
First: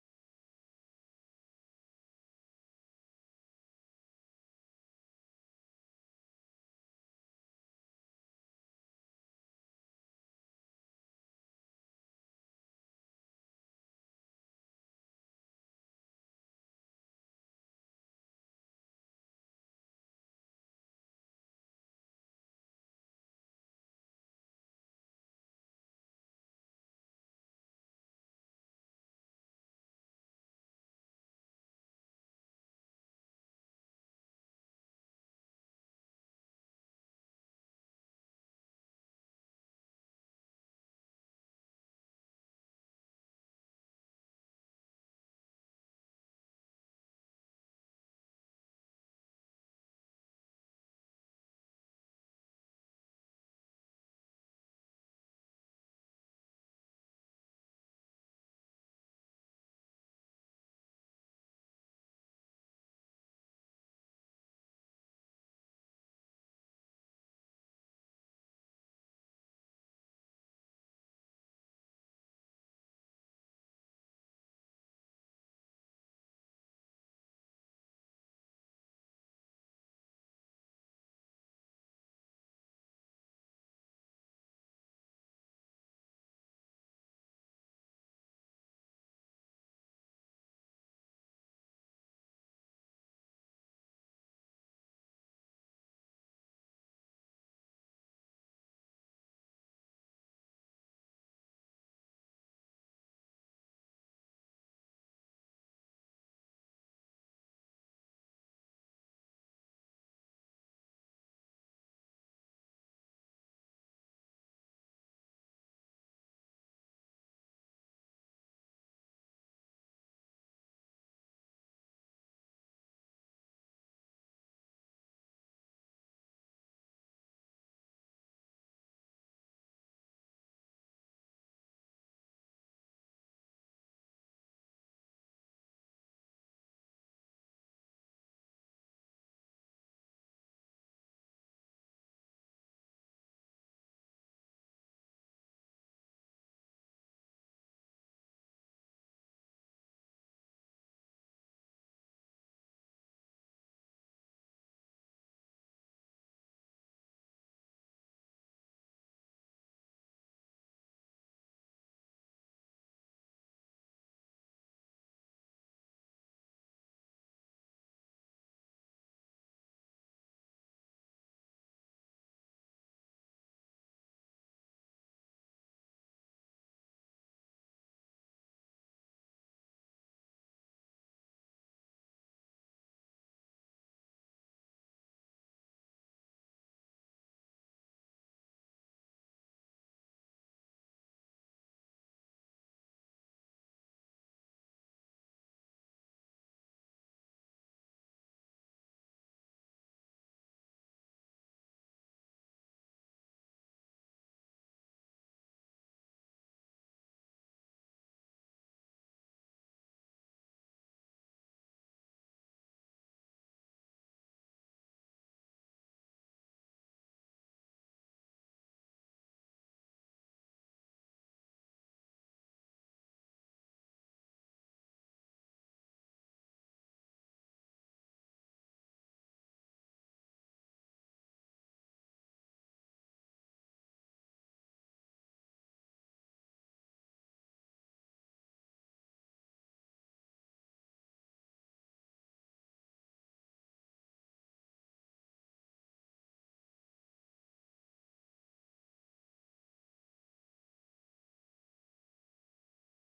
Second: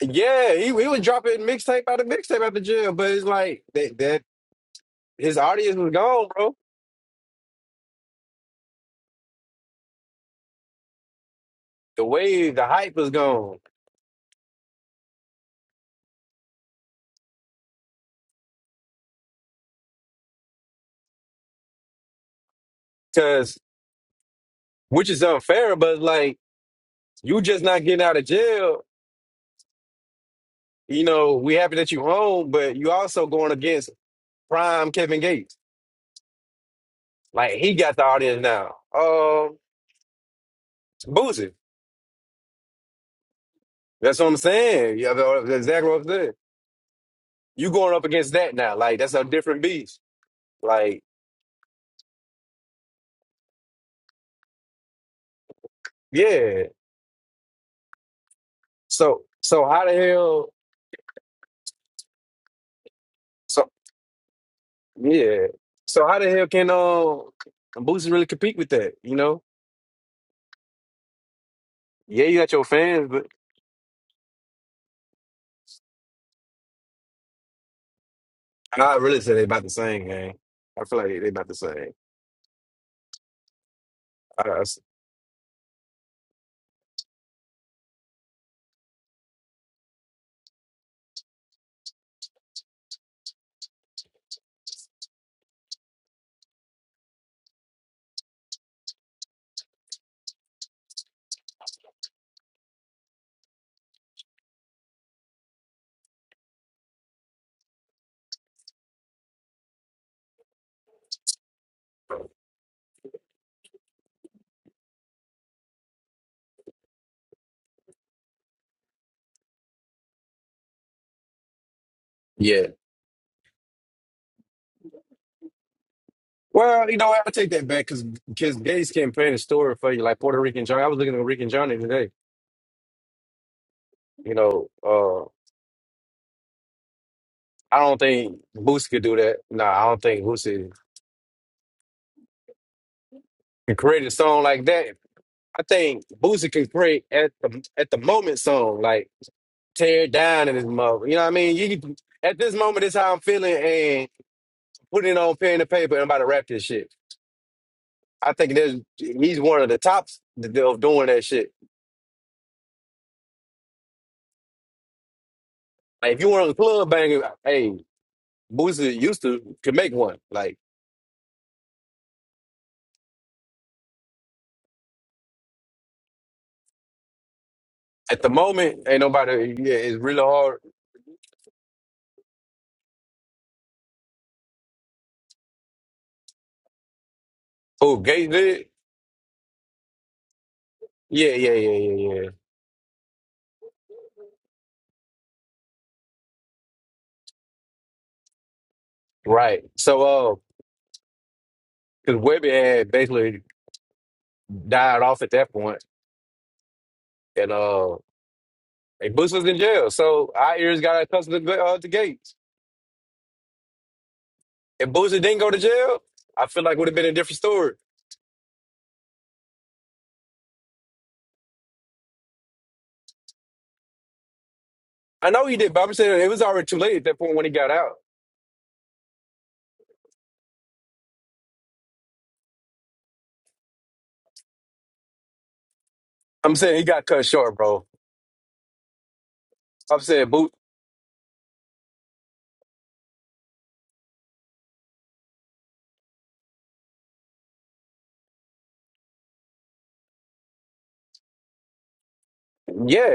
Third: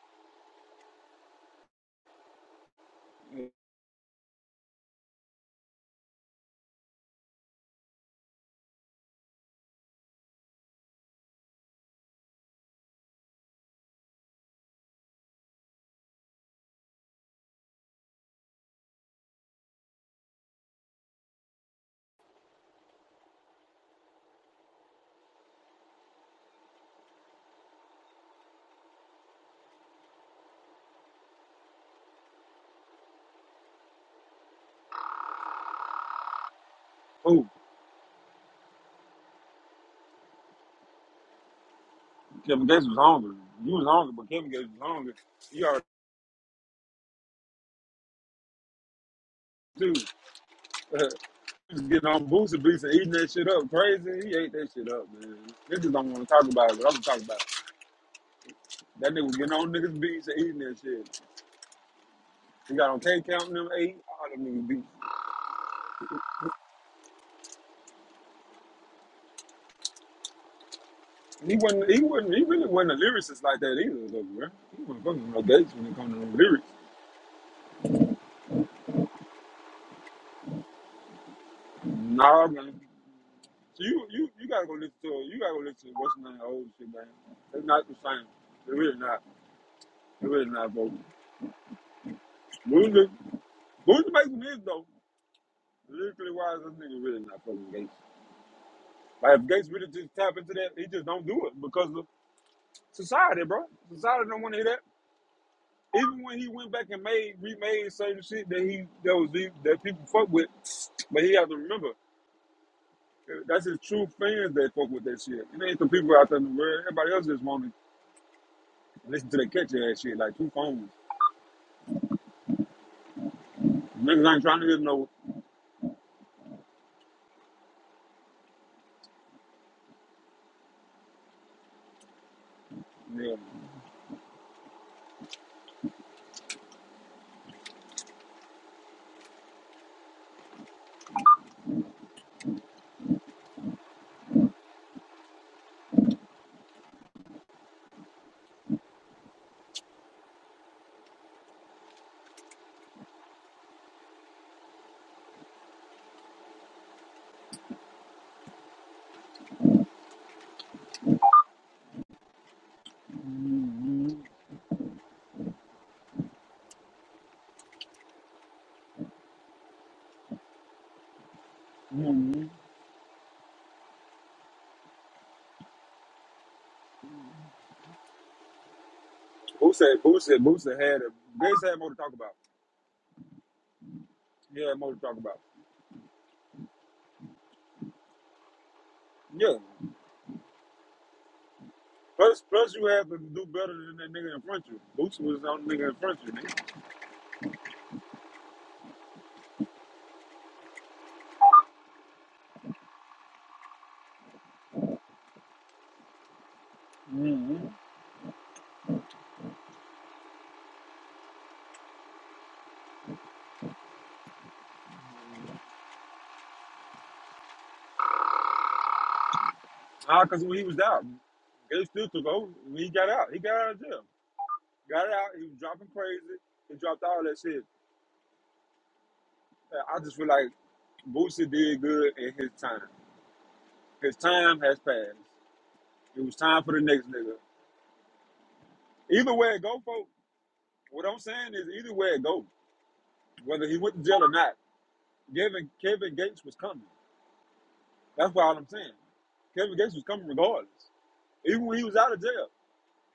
Speaker 1: Yeah, he, he was dropping mixtape out of mixtape out the jail, but it's like that that his audience was gone, bro The wave, the hype is gone. Cause which is unfair, but like you just not getting out of jail. You know, we happy that you home, but you also going against prime Kevin Gates.
Speaker 2: oh,
Speaker 1: Like he got the audience now. Um, Boosie.
Speaker 2: Kevin Gates was hungry. You was hungry,
Speaker 1: That's what
Speaker 2: but
Speaker 1: I'm
Speaker 2: Kevin Gates was
Speaker 1: saying.
Speaker 2: hungry.
Speaker 1: Yeah, that's
Speaker 2: You already
Speaker 1: exactly what I'm saying. You going up against that now. Like that's a different
Speaker 2: too.
Speaker 1: beast. Like,
Speaker 2: he was getting on Boosie Beats and eating that shit up crazy. He ate that shit up, man. Niggas don't want to talk
Speaker 1: yeah.
Speaker 2: about it, but I'm gonna talk about it. That
Speaker 1: So
Speaker 2: nigga was getting
Speaker 1: so
Speaker 2: on
Speaker 1: how the
Speaker 2: niggas beats and
Speaker 1: hell
Speaker 2: eating that shit. He got on K Count and them
Speaker 1: so
Speaker 2: eight. All them niggas beats.
Speaker 1: yeah. So how the hell can uh Boosie really compete with that? You know?
Speaker 2: He wasn't. He
Speaker 1: Yeah,
Speaker 2: wasn't.
Speaker 1: you
Speaker 2: He
Speaker 1: got your
Speaker 2: really wasn't a
Speaker 1: fans,
Speaker 2: lyricist like that either, though, bro. He wasn't fucking with no Gates when it comes to no lyrics.
Speaker 1: I really say they about the same, gang. I feel like they, they about the same.
Speaker 2: Nah, man. So You you you
Speaker 1: I, I
Speaker 2: gotta go
Speaker 1: s-
Speaker 2: listen to you gotta go listen to what's name old shit, man. It's not the same. It really not. It really not, bro. music. Who's the Mason is though? Lyrically wise, this nigga really not fucking Gates. Like if Gates really just tap into that, he just don't do it because of society, bro. Society don't want to hear that. Even when he went back and made remade certain shit that he that was the- that people fuck with, but he has to remember that's his true fans that fuck with that shit. It ain't the people out there in the world. Everybody else just want to listen to that catchy ass shit like two phones.
Speaker 1: yeah.
Speaker 2: Niggas ain't trying to hear no.
Speaker 1: Well, you know, what, I take that back because because Gates can paint a story for you, like Puerto Rican Johnny. I was looking at Rican Johnny today.
Speaker 2: Yeah.
Speaker 1: You know, uh, I don't think Boosie could do that. No, I don't think Boosie can create a song like that. I think Boosie can create at the at the moment song, like tear it down in his mother. You know what I mean? You can, at this moment, is how I'm feeling, and putting it on pen and paper, and I'm about to rap this shit. I think there's he's one of the tops th- of doing that shit. Like, if you want a club banger, hey, Boosie used to could make one. Like
Speaker 2: Mm-hmm.
Speaker 1: at the moment, ain't nobody.
Speaker 2: Who
Speaker 1: Yeah,
Speaker 2: said?
Speaker 1: it's
Speaker 2: Who
Speaker 1: really
Speaker 2: said? Who
Speaker 1: hard.
Speaker 2: said? Had a, Gates had more to talk about. He had more to talk about.
Speaker 1: Oh, Gates did.
Speaker 2: Yeah.
Speaker 1: Yeah, yeah, yeah, yeah, yeah.
Speaker 2: Plus, plus you have to do better than that nigga in front of you. Boots was the only nigga in front of you, nigga.
Speaker 1: Right. So, uh, because Webby had basically died off at that point, and
Speaker 2: Mm-hmm.
Speaker 1: uh, and Boosie was in jail. So our ears got accustomed to, uh, to Gates. If Boosie didn't go to jail, I feel like would have been a different story.
Speaker 2: Ah, cause when he was out, they still took over. When he got out, he got out of jail. Got out,
Speaker 1: I
Speaker 2: he
Speaker 1: know
Speaker 2: was
Speaker 1: he did, but
Speaker 2: dropping
Speaker 1: I'm
Speaker 2: crazy.
Speaker 1: saying it was already
Speaker 2: He
Speaker 1: too late
Speaker 2: dropped
Speaker 1: at that
Speaker 2: all
Speaker 1: point
Speaker 2: that
Speaker 1: when he
Speaker 2: shit.
Speaker 1: got out.
Speaker 2: Uh, I just feel like Boosie did good in his time. His time has passed. It was
Speaker 1: I'm
Speaker 2: time for
Speaker 1: saying
Speaker 2: the
Speaker 1: he
Speaker 2: next
Speaker 1: got cut
Speaker 2: nigga.
Speaker 1: short, bro.
Speaker 2: Either way it go,
Speaker 1: I'm
Speaker 2: folks.
Speaker 1: saying boot.
Speaker 2: What I'm saying is either way it go, whether he went to jail or not, Kevin Kevin Gates was coming. That's why all I'm saying. Kevin Gates was coming regardless. even when he was out of jail,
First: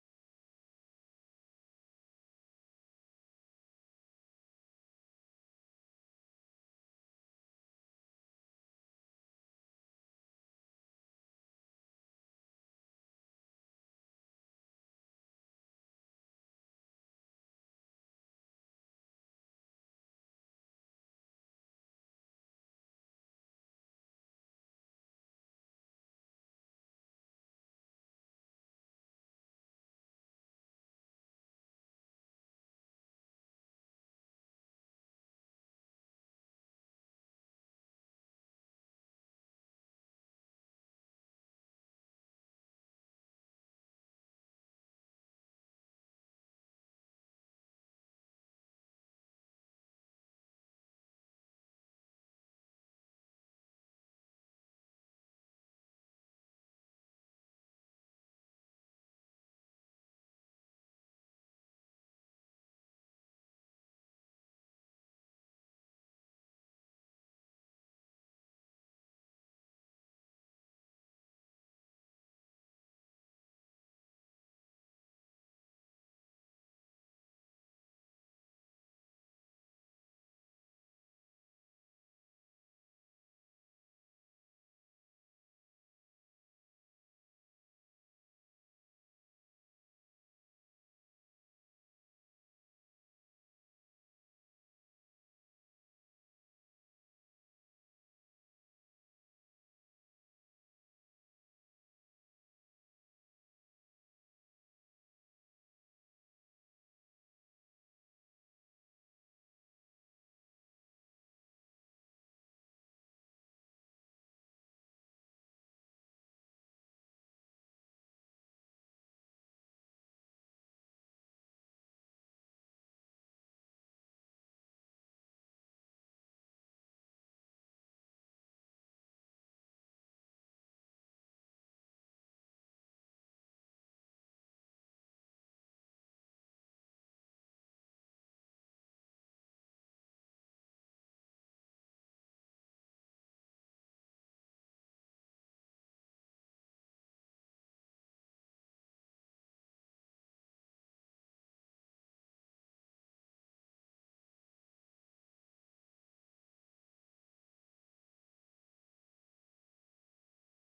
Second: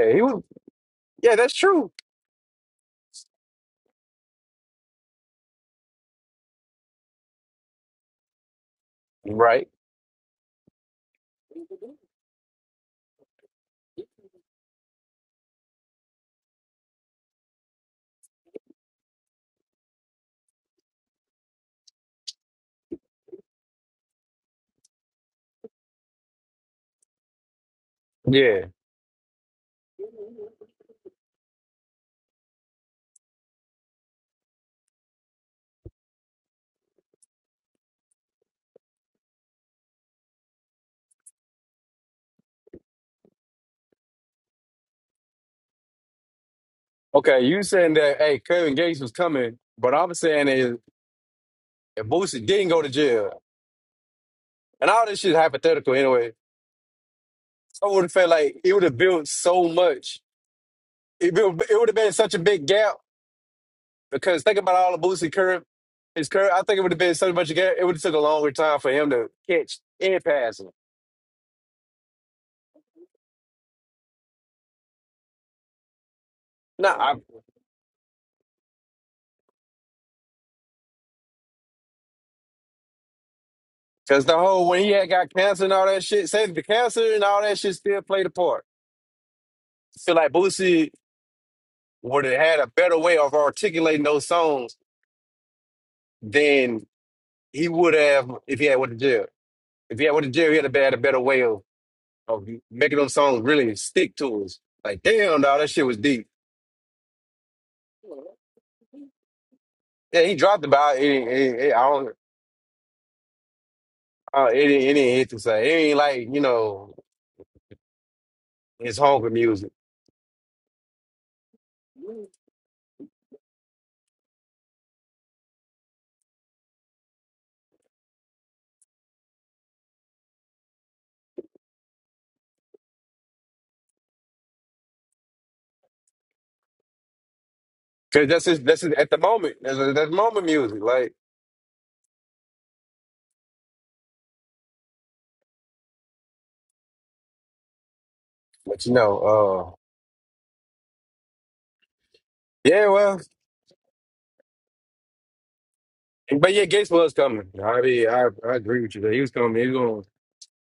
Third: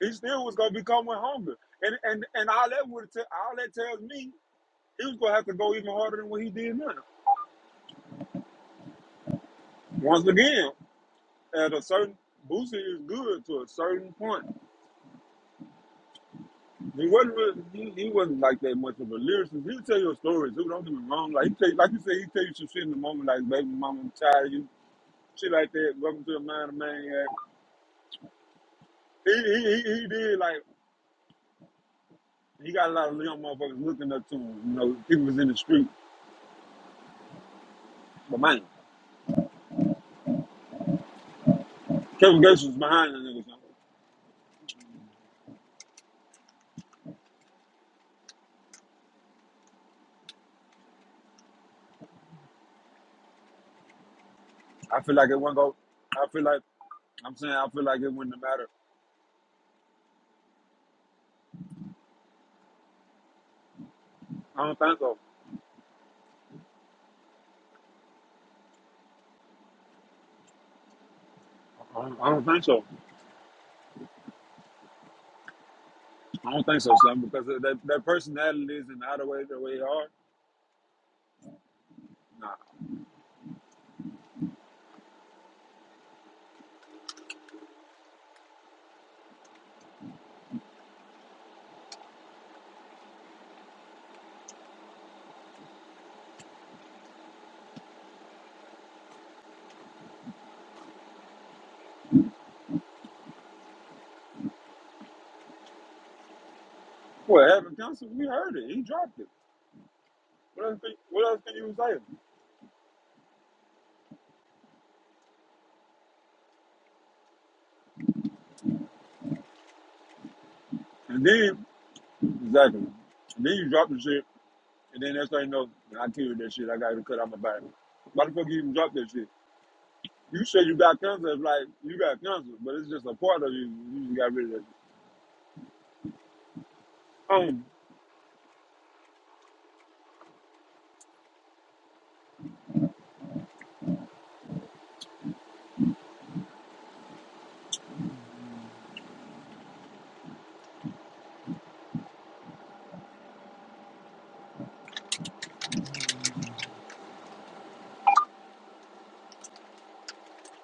Speaker 2: he
Speaker 1: he was.
Speaker 2: still was gonna be coming with
Speaker 1: Yeah, that's
Speaker 2: hunger,
Speaker 1: true.
Speaker 2: And and and all that would all that tells me he was gonna have to go even harder than what he did now.
Speaker 1: Right.
Speaker 2: Once again, at a certain Boosie is good to a certain point. He wasn't really, he, he wasn't like that much of a lyricist. He'll tell you a story too. Don't get me wrong. Like he tell, like you said, he tell you some shit in the moment, like baby mama, i tired you, shit like that. Welcome to the mind of man. Yeah.
Speaker 1: Yeah.
Speaker 2: He, he he he did like he got a lot of young motherfuckers looking up to him. You know, people was in the street, but man. Kevin Gates was behind the niggas.
Speaker 1: Okay. You saying that? Hey, Kevin Gates was coming, but I'm saying is if Boosie didn't go to jail, and
Speaker 2: I
Speaker 1: all
Speaker 2: feel
Speaker 1: this
Speaker 2: like
Speaker 1: shit
Speaker 2: it wouldn't go.
Speaker 1: hypothetical
Speaker 2: I
Speaker 1: anyway,
Speaker 2: feel like I'm saying I feel
Speaker 1: I
Speaker 2: like
Speaker 1: would
Speaker 2: it
Speaker 1: have felt
Speaker 2: wouldn't
Speaker 1: like
Speaker 2: matter.
Speaker 1: it would have built so much. It built, it would have been such a big gap because think
Speaker 2: I
Speaker 1: about
Speaker 2: don't
Speaker 1: all
Speaker 2: think
Speaker 1: the
Speaker 2: so.
Speaker 1: Boosie curve, his curve. I think it would have been so much gap. It would have took a longer time for him to catch and pass him.
Speaker 2: I don't, I don't think so. I don't think so,
Speaker 1: No,
Speaker 2: son. Because that that personalities and how the way the way they are. Nah.
Speaker 1: Cause the whole when he had got cancer and all that shit, say the cancer and all that shit still played a part. So like Boosie would have had a better way of articulating those songs than he would have if he had went to jail. If he had went to jail, he had a had a better way of, of making those songs really stick to us. Like damn, dog, that shit was deep.
Speaker 2: Well, Evan counsel, we heard it. He dropped it.
Speaker 1: Yeah, he dropped
Speaker 2: What else? Can,
Speaker 1: about it.
Speaker 2: what
Speaker 1: ain't-
Speaker 2: else can
Speaker 1: it, ain't-
Speaker 2: you
Speaker 1: I don't.
Speaker 2: say?
Speaker 1: Uh, it, ain't- it ain't hit to say. It ain't like you know his hunger music.
Speaker 2: And then exactly. And then you drop the shit. And then that's how you know I killed that shit. I got to cut out my body. Why the fuck you even drop that shit? You said you got cancer. It's like you got cancer, but it's just a part of you. You just got rid of it.
Speaker 1: Cause that's his, that's his, at the moment. That's, that's moment music. Like. But you know, uh, yeah, well, but yeah, Gates was coming. I mean, I, I agree with you that he was coming. He's going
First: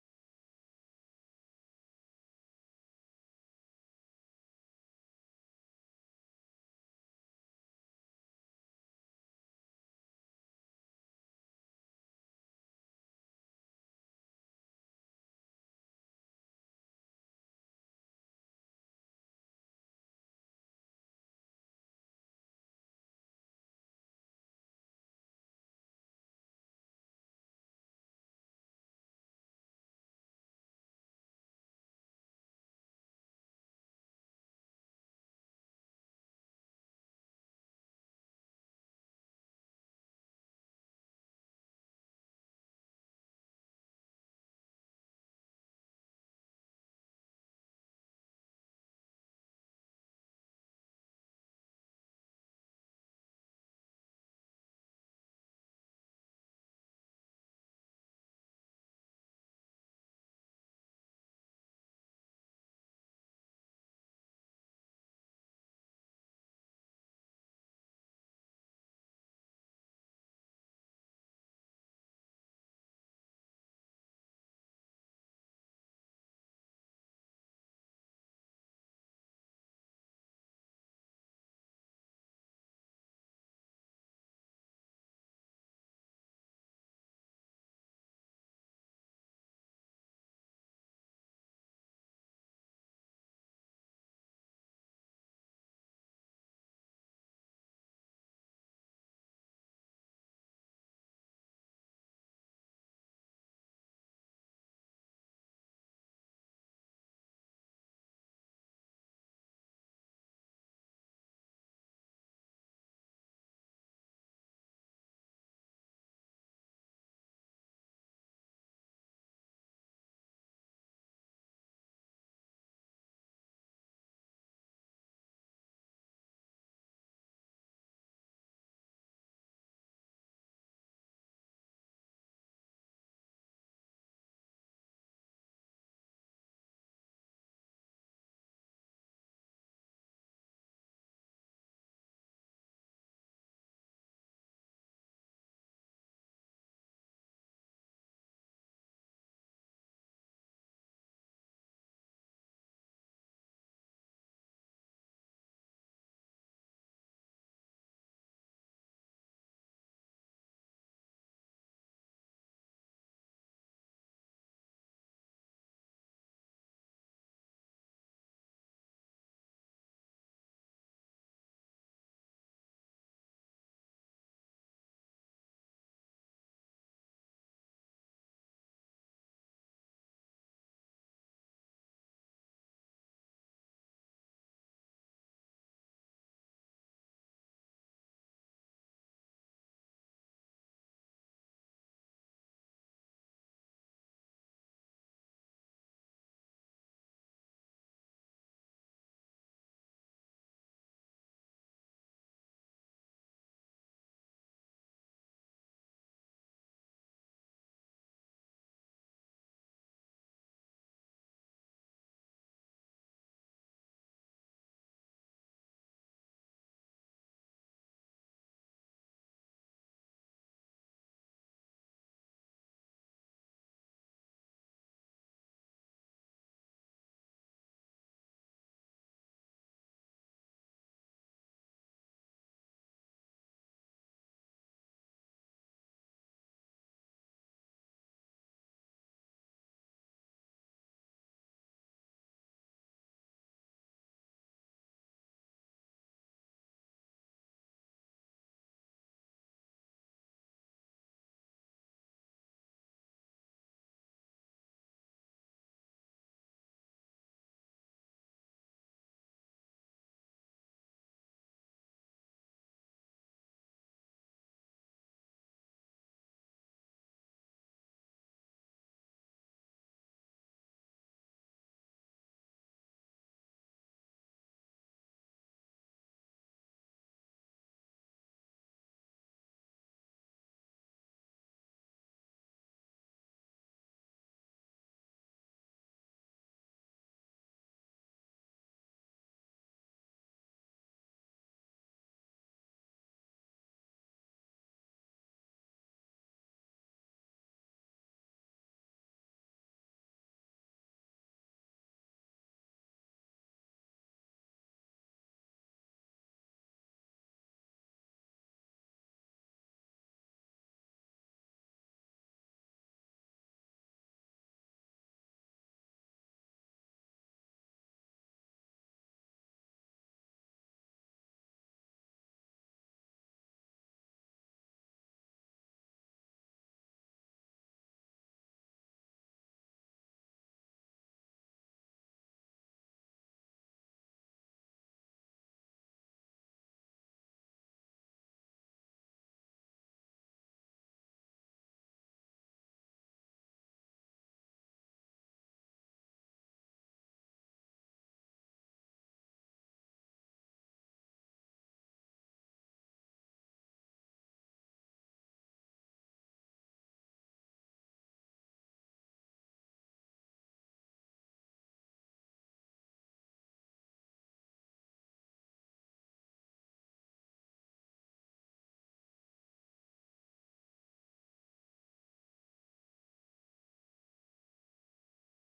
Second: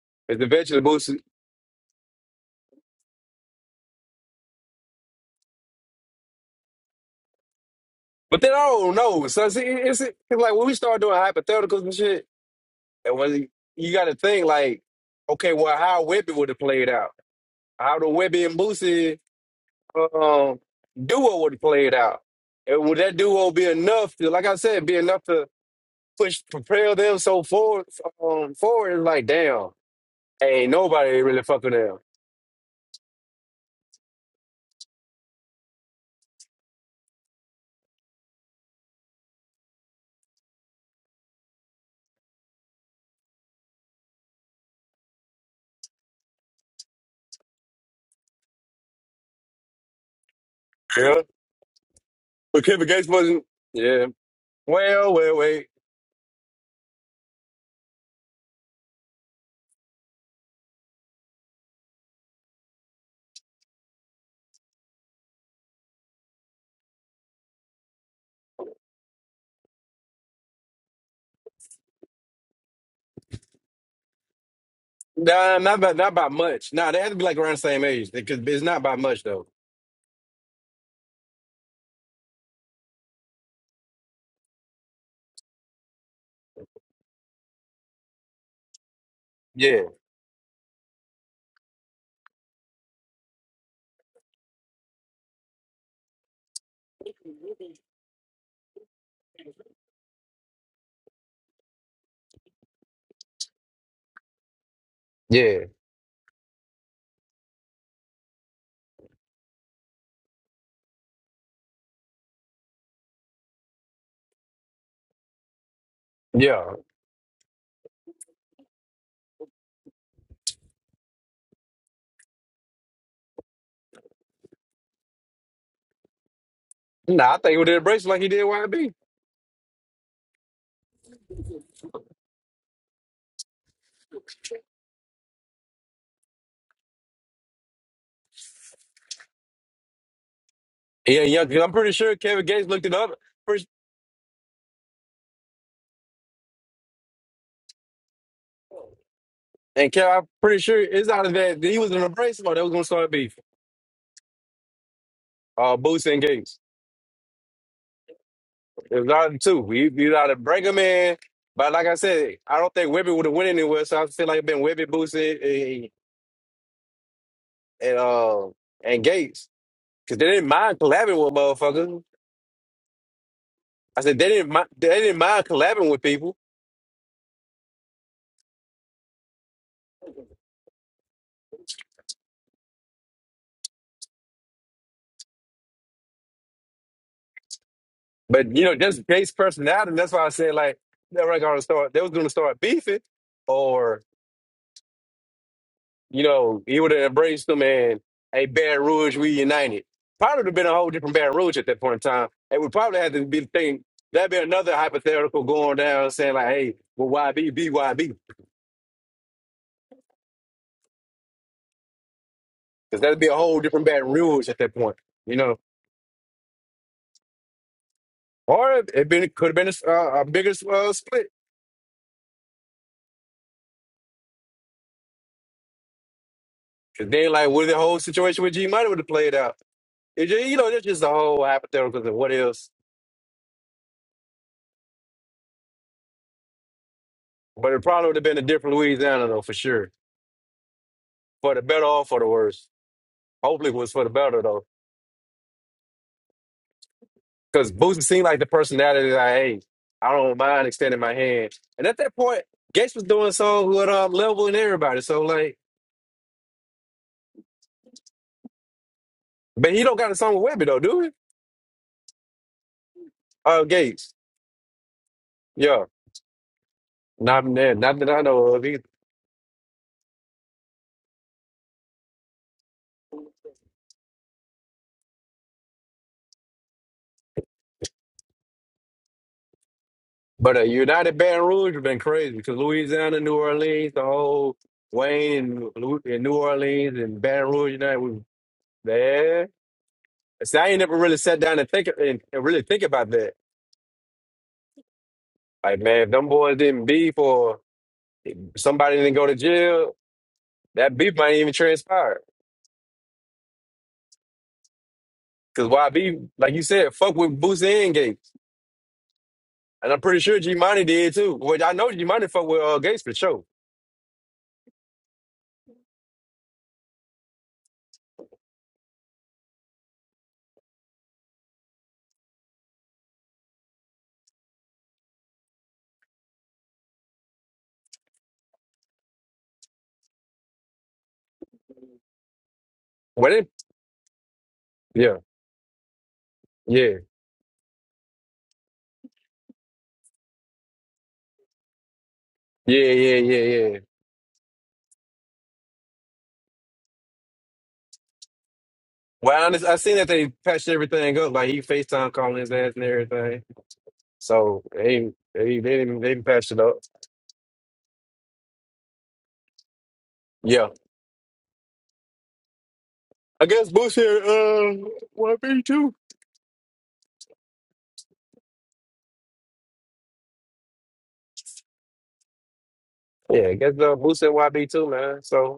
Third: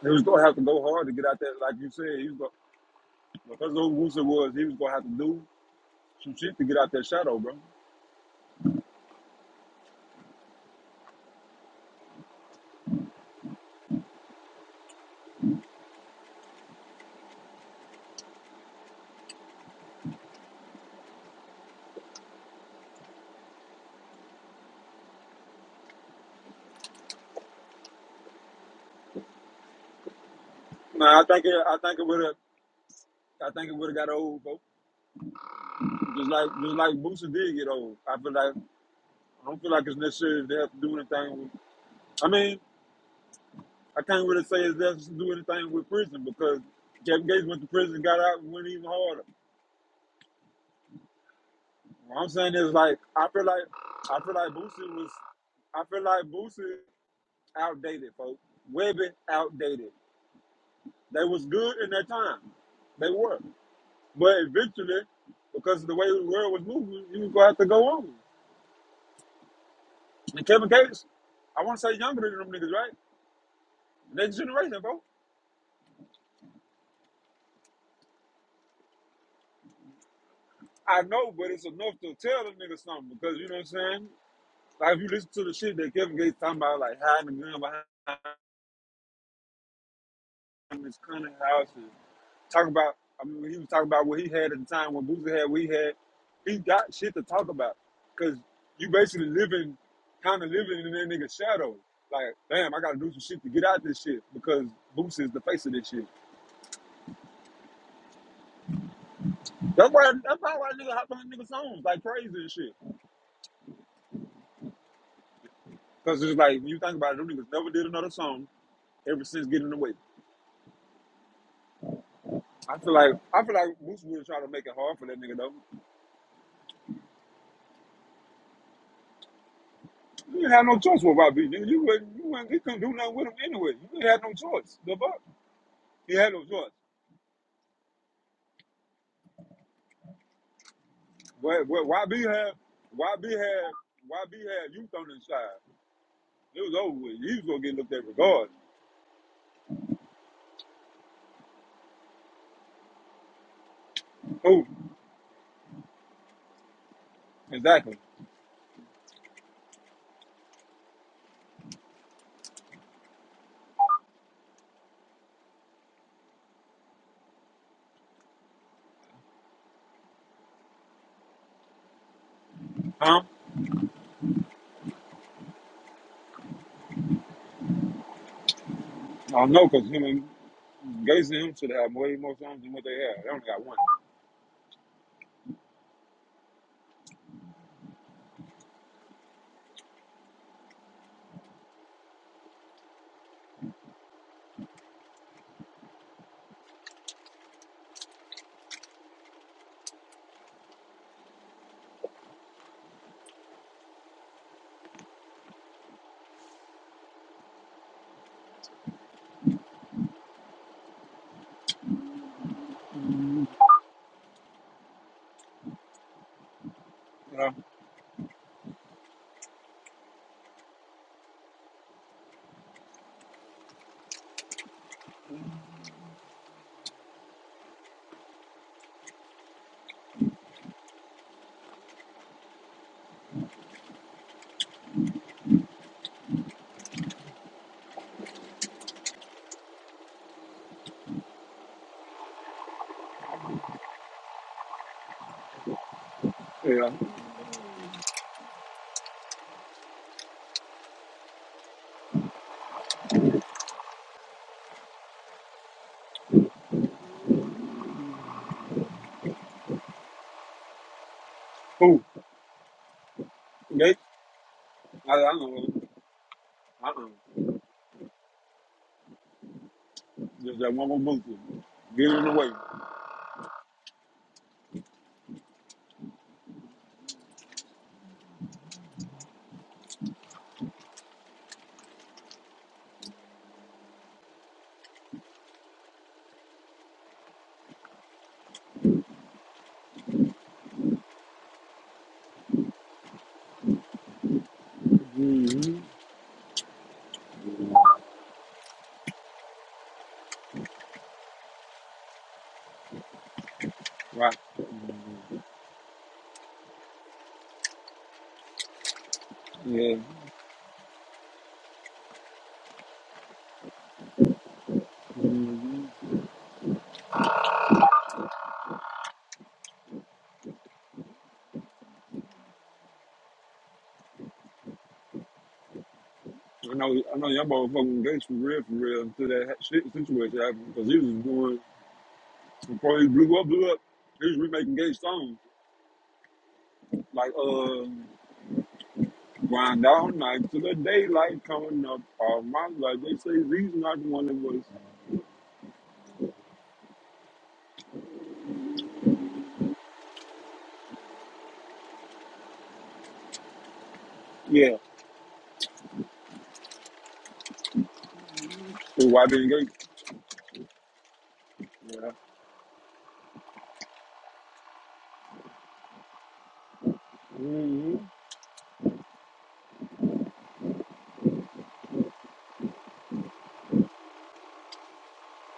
Speaker 2: He was
Speaker 1: it's
Speaker 2: gonna
Speaker 1: the
Speaker 2: have to go
Speaker 1: veteran
Speaker 2: hard
Speaker 1: boost.
Speaker 2: to
Speaker 1: it.
Speaker 2: get out there, like you said. He was gonna, because of who Wusa was, he was gonna have to do some shit to get out that shadow, bro.
Speaker 1: But then I don't know. So see, it's, it's like when we start doing hypotheticals and shit, and when you got to think like, okay, well, how Webby would have played out? How the Webby and Boosie um, duo would have played out? And would that duo be enough to, like I said, be enough to push propel them so forward? Um, forward is like, damn, ain't
Speaker 2: Nah,
Speaker 1: nobody
Speaker 2: I
Speaker 1: really
Speaker 2: think it,
Speaker 1: fucking
Speaker 2: I think it
Speaker 1: them.
Speaker 2: would have, I think it would have got old, bro. Just like just like Boosie did get old. I feel like I don't feel like it's necessary they have to do anything. With, I mean, I can't really say it has to do anything with prison because Kevin Gates went to prison, got out, and went even harder. What I'm saying
Speaker 1: But
Speaker 2: is
Speaker 1: Kevin
Speaker 2: like
Speaker 1: Gates
Speaker 2: I
Speaker 1: wasn't.
Speaker 2: feel like
Speaker 1: Yeah.
Speaker 2: I feel like Boosie was
Speaker 1: Well, well, wait.
Speaker 2: I feel like Boosie outdated, folks. Webby outdated. They was good in that time. They were. But eventually, because of the way the world was moving, you was gonna have to go on. And Kevin Gates, I wanna say younger than them niggas, right? Next generation, bro.
Speaker 1: Nah, not by not by much. Nah, they had to be like around the same age. Because it's not by much though.
Speaker 2: I know, but it's enough to tell them niggas something because you know what I'm saying? Like if you listen to the shit that Kevin Gates talking about, like hiding the gun behind
Speaker 1: Yeah,
Speaker 2: this cunning house and talk about. I mean, he was talking about what he had at the time when Boosie had what he had. He got shit to talk about because you basically living, kind of living in that nigga's shadow. Like, damn, I gotta do some shit to get out this shit because Boosie is the
Speaker 1: yeah,
Speaker 2: face of this shit. That's why. That's probably why nigga hopped on niggas songs like crazy and shit. Because it's like
Speaker 1: yeah.
Speaker 2: when you think about it, them niggas never did another song ever since getting away. I feel like I feel like Boosie would try to make it hard for that nigga though.
Speaker 1: Nah, I think he would have embraced it like he did YB.
Speaker 2: You didn't have no choice with Robbie. Nigga, you wasn't, you wasn't, he couldn't do nothing with him anyway. You didn't have no choice. The fuck? He had no choice.
Speaker 1: Yeah, yeah. 'cause
Speaker 2: But,
Speaker 1: I'm
Speaker 2: but
Speaker 1: pretty sure
Speaker 2: YB
Speaker 1: Kevin
Speaker 2: had
Speaker 1: Gates looked it up.
Speaker 2: YB
Speaker 1: Pretty-
Speaker 2: had YB had youth on his side. It was over with. He was gonna get looked at regardless.
Speaker 1: And Kev, I'm pretty sure it's out of that he was in a brace mode. That was gonna start beef.
Speaker 2: Who
Speaker 1: Uh, Boots and Gates.
Speaker 2: exactly?
Speaker 1: It was out of the two. We you out of break 'em in. But like I said, I don't think Webby would have went anywhere. So I feel like it has been Webby, Boots, and and, uh, and Gates. Cause they didn't mind collabing with motherfuckers.
Speaker 2: Huh?
Speaker 1: I said they didn't mind, they didn't mind collabing with people,
Speaker 2: I don't know because him and Gates and him should have way more songs than what they have. They only got one.
Speaker 1: but you know, just based personality. That's why I said like they were gonna start. They was gonna start beefing, or you know, he would have embraced them and a Baton Rouge reunited. Probably would have been a whole different Baton Rouge at that point in time. It would probably have to be the thing. That'd be another hypothetical going down saying like, hey, well, YB, BYB, because that'd be a whole different Baton Rouge at that point. You know, or it been could have been a, s- uh, a bigger uh, split Cause then, like, what if the whole situation with G Money would have played out? It just, you know, that's just the whole hypothetical of what else. But it probably would have been a different Louisiana though, for sure. For the better or for the worse. Hopefully it was for the better though.
Speaker 2: You know? Yeah.
Speaker 1: Cause Boosie seemed like the personality that I hate. I don't mind extending my hand. And at that point, Gates was doing songs with um level and everybody. So like but he don't got a song with Webby though, do he?
Speaker 2: Who?
Speaker 1: Uh
Speaker 2: Gates?
Speaker 1: Gates.
Speaker 2: I, I don't know.
Speaker 1: Yeah.
Speaker 2: Uh uh
Speaker 1: Not, yeah, not that I know of.
Speaker 2: Just that one more movie. Get it away.
Speaker 1: But uh, United Baton Rouge would have been crazy because Louisiana, New Orleans, the whole Wayne and, Lou- and New Orleans and Baton Rouge United was there. See, I ain't never really sat down and think and, and really think about that.
Speaker 2: Mm-hmm.
Speaker 1: Like, man, if them boys didn't beef or somebody didn't go to jail, that beef might even transpire.
Speaker 2: Right.
Speaker 1: Because why beef? Like you said, fuck with Boosie and Gates.
Speaker 2: Mm-hmm.
Speaker 1: And
Speaker 2: Yeah.
Speaker 1: I'm pretty sure G Money did too. Well, I know G Money fuck with uh, Gates for sure.
Speaker 2: hmm I know. I know. Y'all motherfucking Gates for real, for real until that ha- shit situation happened because he was doing Before he
Speaker 1: What?
Speaker 2: blew
Speaker 1: They,
Speaker 2: up, blew up, he was remaking Gay
Speaker 1: yeah,
Speaker 2: songs
Speaker 1: yeah,
Speaker 2: Like, uh, grind all night to the daylight coming up all my
Speaker 1: yeah,
Speaker 2: life.
Speaker 1: yeah,
Speaker 2: They
Speaker 1: yeah,
Speaker 2: say these
Speaker 1: yeah.
Speaker 2: not one of us.
Speaker 1: Well, I, under- I seen that they patched everything up. Like he Facetime calling his ass and everything. So they they they didn't they didn't patch it up.
Speaker 2: So why being Gay?
Speaker 1: Yeah, I guess Boosie uh YB too.
Speaker 2: Mm-hmm.
Speaker 1: Yeah, I guess uh, Boosie and YB too, man. So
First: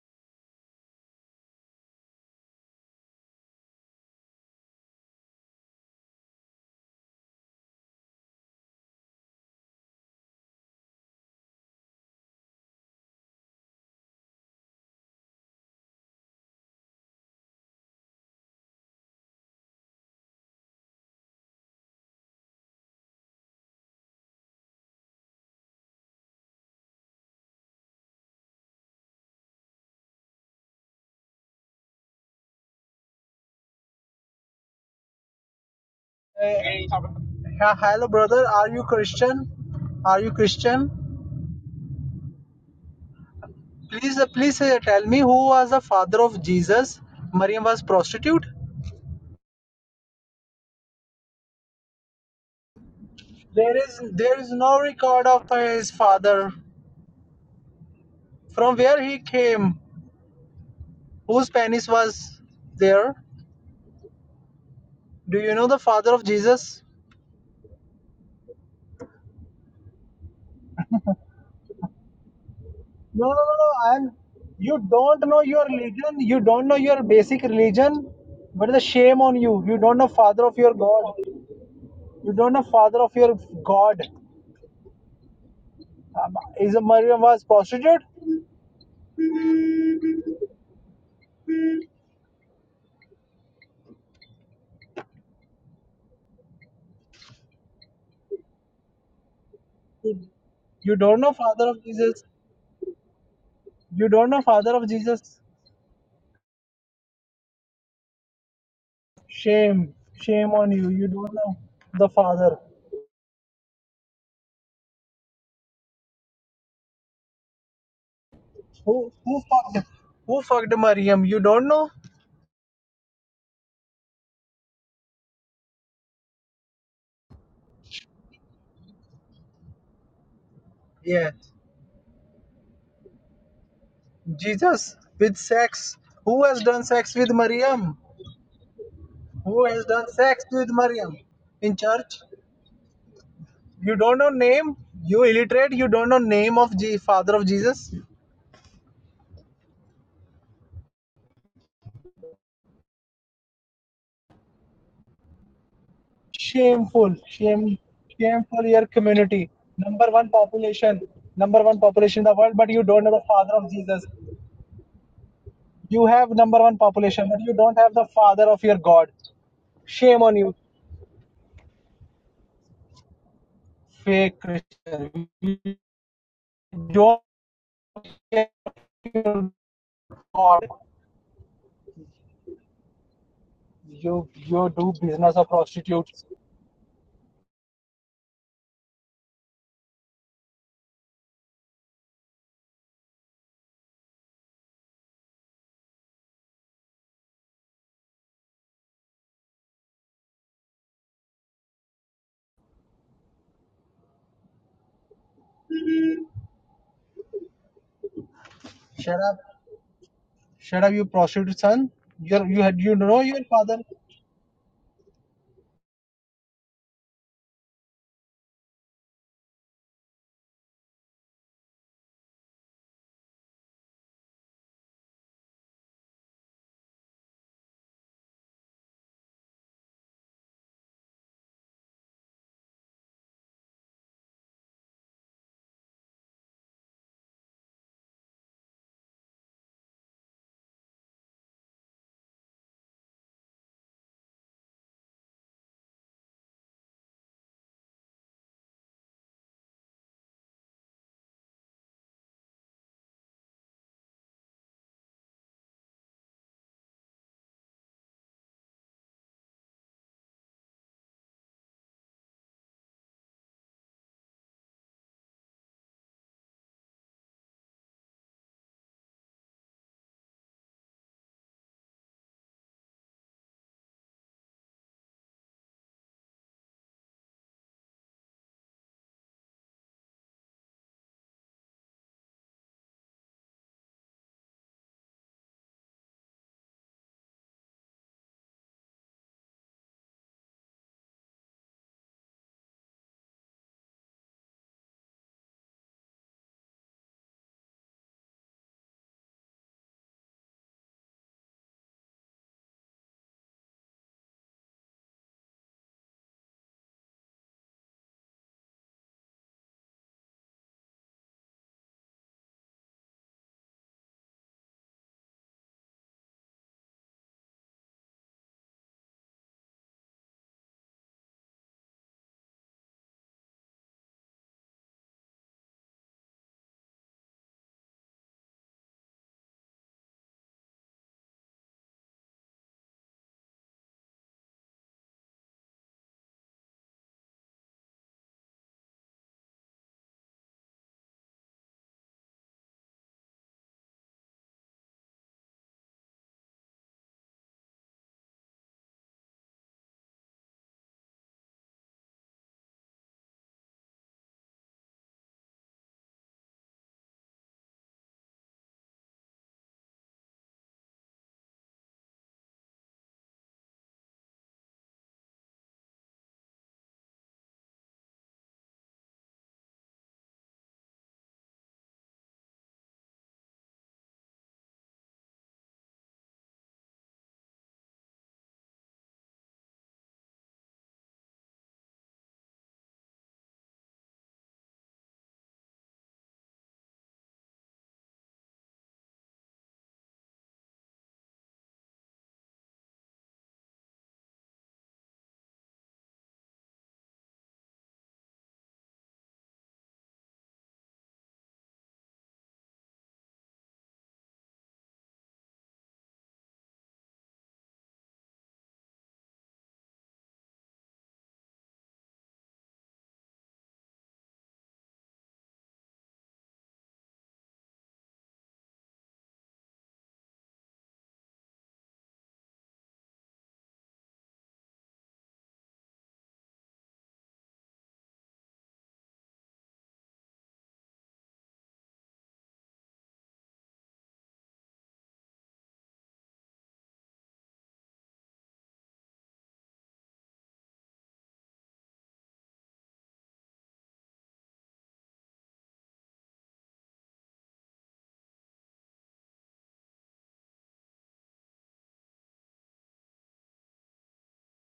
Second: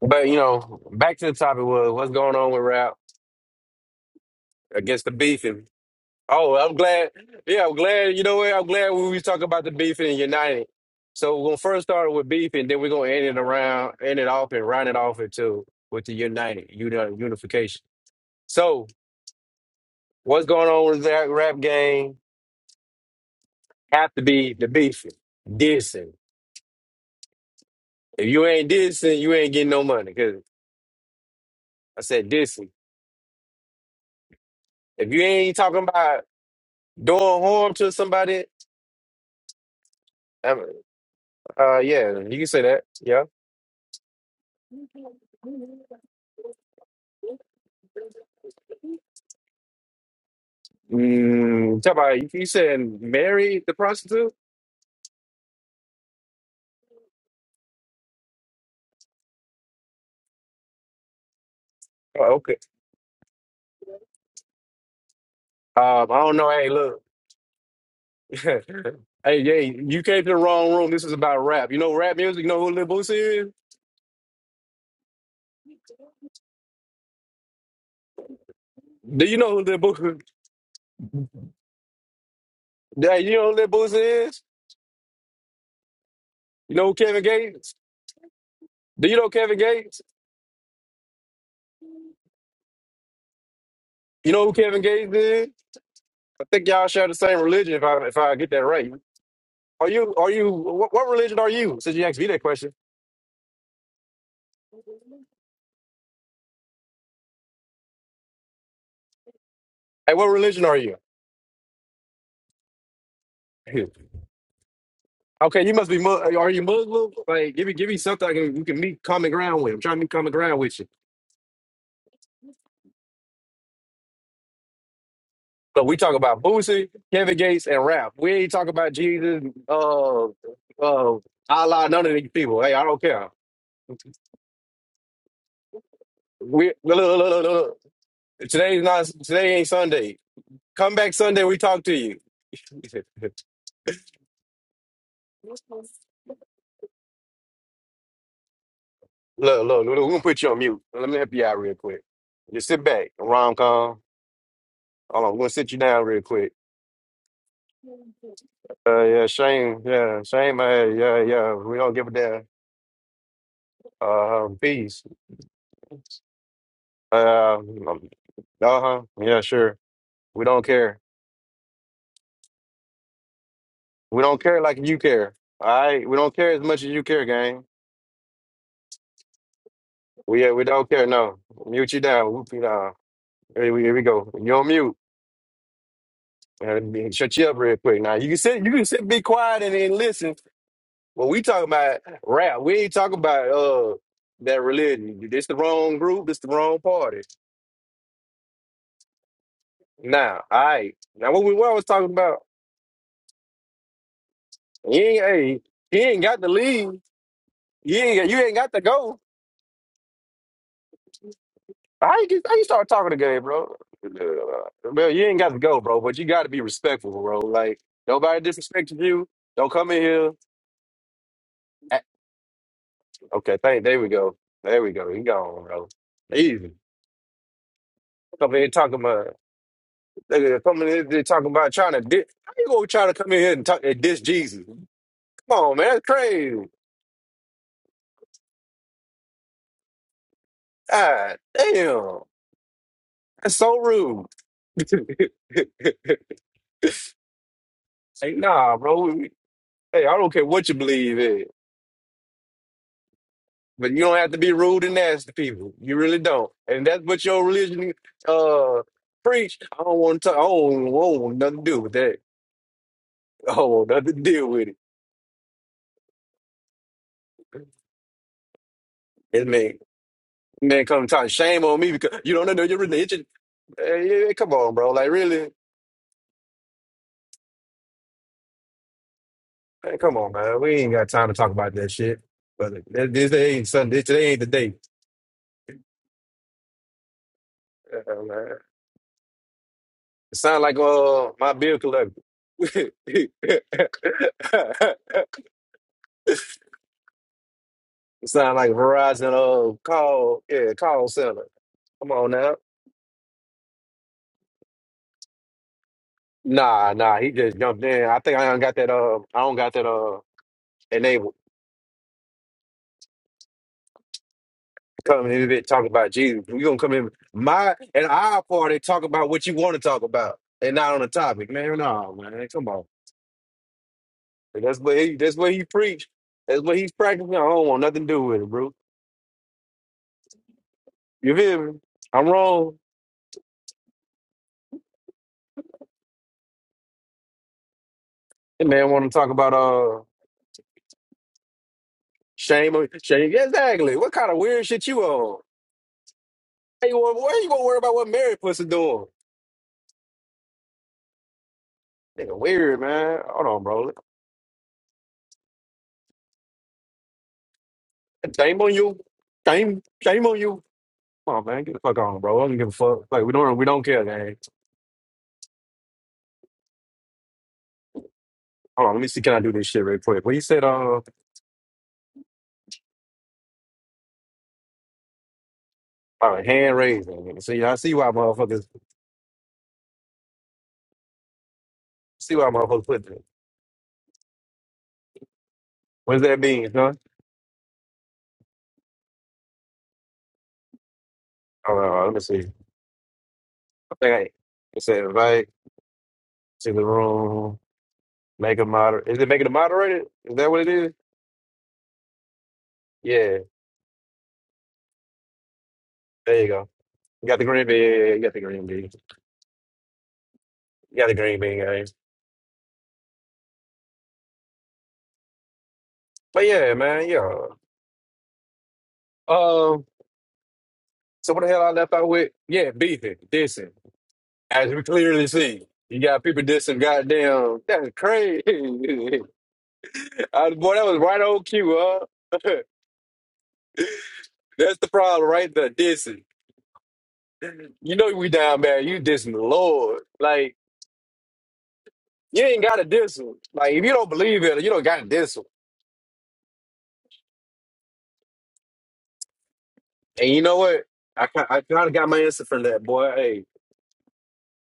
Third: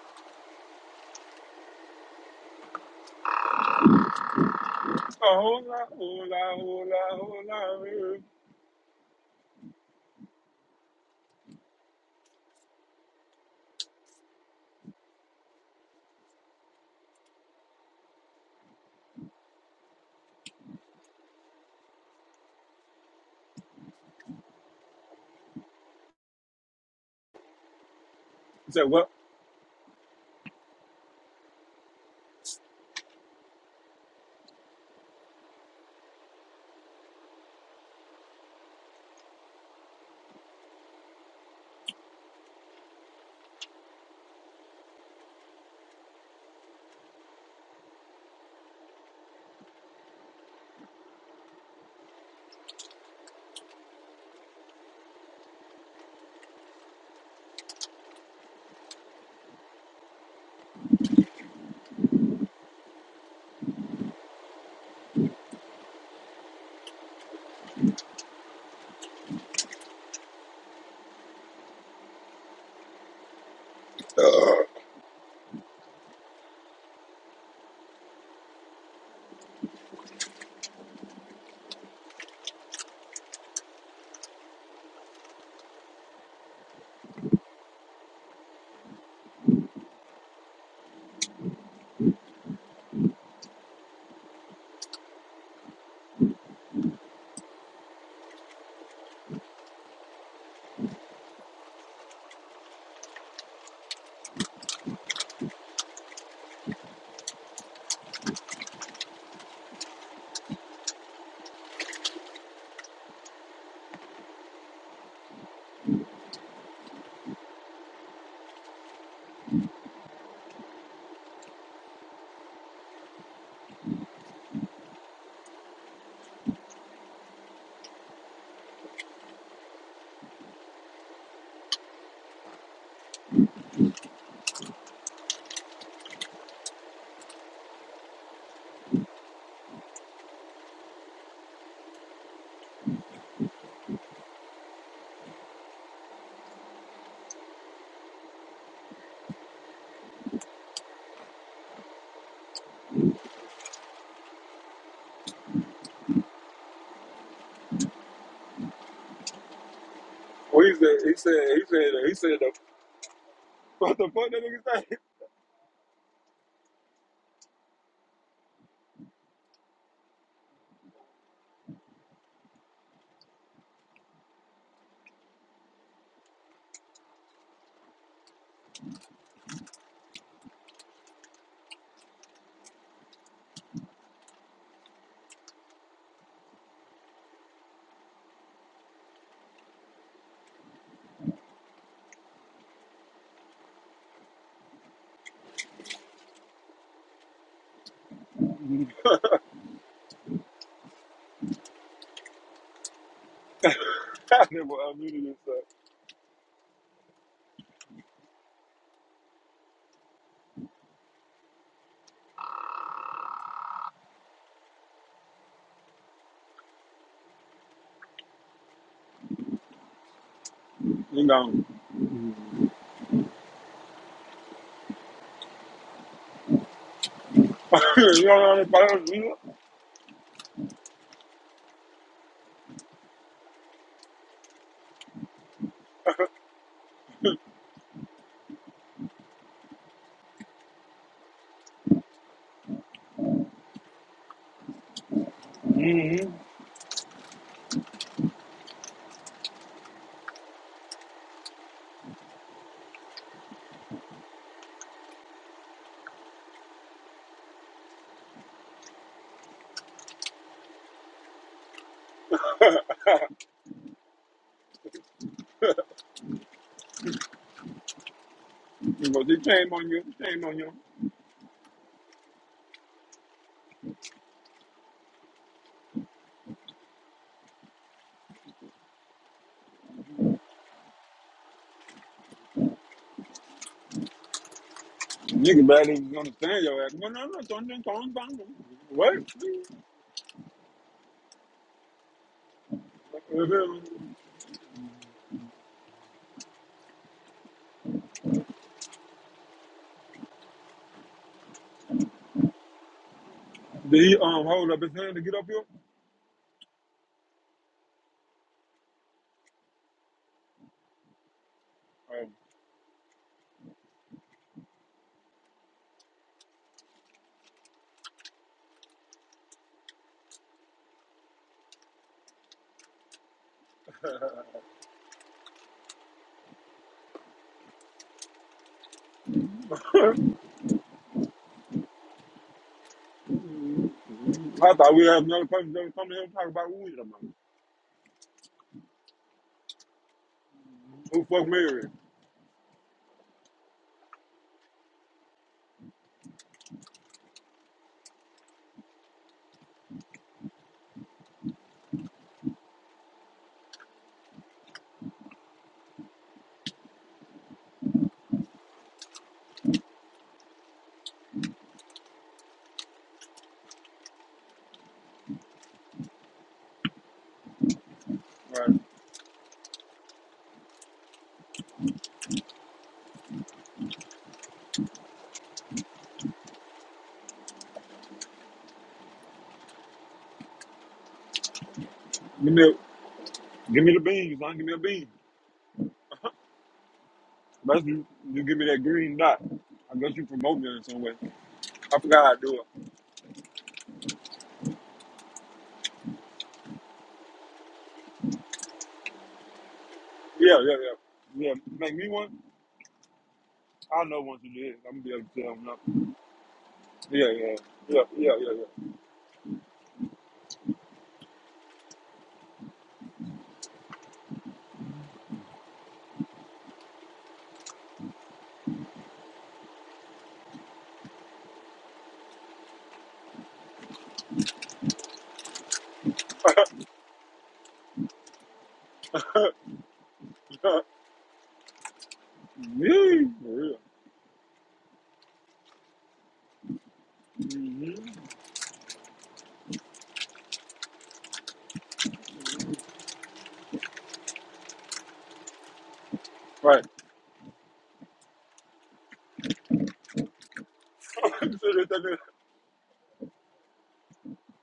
Speaker 1: But you know, back to the topic was what's going on with rap against the
Speaker 2: A whole
Speaker 1: beefing.
Speaker 2: lot, whole
Speaker 1: Oh,
Speaker 2: lot,
Speaker 1: I'm
Speaker 2: whole
Speaker 1: glad.
Speaker 2: lot, whole
Speaker 1: Yeah, I'm
Speaker 2: lot.
Speaker 1: glad.
Speaker 2: eh.
Speaker 1: You know what? I'm glad we was talking about the beefing and united. So we're gonna first start with beefing, then we're gonna end it around, end it off, and round it off into with the united, uni- unification. So what's going on with that rap game? Have to be the beefing, dissing. If you ain't
Speaker 2: He said, what?
Speaker 1: dissing, you ain't getting no money. Cause I said dissing. If you ain't talking about
Speaker 3: Hey,
Speaker 1: doing harm
Speaker 3: Yeah,
Speaker 1: to
Speaker 3: hello
Speaker 1: somebody,
Speaker 3: brother, are you Christian? Are you Christian?
Speaker 1: Uh, yeah, you can say that. Yeah.
Speaker 3: Please, uh, please uh, tell me who was the father of Jesus? Maryam was prostitute.
Speaker 1: Mm, talk about you, you said marry the
Speaker 3: There is
Speaker 1: prostitute?
Speaker 3: there is no record of his father. From where he came, whose penis
Speaker 1: Oh,
Speaker 3: was
Speaker 1: okay.
Speaker 3: there? Do you know the
Speaker 1: Um,
Speaker 3: father
Speaker 1: I
Speaker 3: of
Speaker 1: don't know. Hey,
Speaker 3: Jesus?
Speaker 1: look. hey, yeah, you came to the wrong room. This is about rap. You know rap music. You know who Lil
Speaker 3: No, no,
Speaker 1: Boosie is?
Speaker 3: no, no. I'm. You don't know your religion. You don't know your basic religion. What is the shame
Speaker 1: Do
Speaker 3: on
Speaker 1: you know who
Speaker 3: you?
Speaker 1: Lil
Speaker 3: You don't know
Speaker 1: Boosie?
Speaker 3: father of your God. You don't know father of
Speaker 1: Hey, you
Speaker 3: your
Speaker 1: know who Lil
Speaker 3: God.
Speaker 1: Boosie is?
Speaker 3: Um, Is
Speaker 1: You know who
Speaker 3: Maryam
Speaker 1: Kevin
Speaker 3: was
Speaker 1: Gates?
Speaker 3: prostitute?
Speaker 1: Do you know Kevin Gates? You know who Kevin Gates is? I think y'all share the same religion. If I if I get that right. Are you? Are you? What,
Speaker 3: You
Speaker 1: what
Speaker 3: don't know
Speaker 1: religion are
Speaker 3: father
Speaker 1: you?
Speaker 3: of
Speaker 1: Since you asked
Speaker 3: Jesus.
Speaker 1: me that question,
Speaker 3: You don't know father of Jesus. Shame,
Speaker 1: hey, what
Speaker 3: shame
Speaker 1: religion
Speaker 3: on
Speaker 1: are
Speaker 3: you.
Speaker 1: you?
Speaker 3: You don't know the father.
Speaker 1: Okay, you must be. Mu- Are you Muslim? Like, give me, give me something I can, we can meet
Speaker 3: Who
Speaker 1: common
Speaker 3: who
Speaker 1: ground with. I'm
Speaker 3: fucked
Speaker 1: trying to meet common
Speaker 3: who
Speaker 1: ground with
Speaker 3: fucked
Speaker 1: you.
Speaker 3: Maryam? You don't know?
Speaker 1: But we talk about Boosie, Kevin Gates, and rap. We ain't talk about Jesus, uh, uh,
Speaker 3: Yeah,
Speaker 1: Allah, none of these people. Hey, I don't care.
Speaker 3: Jesus with sex. Who has
Speaker 1: We
Speaker 3: done
Speaker 1: look,
Speaker 3: sex
Speaker 1: look, look, look,
Speaker 3: with
Speaker 1: look. look.
Speaker 3: Maryam?
Speaker 1: Today's not. Today
Speaker 3: Who
Speaker 1: ain't
Speaker 3: has done
Speaker 1: Sunday.
Speaker 3: sex with
Speaker 1: Come back
Speaker 3: Maryam
Speaker 1: Sunday. We
Speaker 3: in
Speaker 1: talk to you.
Speaker 3: church? You don't know name. You illiterate. You don't know name of Je- father of Jesus.
Speaker 1: Look, look, look, look, we're gonna put you on mute. Let me help you out real quick. Just sit back, rom com. Hold on, we're gonna sit you down real quick.
Speaker 3: shameful shame shameful your
Speaker 1: Uh, yeah,
Speaker 3: community
Speaker 1: shame,
Speaker 3: number
Speaker 1: yeah,
Speaker 3: one
Speaker 1: shame, uh,
Speaker 2: Well, he
Speaker 1: yeah,
Speaker 2: said,
Speaker 3: population
Speaker 2: he
Speaker 1: yeah.
Speaker 2: said,
Speaker 1: yeah,
Speaker 2: he
Speaker 3: number
Speaker 1: We
Speaker 3: one
Speaker 2: said,
Speaker 1: don't give a
Speaker 2: he
Speaker 3: population in
Speaker 2: said,
Speaker 3: the
Speaker 1: damn.
Speaker 2: the,
Speaker 3: world but you don't know the father of
Speaker 2: what
Speaker 3: jesus
Speaker 2: the fuck that
Speaker 1: Uh,
Speaker 2: nigga say?
Speaker 1: peace.
Speaker 3: you have number one population but you
Speaker 1: Uh, uh
Speaker 3: don't have the father of your
Speaker 1: huh.
Speaker 3: god
Speaker 1: Yeah, sure.
Speaker 3: shame on
Speaker 1: We
Speaker 3: you
Speaker 1: don't care. We
Speaker 3: fake
Speaker 1: don't care like you
Speaker 3: christian
Speaker 1: care. All right, we don't care as much as
Speaker 3: We
Speaker 1: you
Speaker 3: don't
Speaker 1: care, gang.
Speaker 3: have
Speaker 1: We uh, we
Speaker 3: god
Speaker 1: don't care. No, mute you down. Whoop you down. Here we, here we
Speaker 3: you
Speaker 1: go. You on
Speaker 3: you do
Speaker 1: mute.
Speaker 3: business of prostitutes
Speaker 1: Uh, shut you up real quick. Now you can sit. You can sit. Be quiet and then listen Well, we talking about rap. We ain't talking about uh that religion. This the wrong group. This the wrong party. Now, all right. Now, what we what I was talking about?
Speaker 2: I never
Speaker 1: You
Speaker 2: unmuted
Speaker 1: ain't, hey,
Speaker 2: himself.
Speaker 1: you ain't got to leave. You ain't got- you ain't got to go.
Speaker 3: shut up shut up you prostitute son
Speaker 1: I can
Speaker 3: you
Speaker 1: I
Speaker 3: you
Speaker 1: can
Speaker 3: had
Speaker 1: start
Speaker 3: you
Speaker 1: talking to
Speaker 3: know
Speaker 1: gay,
Speaker 3: your
Speaker 1: bro.
Speaker 3: father
Speaker 1: Uh, Well, you ain't got to go, bro. But you got to be respectful, bro. Like nobody disrespected you. Don't come in here.
Speaker 2: You know,
Speaker 1: act- Okay, thank. There we go. There we go. He gone, bro. Easy.
Speaker 2: you
Speaker 1: Come in here
Speaker 2: don't know what
Speaker 1: talking
Speaker 2: I'm
Speaker 1: about.
Speaker 2: saying?
Speaker 1: Nigga coming in here talking about trying to diss. How you gonna try to come in here and talk and diss Jesus? Come on, man, that's crazy. God damn, that's so rude. hey, nah, bro. Hey, I don't care what you believe in, but you don't have to be rude and nasty to people. You really don't. And that's what your religion uh preach. I don't want to. I don't, I don't want nothing to do with that. I don't want nothing to deal with it.
Speaker 2: Because he
Speaker 1: And
Speaker 2: came
Speaker 1: man,
Speaker 2: on you, he came on you.
Speaker 1: man, come talk shame on me because you don't know your religion. Hey, yeah, yeah, come on, bro. Like, really? Hey, come on, man. We ain't got time to talk about that shit. But th- this day ain't Sunday. Today ain't the day.
Speaker 2: Nigga, bad niggas understand your ass. No, no, no, don't, don't,
Speaker 1: Uh,
Speaker 2: don't,
Speaker 1: uh,
Speaker 2: don't.
Speaker 1: man.
Speaker 2: What?
Speaker 1: It sound like uh my bill collector.
Speaker 2: You
Speaker 1: it
Speaker 2: feel me?
Speaker 1: sound like Verizon uh call yeah call center. Come on now.
Speaker 2: Did he um hold up his hand to get up here?
Speaker 1: Nah, nah. He just jumped in. I think I don't got that. Uh, I don't got that. Uh, enabled. Come in here talking about Jesus. We gonna come in my and our party talk about what you want to talk about and not on the topic, man. No, man, come on. And That's what he that's what he preached. That's what he's practicing. I don't want nothing to do with it, bro. You feel me? I'm wrong.
Speaker 2: Um, I thought we had another person that would come to him and talk about who we talking
Speaker 1: That man wanna talk about uh
Speaker 2: Who fuck Mary?
Speaker 1: shame on shame. Yeah, Exactly. What kind of weird shit you on? Hey, you want why you gonna worry about what married pussy doing? Nigga weird, man. Hold on, bro. Shame on you. Shame shame on you. Come on, man. Get the fuck on, bro. I don't give a fuck. Like we don't we don't care, man.
Speaker 2: Right.
Speaker 1: Hold on, let me see. Can I do this shit real quick? Well, he said, uh, all right, hand raising. See, I see why motherfuckers see why
Speaker 2: Give me
Speaker 1: motherfuckers
Speaker 2: a,
Speaker 1: put that.
Speaker 2: give me the beans, son. Give me a bean.
Speaker 1: What's that mean, huh?
Speaker 2: Unless you, you give me that green dot. I guess you promote me in some way.
Speaker 1: Hold on, hold
Speaker 2: I
Speaker 1: on, let me
Speaker 2: forgot how
Speaker 1: see.
Speaker 2: to do it.
Speaker 1: I think I it said invite to the room, make a moder. Is it making a moderator? Is that
Speaker 2: Yeah,
Speaker 1: what it
Speaker 2: yeah,
Speaker 1: is?
Speaker 2: yeah. Yeah, make me one.
Speaker 1: Yeah,
Speaker 2: I know once you do it, I'm gonna be able to tell him now.
Speaker 1: there you go. You
Speaker 2: Yeah,
Speaker 1: got the
Speaker 2: yeah,
Speaker 1: green bean. Yeah,
Speaker 2: yeah,
Speaker 1: yeah, you
Speaker 2: yeah,
Speaker 1: got the green bean. You got the green bean, gang. But yeah, man, yeah. Um, so what the hell I left out with? Yeah, beefing, dissing. As we clearly see, you got people dissing. Goddamn, that's crazy. Uh,
Speaker 2: yeah,
Speaker 1: boy, that was right on cue, huh?
Speaker 2: yeah. Me, for real.
Speaker 1: that's the problem, right? The dissing. You know
Speaker 2: Mm-hmm.
Speaker 1: we down bad. You dissing the Lord, like. You ain't got to diss him. Like if you don't believe it, you don't got to diss him.
Speaker 2: Right.
Speaker 1: And you know what? I
Speaker 2: So
Speaker 1: ki- I
Speaker 2: they
Speaker 1: kind
Speaker 2: think
Speaker 1: of got
Speaker 2: that-
Speaker 1: my answer from that boy. Hey,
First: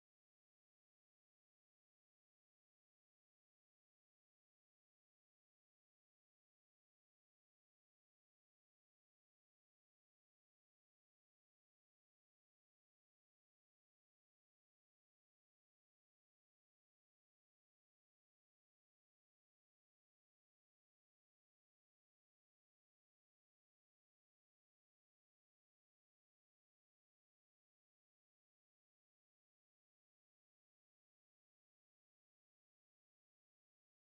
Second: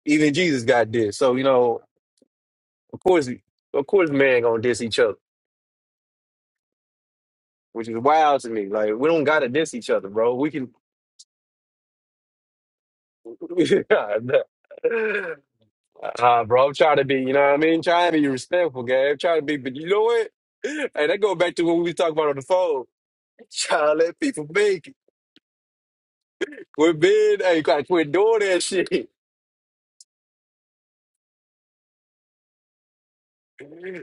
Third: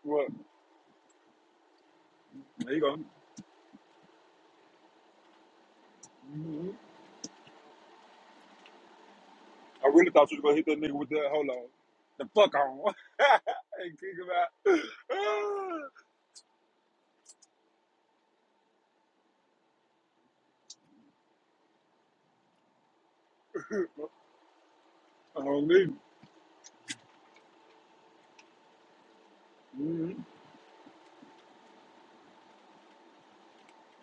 Speaker 2: what?
Speaker 1: even Jesus got this. So you know,
Speaker 2: There you go.
Speaker 1: of course, of course, man gonna diss each other,
Speaker 2: Mhm.
Speaker 1: which is wild to me. Like we don't gotta diss
Speaker 2: I
Speaker 1: each other,
Speaker 2: really thought
Speaker 1: bro.
Speaker 2: you was
Speaker 1: We
Speaker 2: gonna hit
Speaker 1: can.
Speaker 2: that nigga with that. Hold on. The fuck on. and kick
Speaker 1: uh,
Speaker 2: him out.
Speaker 1: bro, I'm trying to be. You know what I mean? Trying to be respectful, Gabe. Trying to be. But you know what? Hey, that go back to what we was talking about on the phone. Trying to let people make it.
Speaker 2: I don't need it.
Speaker 1: We're being. Hey, you gotta quit doing that shit.
Speaker 2: Mm-hmm.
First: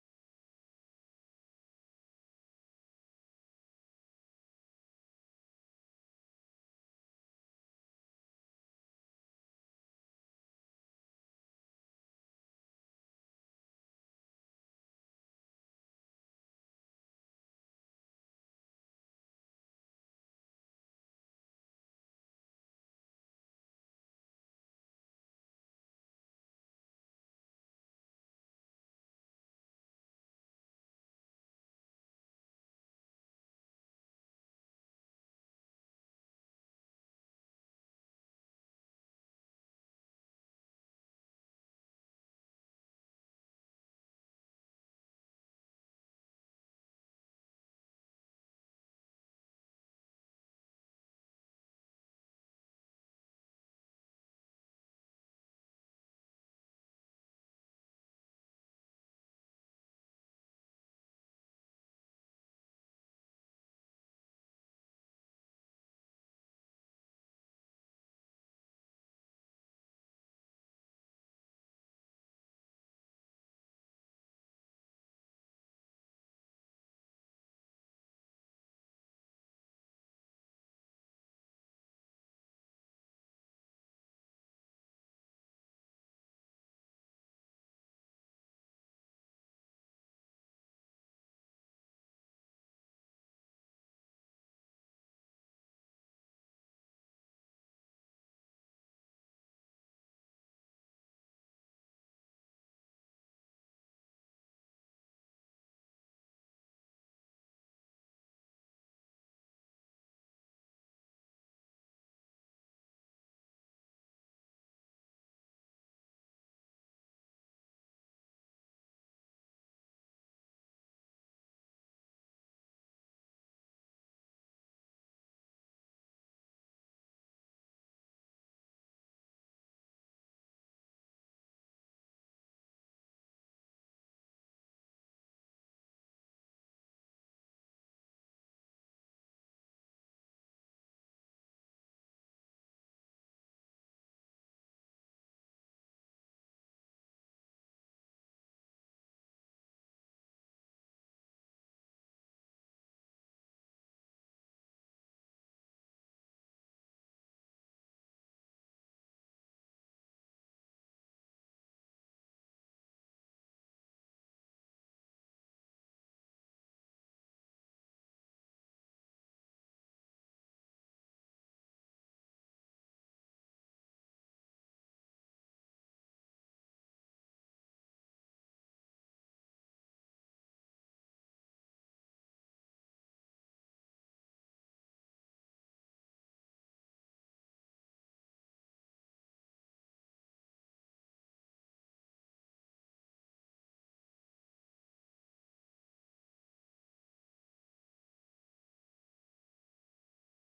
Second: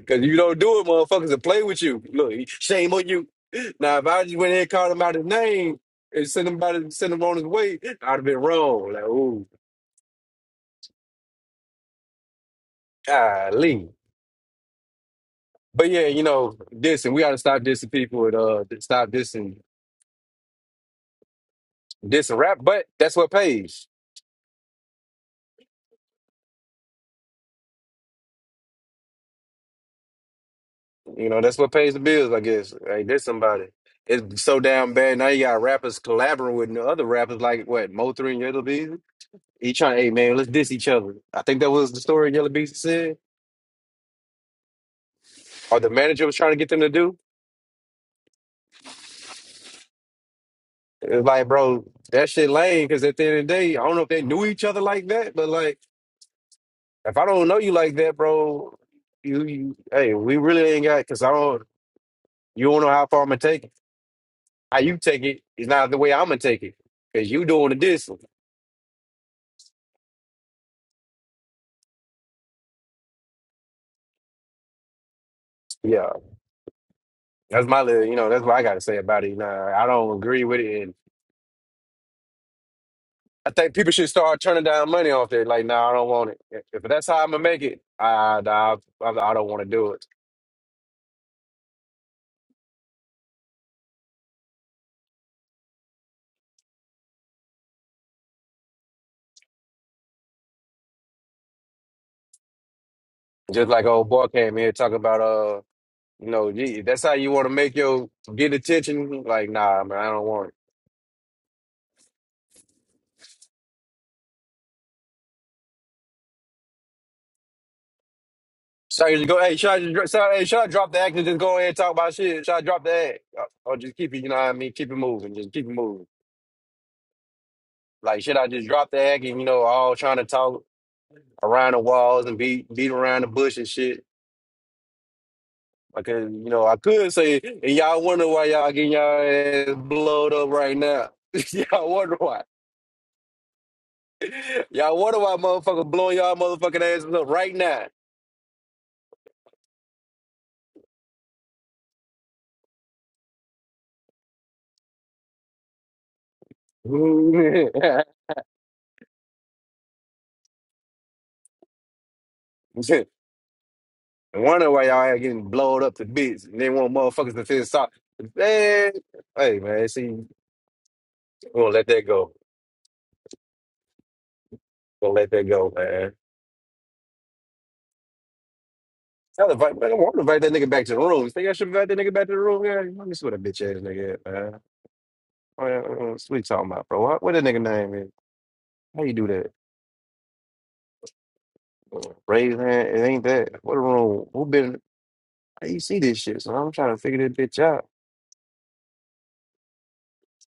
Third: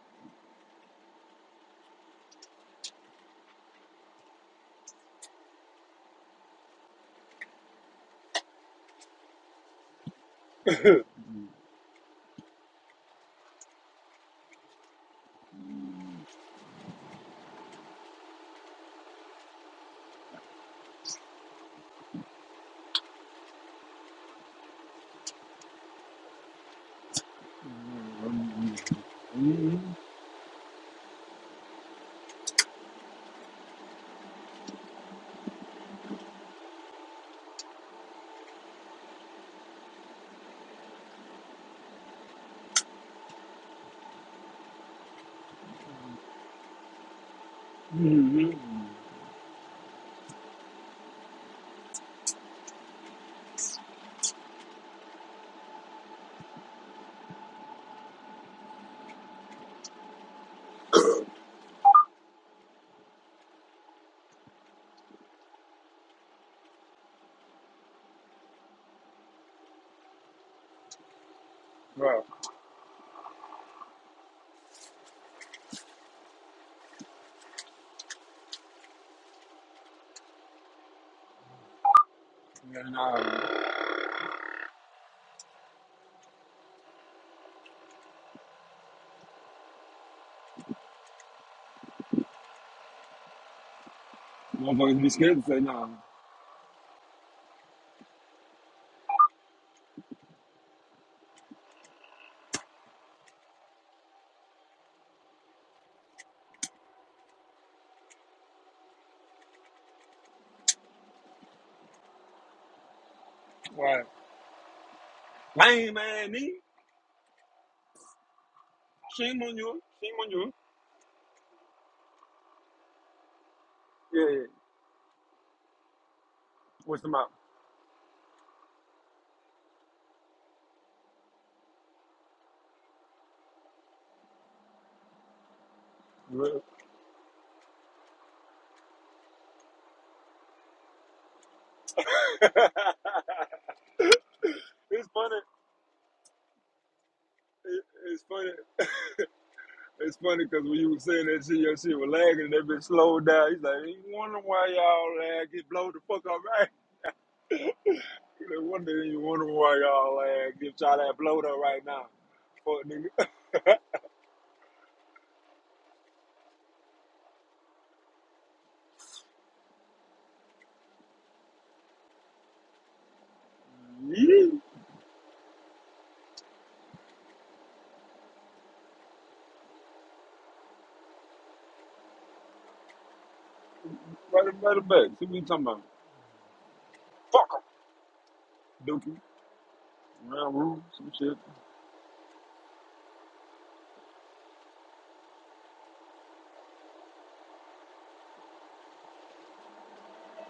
Speaker 1: Cause you don't do it, motherfuckers will play with you. Look, shame on you. Now if I just went ahead and called him out his name and sent him by sent him on his way, I'd have been wrong. Like, ooh, golly. But yeah, you know, dissing. We gotta stop dissing people and uh stop dissing dissing rap, but that's what pays. You know, that's what pays the bills, I guess. Like there's somebody. It's so damn bad. Now you got rappers collaborating with other rappers like what, Mo3 and Yellow Beezy? He trying, hey man, let's diss each other. I think that was the story Yellow Beezy said or the manager was trying to get them to do.
Speaker 2: Mm-hmm.
Speaker 1: It's like, bro, that shit lame. Because at the end of the day, I don't know if they knew each other like that, but like, if I don't know you like that, bro, you, you hey, we really ain't got. Because I don't, you don't know how far I'm gonna take it. How you take it is not the way I'm gonna take it. Cause you doing the distance.
Speaker 2: Bro.
Speaker 1: Yeah, that's my little. You know, that's what I got to say about it. Nah, I don't agree with it. And
Speaker 2: Yeah,
Speaker 1: I
Speaker 2: nah.
Speaker 1: think people should start turning down money off there. Like, nah, I don't want it. If if that's how I'm gonna make it, I, I, I don't want to do it.
Speaker 2: Motherfuckers be scared to say nah.
Speaker 1: Just like old boy came here talking about, uh, you know, gee, that's how you want to make your get attention. Like, nah, man, I don't want it.
Speaker 2: Why? Lame man, me.
Speaker 1: Should I just go?
Speaker 2: Shame
Speaker 1: Hey,
Speaker 2: on
Speaker 1: should I
Speaker 2: you.
Speaker 1: just dr-
Speaker 2: Shame
Speaker 1: should
Speaker 2: on
Speaker 1: I, hey,
Speaker 2: you.
Speaker 1: should I drop the act and just go ahead and talk about shit? Should I drop the act, or or just keep it?
Speaker 2: Yeah,
Speaker 1: You know
Speaker 2: yeah.
Speaker 1: what I mean? Keep it moving. Just keep it moving.
Speaker 2: What's the matter?
Speaker 1: Like, should I just drop the act and you know, all trying to talk around the walls and beat beat around the bush and shit? Because you
Speaker 2: Well,
Speaker 1: know, I could say, and y'all wonder why y'all getting y'all ass blowed up right now. y'all wonder Y'all
Speaker 2: It's
Speaker 1: wonder
Speaker 2: funny.
Speaker 1: why motherfucker blowing y'all motherfucking asses up right
Speaker 2: It,
Speaker 1: now.
Speaker 2: it's funny. It's funny because when you was saying that shit, your shit was lagging and that bitch slowed down. He's like, you wonder why y'all lag? Get blow the fuck up, right?" No wonder you wonder why y'all uh, give y'all that blow though right now. Fuck nigga.
Speaker 1: wonder why y'all ain't getting blown up to bits and they want motherfuckers to feel sorry. Man, hey man, see, we're gonna let that go.
Speaker 2: Yeah.
Speaker 1: We're gonna let that go, man. I'll invite, man, I want to invite that nigga back to the room. You think I should invite that nigga back to the room? Yeah, let me see what a bitch ass nigga at, man.
Speaker 2: Right in the back. See what you talking
Speaker 1: Oh, yeah,
Speaker 2: about.
Speaker 1: uh, What you talking about, bro? What, what that nigga
Speaker 2: Fuck
Speaker 1: name is?
Speaker 2: 'em.
Speaker 1: How you
Speaker 2: Dookie.
Speaker 1: do that?
Speaker 2: Round room, some shit.
Speaker 1: Uh, Raise hand. It ain't that. What a room. Who been? How you see this shit? So I'm trying to figure this bitch out.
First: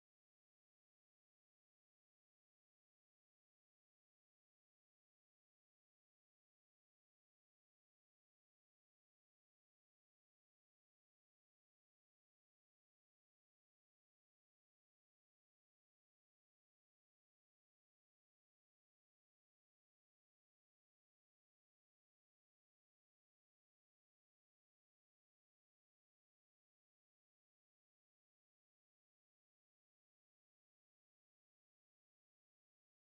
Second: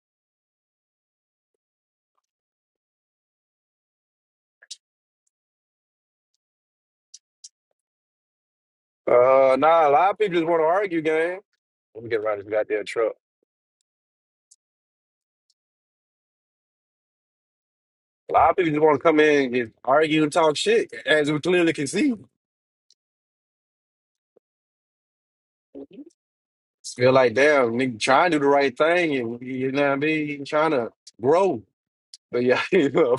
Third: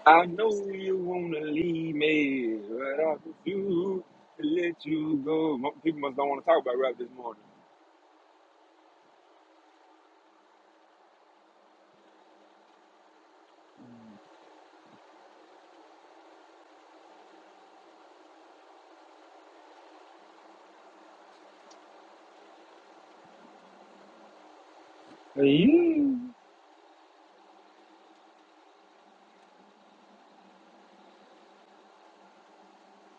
Speaker 2: I know you wanna leave me, but I refuse to let you go. Mo- People must don't wanna talk about rap this morning.
Speaker 1: Uh, nah, a lot of people just want to argue, gang. Let me get around this goddamn truck. A lot of people just want to come in and just argue and talk shit, as we clearly can see.
Speaker 2: Hey, you.
Speaker 1: Feel like, damn, nigga, trying to do the right thing, and you know what I mean, trying to grow. But yeah, you know,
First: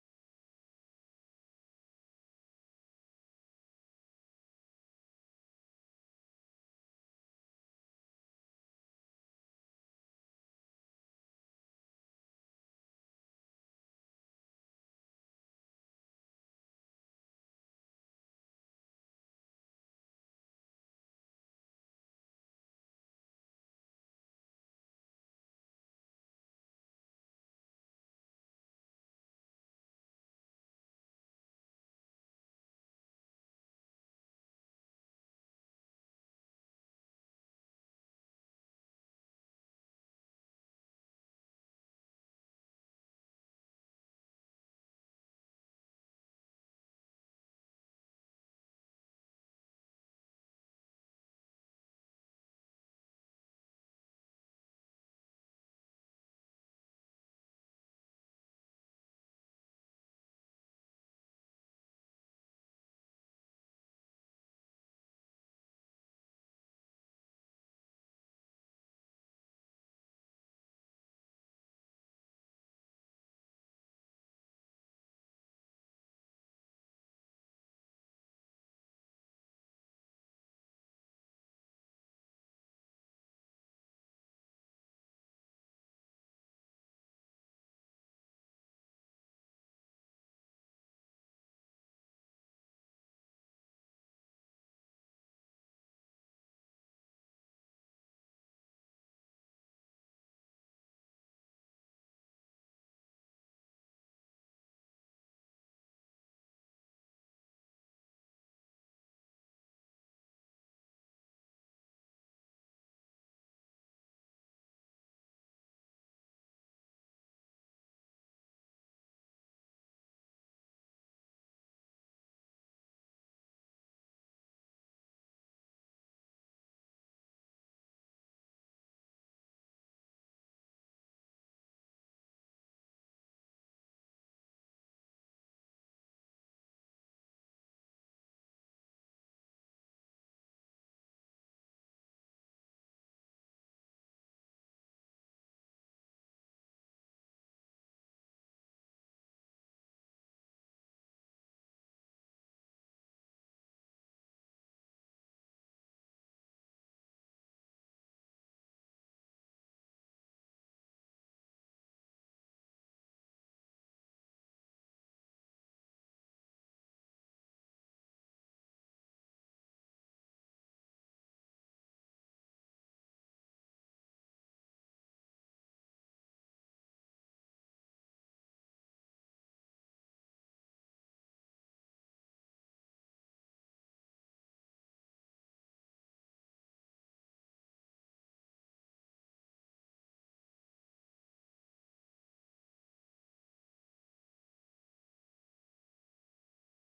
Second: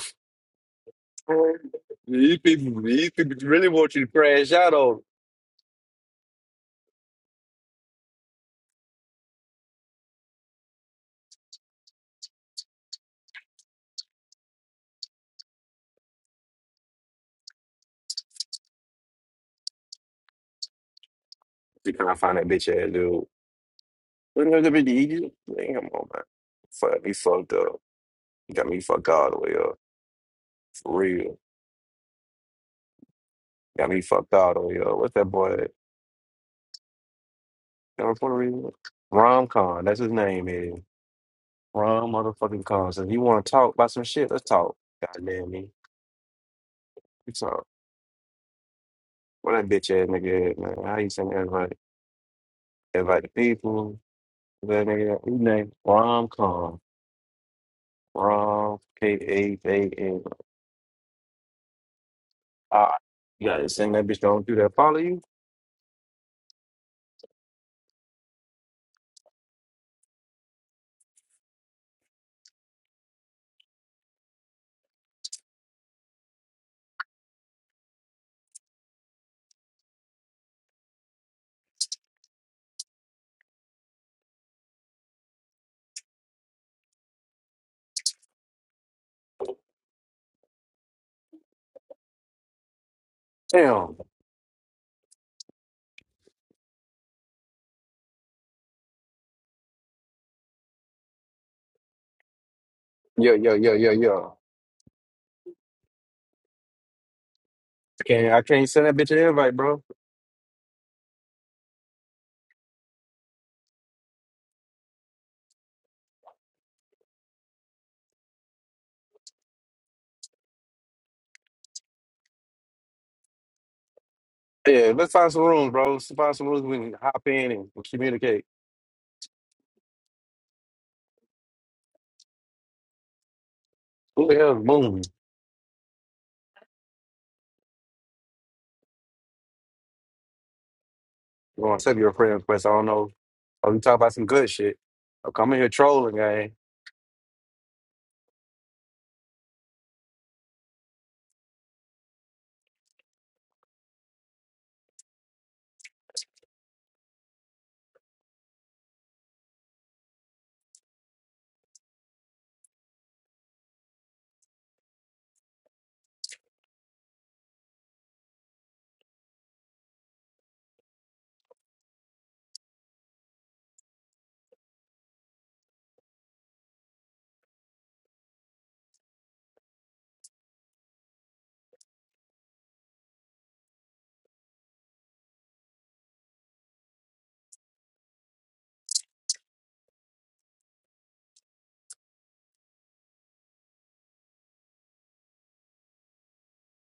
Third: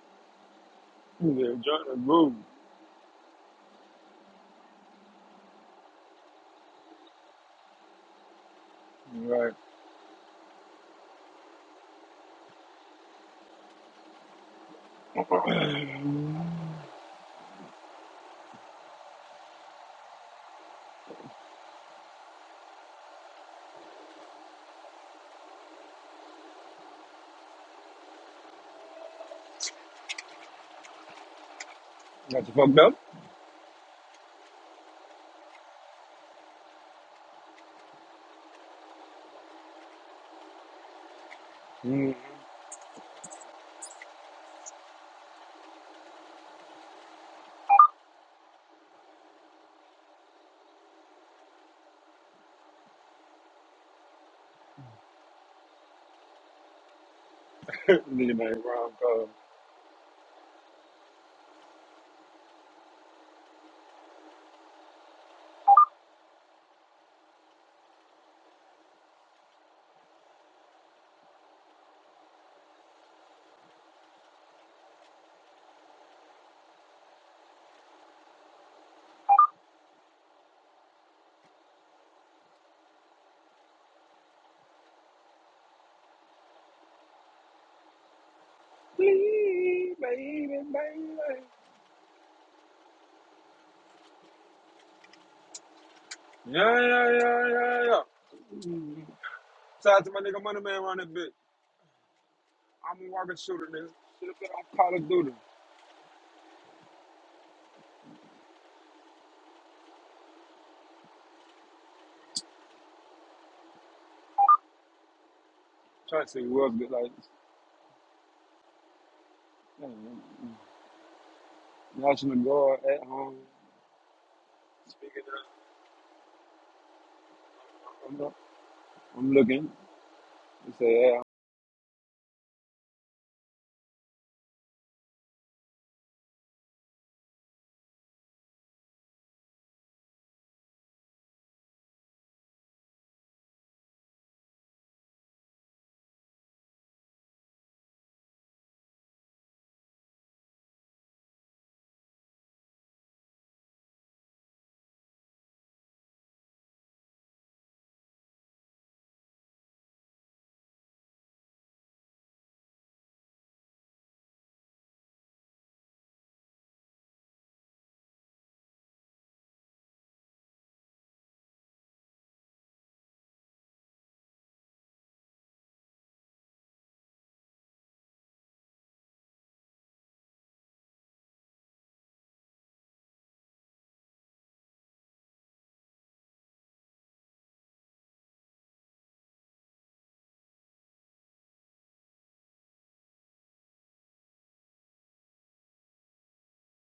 Speaker 2: They're trying to groove.
Speaker 1: these people, these people really want you to crash out on.
Speaker 2: Right.
Speaker 1: You can't find that bitch ass dude. Look at that bitch, he- Damn, come on, man. Fuck, me fucked up. Got me fucked all the way up. For real.
Speaker 2: Got you fucked up?
Speaker 1: Got me fucked all the way up. What's that boy? Y'all Puerto Rican? Rom Con, that's his name, is Rom
Speaker 2: Mm.
Speaker 1: motherfucking Con. So if you want to talk about some shit, let's talk. Goddamn me. We talk. What that bitch ass nigga at, man? How you send everybody? Everybody the people. That nigga, his name, Rom Con.
Speaker 2: Nigga named
Speaker 1: Rom,
Speaker 2: Ron Cole.
Speaker 1: K A A N. Ah, you gotta send that bitch don't do that. Follow you?
Speaker 2: Please, baby, baby.
Speaker 1: Damn.
Speaker 2: Yeah, yeah, yeah, yeah, yeah. Shout out to my nigga Money Man around that bitch. I'm a
Speaker 1: Yo,
Speaker 2: walking
Speaker 1: yo,
Speaker 2: shooter,
Speaker 1: yo,
Speaker 2: nigga.
Speaker 1: yo,
Speaker 2: Should
Speaker 1: yo.
Speaker 2: have been on Call of Duty.
Speaker 1: I can't, I can't send that bitch to everybody, bro.
Speaker 2: Trying to see who else get like damn, National Guard at home.
Speaker 1: Yeah, let's
Speaker 2: Speaking
Speaker 1: find some rooms, bro. Let's find some rooms we can hop in and
Speaker 2: of, I'm,
Speaker 1: communicate.
Speaker 2: I'm looking. They say at
Speaker 1: Who the hell is Moon? You want to accept your prayer request? I don't know. Oh, you talk about some good shit. Okay, I'm coming here trolling, gang.